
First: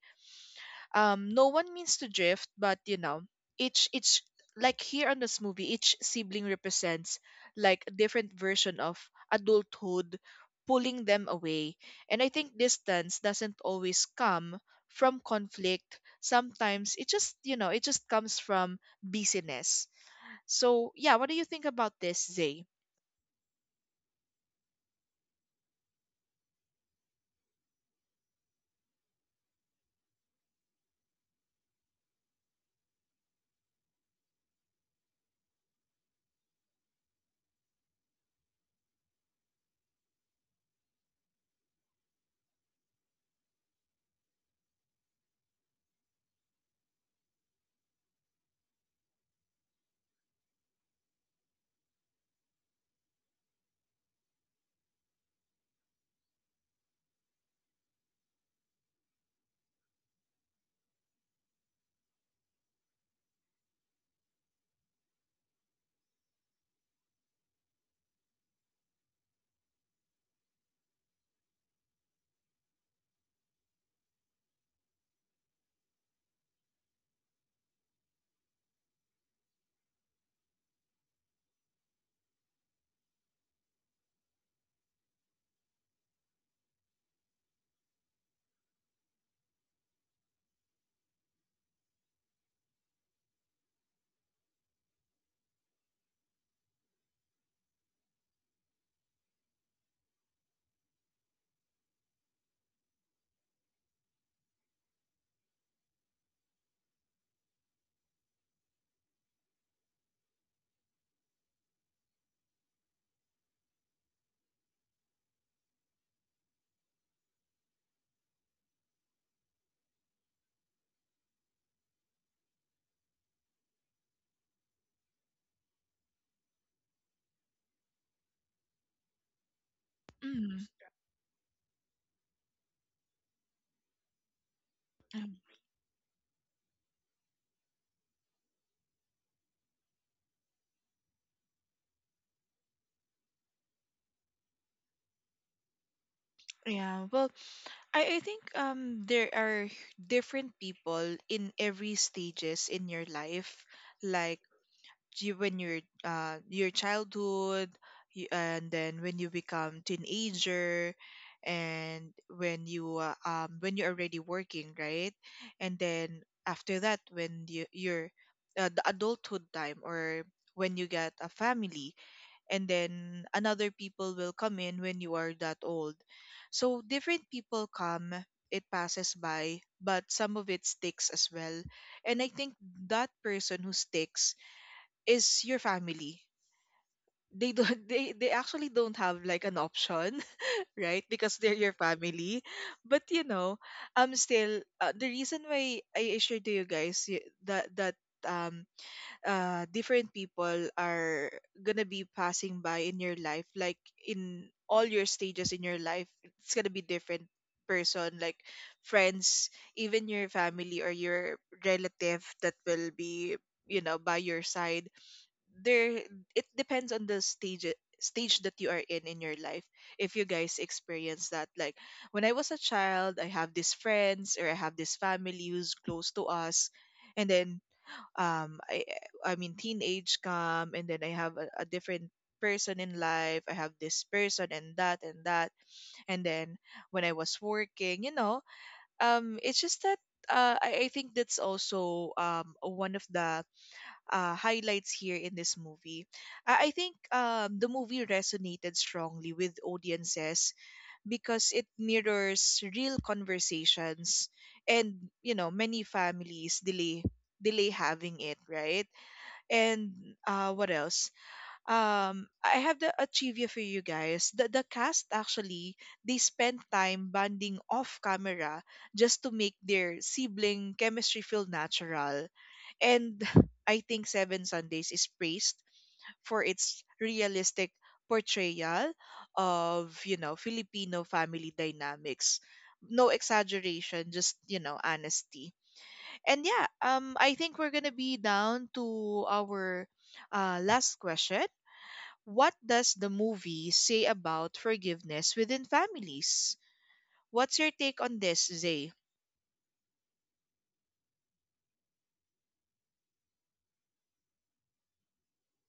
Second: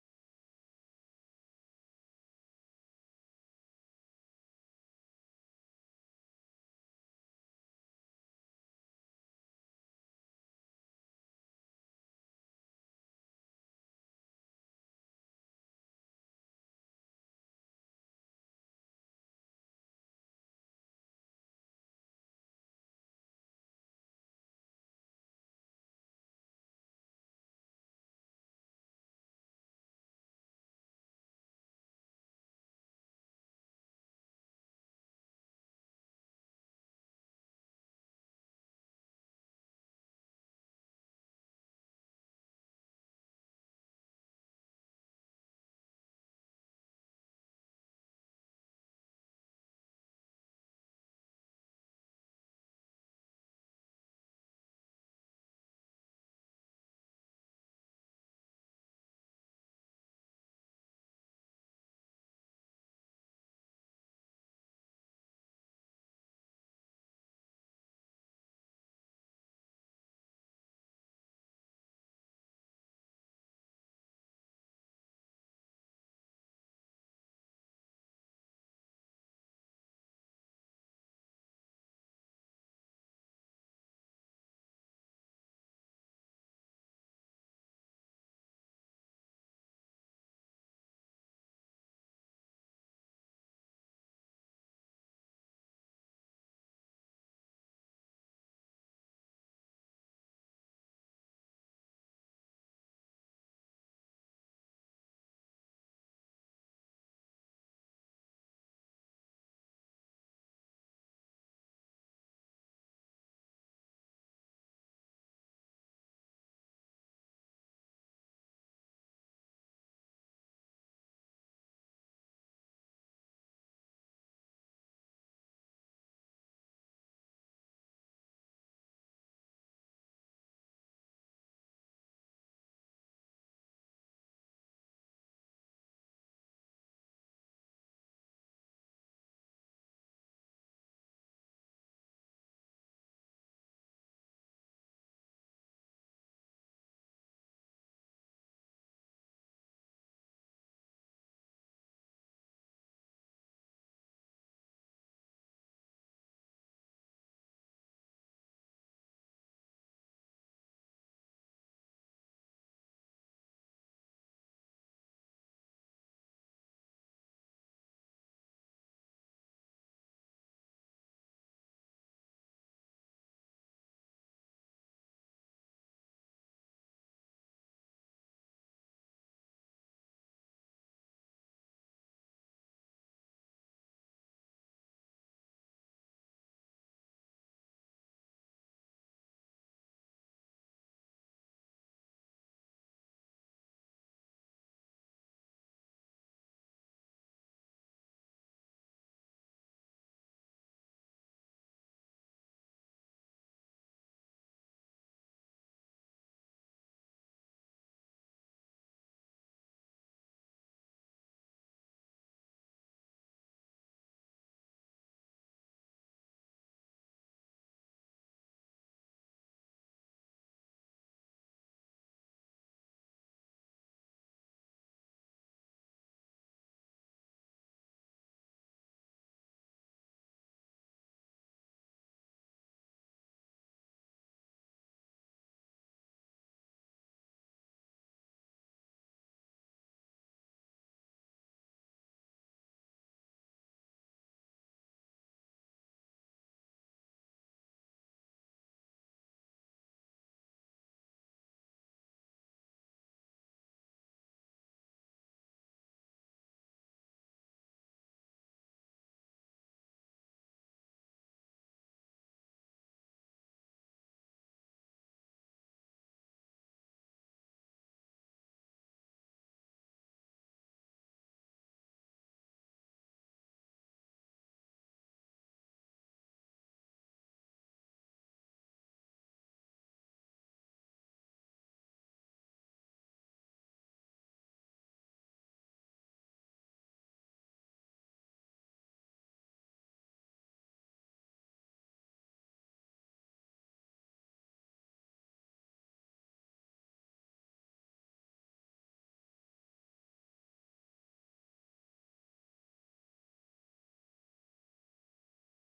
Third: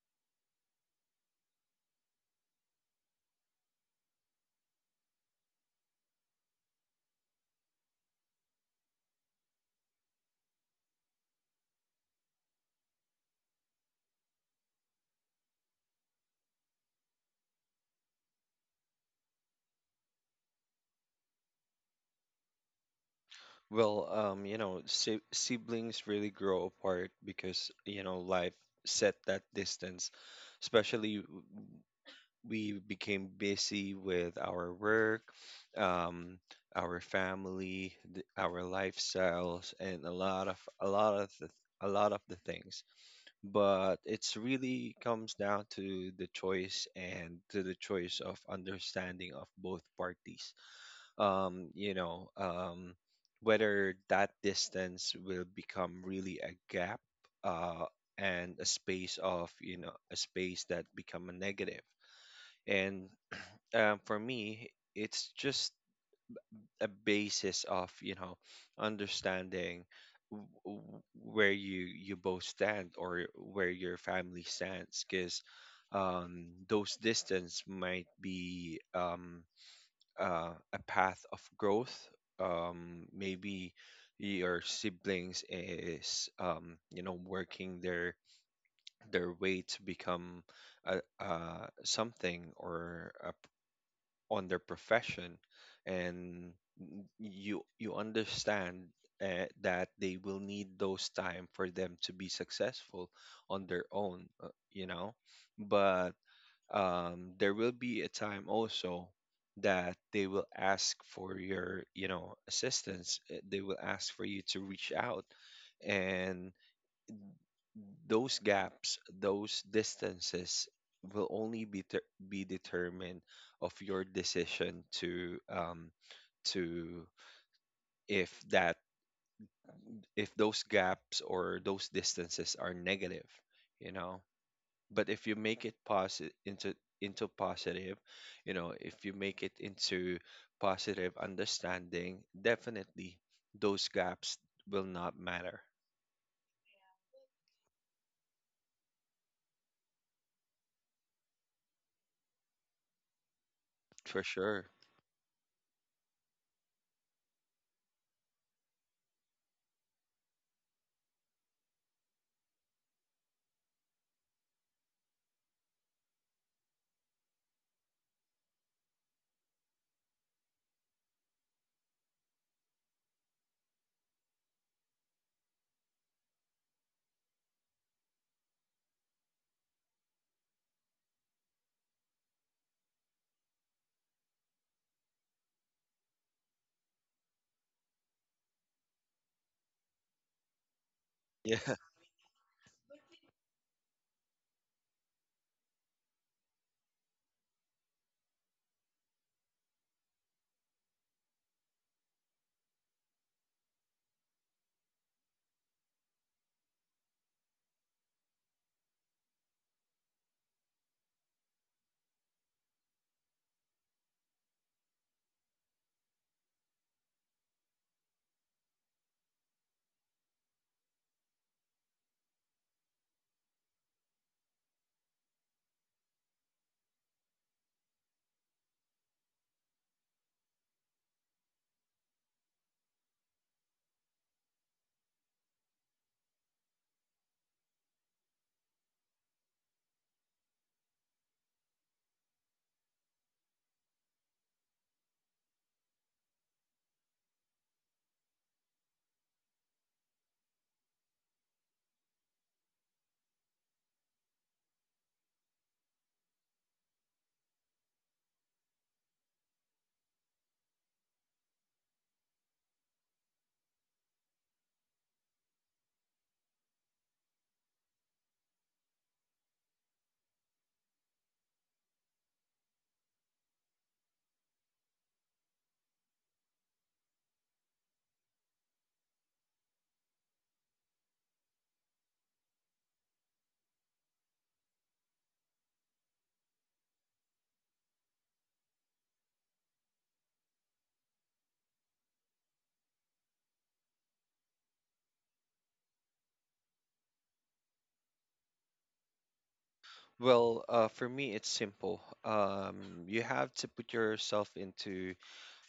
S1: um No one means to drift, but you know, each each like here on this movie, each sibling represents like a different version of adulthood pulling them away. And I think distance doesn't always come from conflict. Sometimes it just, you know, it just comes from busyness. So yeah, what do you think about this, Zay?
S2: Well, um, you know, si siblings really grow apart because, you know, life set that distance, especially, we became busy with our work, um, our family, th- our lifestyles, and a lot of a lot of the, a lot of the things. But it's really comes down to the choice and to the choice of understanding of both parties. Um, you know, um, Whether that distance will become really a gap. Uh, and a space of, you know a space that become a negative. And um, for me, it's just a basis of, you know, understanding, w- w- where you you both stand, or where your family stands, because um, those distance might be, um, uh, a path of growth. Um, maybe your siblings is, um, you know working their their way to become, a, uh, something, or a on their profession, and you you understand, uh, that they will need those time for them to be successful on their own. Uh, you know but um there will be a time also that they will ask for your, you know assistance. Uh, they will ask for you to reach out, and those gaps, those distances will only be ter- be determined of your decision to, um, to if that if those
S1: Mm.
S2: gaps or those distances are negative, you know. But if you make it positive into into positive, you know, if you make it into positive understanding, definitely those gaps will not matter.
S1: Yeah, well, I, I think um there are different people in every stages in your life,
S2: For
S1: like
S2: sure.
S1: you, when you're uh your childhood, you, and then when you become teenager, and when you uh, um when you're already working, right? And then after that, when you you're uh, the adulthood time, or when you get a family, and then another people will come in when you are that old. So different people come, it passes by, but some of it sticks as well. And I think that person who sticks is your family. They don't they, they actually don't have like an option, right? Because they're your
S2: Yeah.
S1: family. But you know, um still uh, the reason why I I shared to you guys y- that that um uh, different people are gonna be passing by in your life, like in all your stages in your life, it's gonna be different person, like friends, even your family or your relative that will be, you know, by your side. There, it depends on the stage stage that you are in in your life. If you guys experience that, like when I was a child, I have these friends, or I have this family who's close to us. And then um i i mean teenage come, and then I have a, a different person in life, I have this person and that and that. And then when I was working, you know, um it's just that, uh, I, I think that's also, um, one of the uh, highlights here in this movie. I, I think, um, the movie resonated strongly with audiences because it mirrors real conversations. And you know, many families delay delay having it, right? And uh what else? um I have the a trivia for you guys. the the cast actually, they spend time bonding off camera just to make their sibling chemistry feel natural. And I think Seven Sundays is praised for its realistic portrayal of, you know, Filipino family dynamics. No exaggeration, just, you know, honesty. And yeah, um, I think we're gonna be down to our uh, last question. What does the movie say about forgiveness within families? What's your take on this, Zay?
S2: Well, uh, for me, it's simple. Um, you have to put yourself into,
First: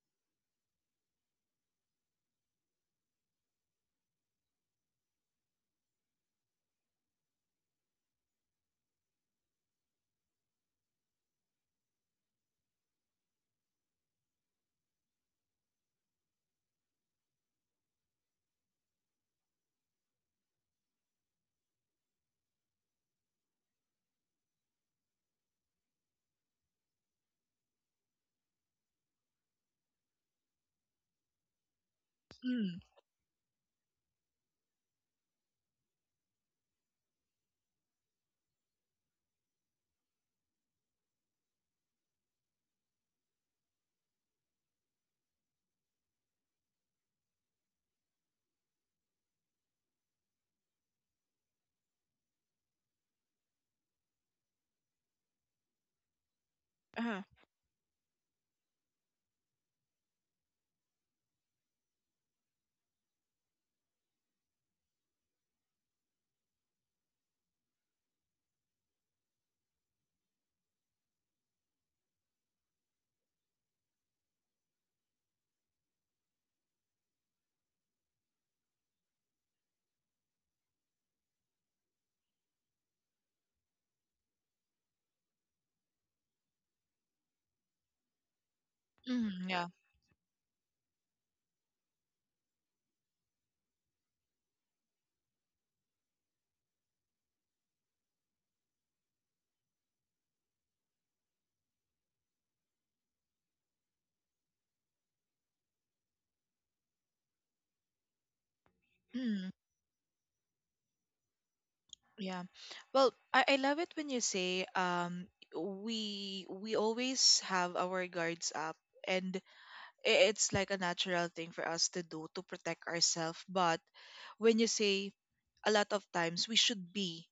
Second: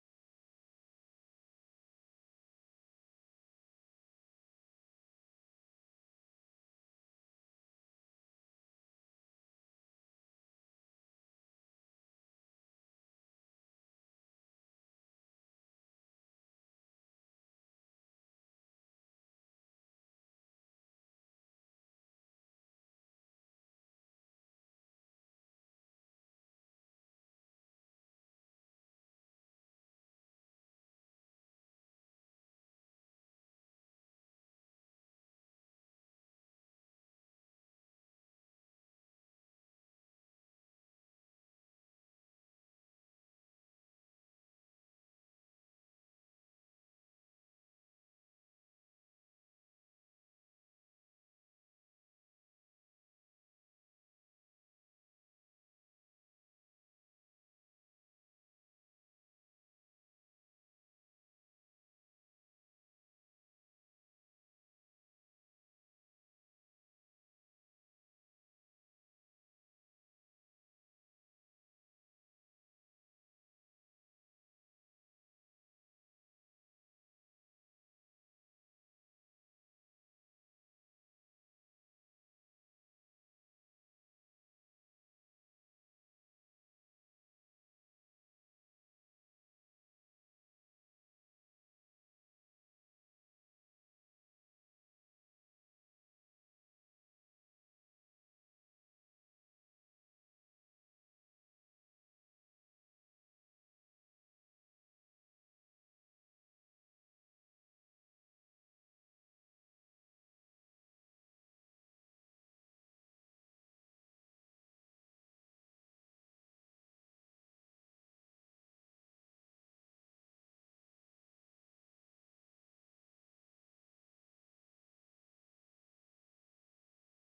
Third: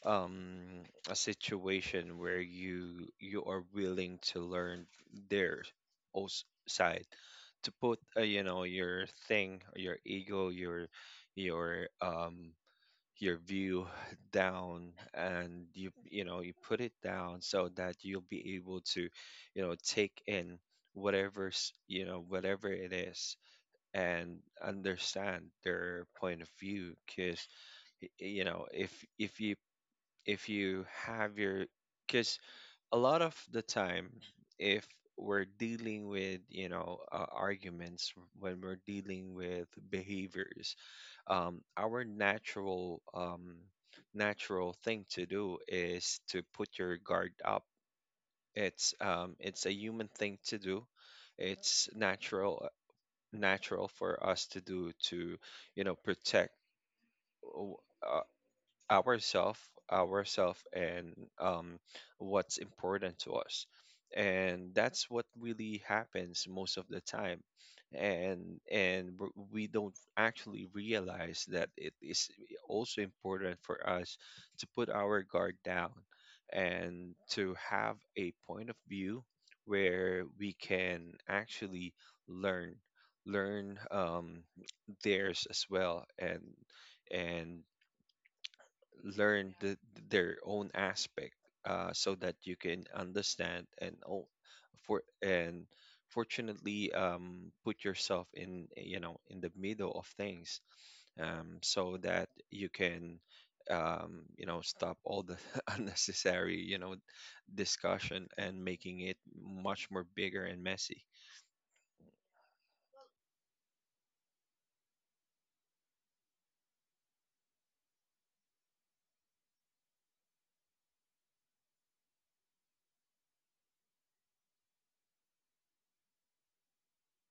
S2: um, a situation where you you are willing to learn their, os- side, to put, uh, you know your thing, your ego, your your um your view down, and you you know you put it down, so that you'll be able to, you know take in, whatever's you know whatever it is, and understand their point of view. Because you know if if you if you have your because
S1: Mm,
S2: a lot of the time, if we're dealing with, you know uh, arguments, when we're dealing with behaviors, um, our natural um, natural thing to do is to put your guard up. It's um, it's a human thing to do. It's natural natural for us to do, to, you know protect,
S1: uh-huh.
S2: uh, ourself ourself and, um, what's important to us, and that's what really happens most of the time. And and w- we don't actually realize that it is also important for us to put our guard down, and to have a point of view where we can actually learn learn, um, theirs as well, and and
S1: Mm,
S2: learn
S1: yeah.
S2: the, their own aspect, uh, so that you can understand and all for and fortunately, um, put yourself in, you know in the middle of things, um, so that you can, um, you know stop all the unnecessary, you know discussion, and making it
S1: Mm,
S2: much more bigger and messy.
S1: yeah. Well, I, I love it when you say um we we always have our guards up. And I- it's like a natural thing for us to do, to protect ourselves. But when you say a lot of times we should be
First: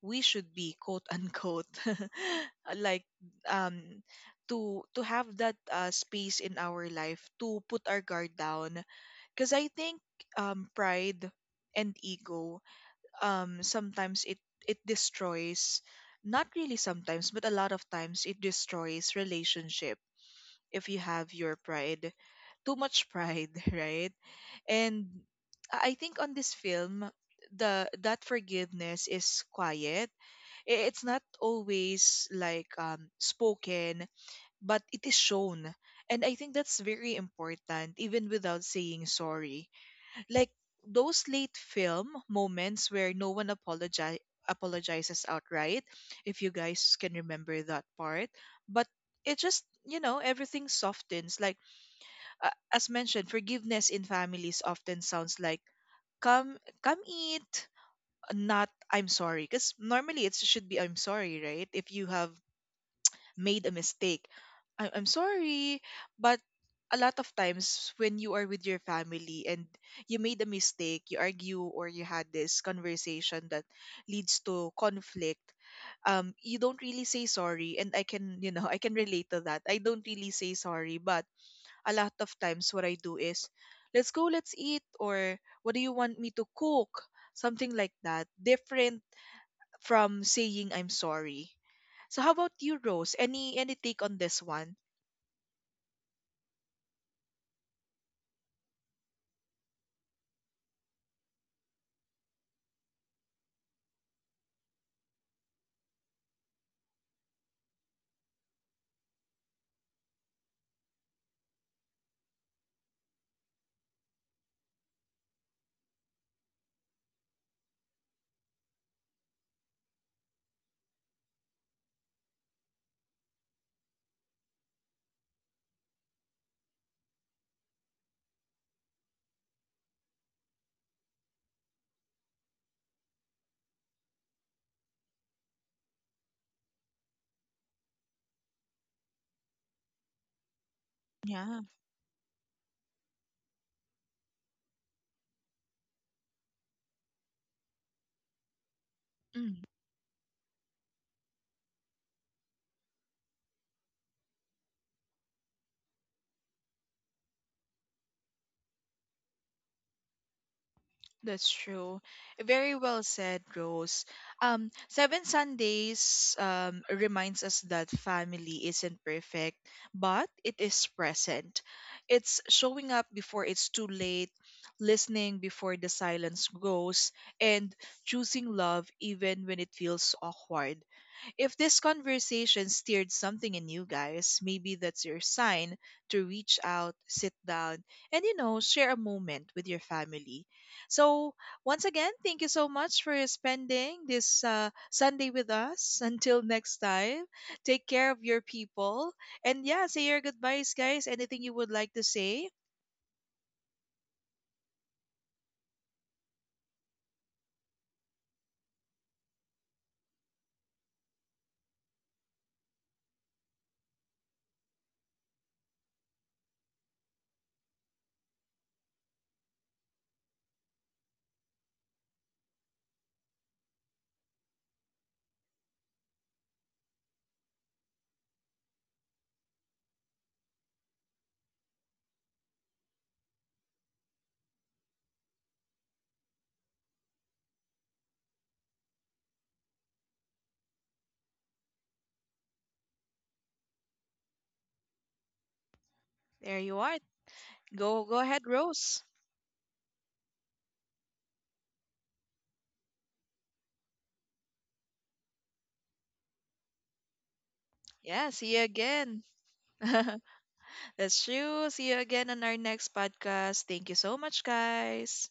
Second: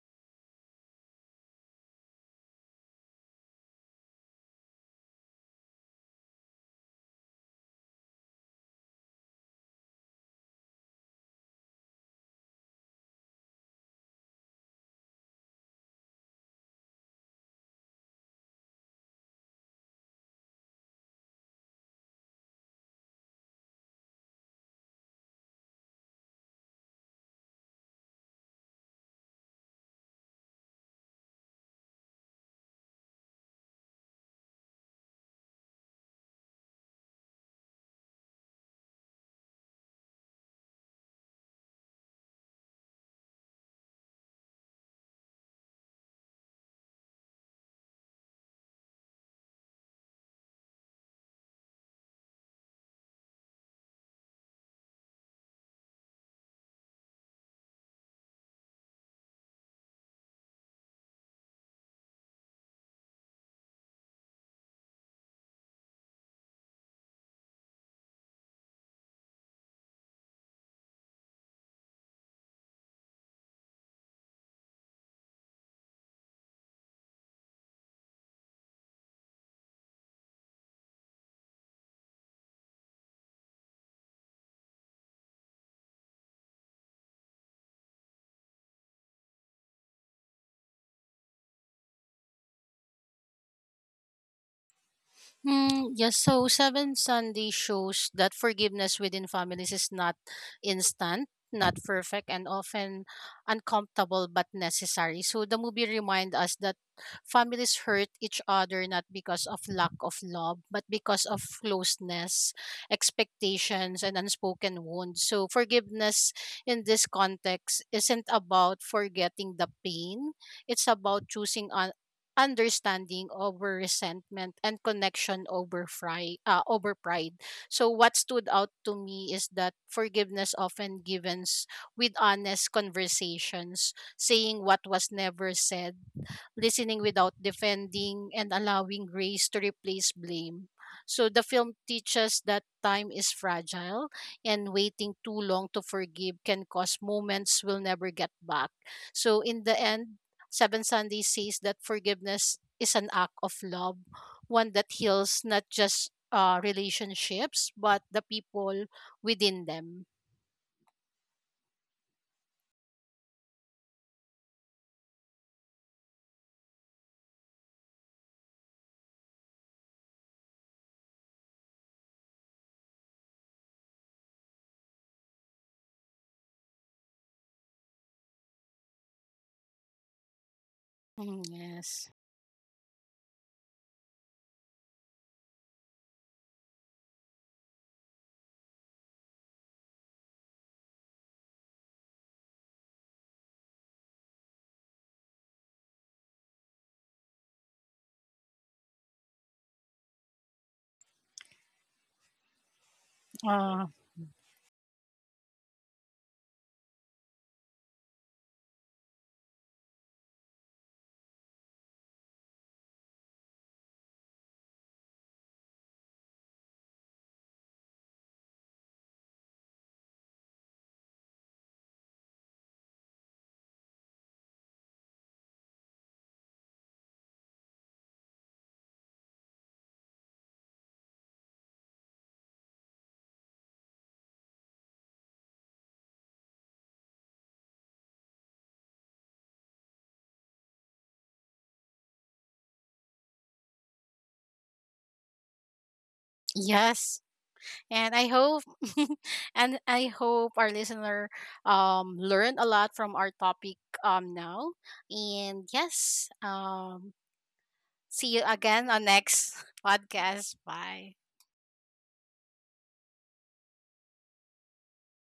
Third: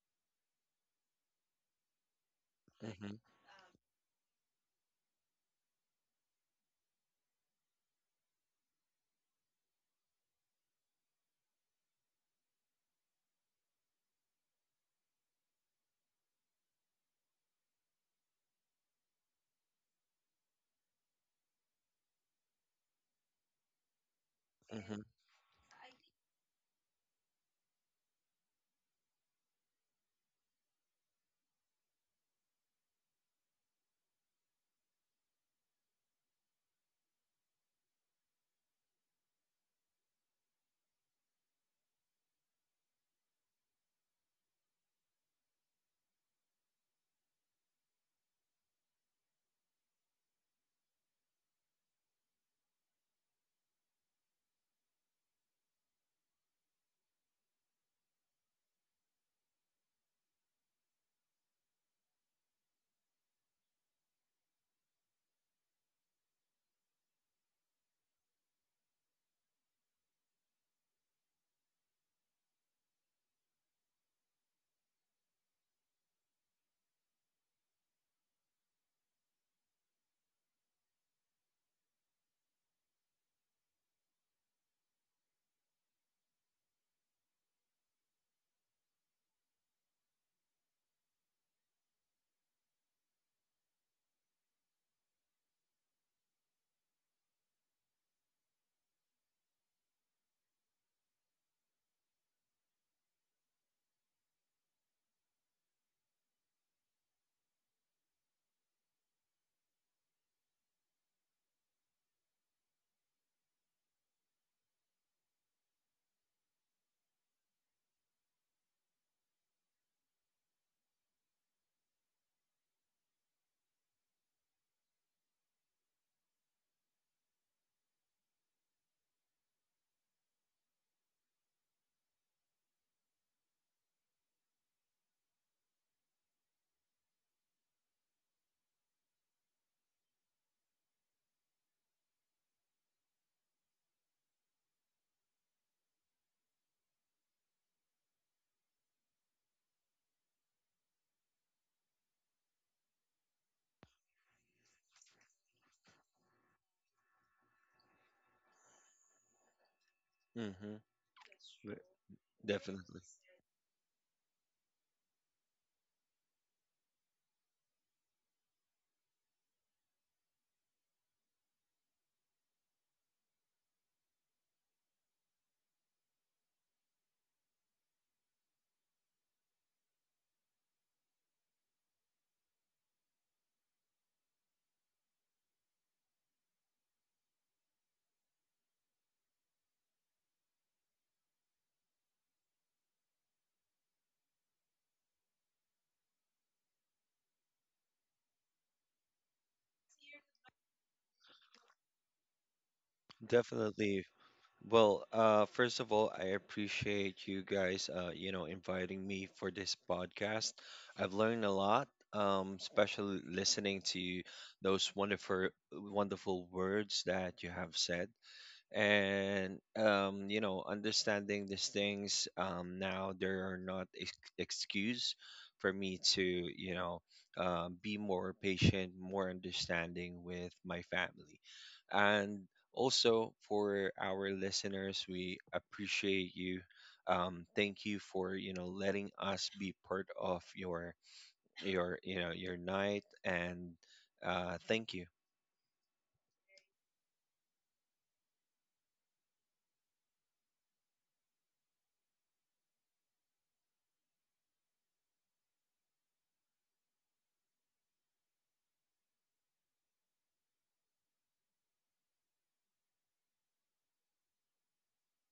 S1: we should be quote unquote like,
S2: Hmm,
S1: um to to have that uh, space in our life to put our guard down. Because I think, um pride and ego, um sometimes it it destroys, not really sometimes, but a lot of times it destroys relationship, if you have your pride, too much pride, right?
S2: hmm,
S1: and I I think on this film, the that forgiveness is quiet. I- it's not always like um spoken, but it is shown. And I think that's very important, even without saying sorry, like those late film moments where no one apologize apologizes outright, if you guys can remember that part. But it just, you know, everything softens. Like, uh, as mentioned, forgiveness in families often sounds like come come eat, not I'm sorry. Because normally it should be I'm sorry, right? If you have made a mistake, I- I'm sorry. But a lot of times when you are with your family, and you made a mistake, you argue or you had this conversation that leads to conflict, um, you don't really say sorry. And I can, you know, I can relate to that. I don't really say sorry, but a lot of times what I do is, let's go, let's eat, or what do you want me to cook? Something like that. Different from saying I'm sorry. So how about you, Rose? Any any take on this one?
S3: Hmm. Yes, so Seven Sunday shows that forgiveness within families is not instant, not perfect, and often uncomfortable but necessary. So the movie reminds us that families hurt each other not because of lack of love, but because of closeness, expectations, and unspoken wounds. So forgiveness in this context isn't about forgetting the pain, it's about choosing understanding over resentment and connection over fry, uh, over pride. So what stood out to me is that forgiveness often givens with honest conversations, saying what was never said, listening without defending, and allowing grace to replace blame. So the
S1: Yeah.
S3: film teaches that time is fragile and waiting too long to forgive can cause moments we'll never get back. So in the end, Seven Sundays says that forgiveness is an act of love, one that heals not just uh, relationships, but the people within them.
S2: hmm.
S1: That's true. Very
S2: Definitely,
S1: well said, Rose. Um, Seven Sundays um, reminds us that family isn't perfect, but it is present. It's showing up before it's too late, listening before the silence goes, and choosing love even when it feels awkward.
S3: Mm,
S1: If this
S3: yes.
S1: conversation stirred something in you guys, maybe that's your sign to reach out, sit down, and you know, share a moment with your family. So, once again, thank you so much for spending this uh, Sunday with us. Until next time, take care of your people. And yeah, say your goodbyes, guys. Anything you would like to say?
S3: Uh,
S2: definitely. Well, uh, first of all, I appreciate you guys, uh, you know, inviting me for this podcast. I've learned a lot, um, especially listening to those wonderful, wonderful words that you have said, and um, you know understanding these things. Um, now there are not ex- excuse for me to, you know um, be more patient, more understanding with my family. And also for our listeners, we appreciate you. Um, thank you for, you know letting us be part of your your you know your night, and, uh, thank you.
S1: There you are.
S3: yes.
S1: Go
S3: And
S1: go
S3: I
S1: ahead,
S3: hope
S1: Rose.
S3: and I hope our listener um learned a lot from our topic um now. And yes, um
S1: Yeah,
S3: see you
S1: see you
S3: again on
S1: again.
S3: next podcast. Bye.
S1: That's true. See you again on our next podcast. Thank you so much, guys.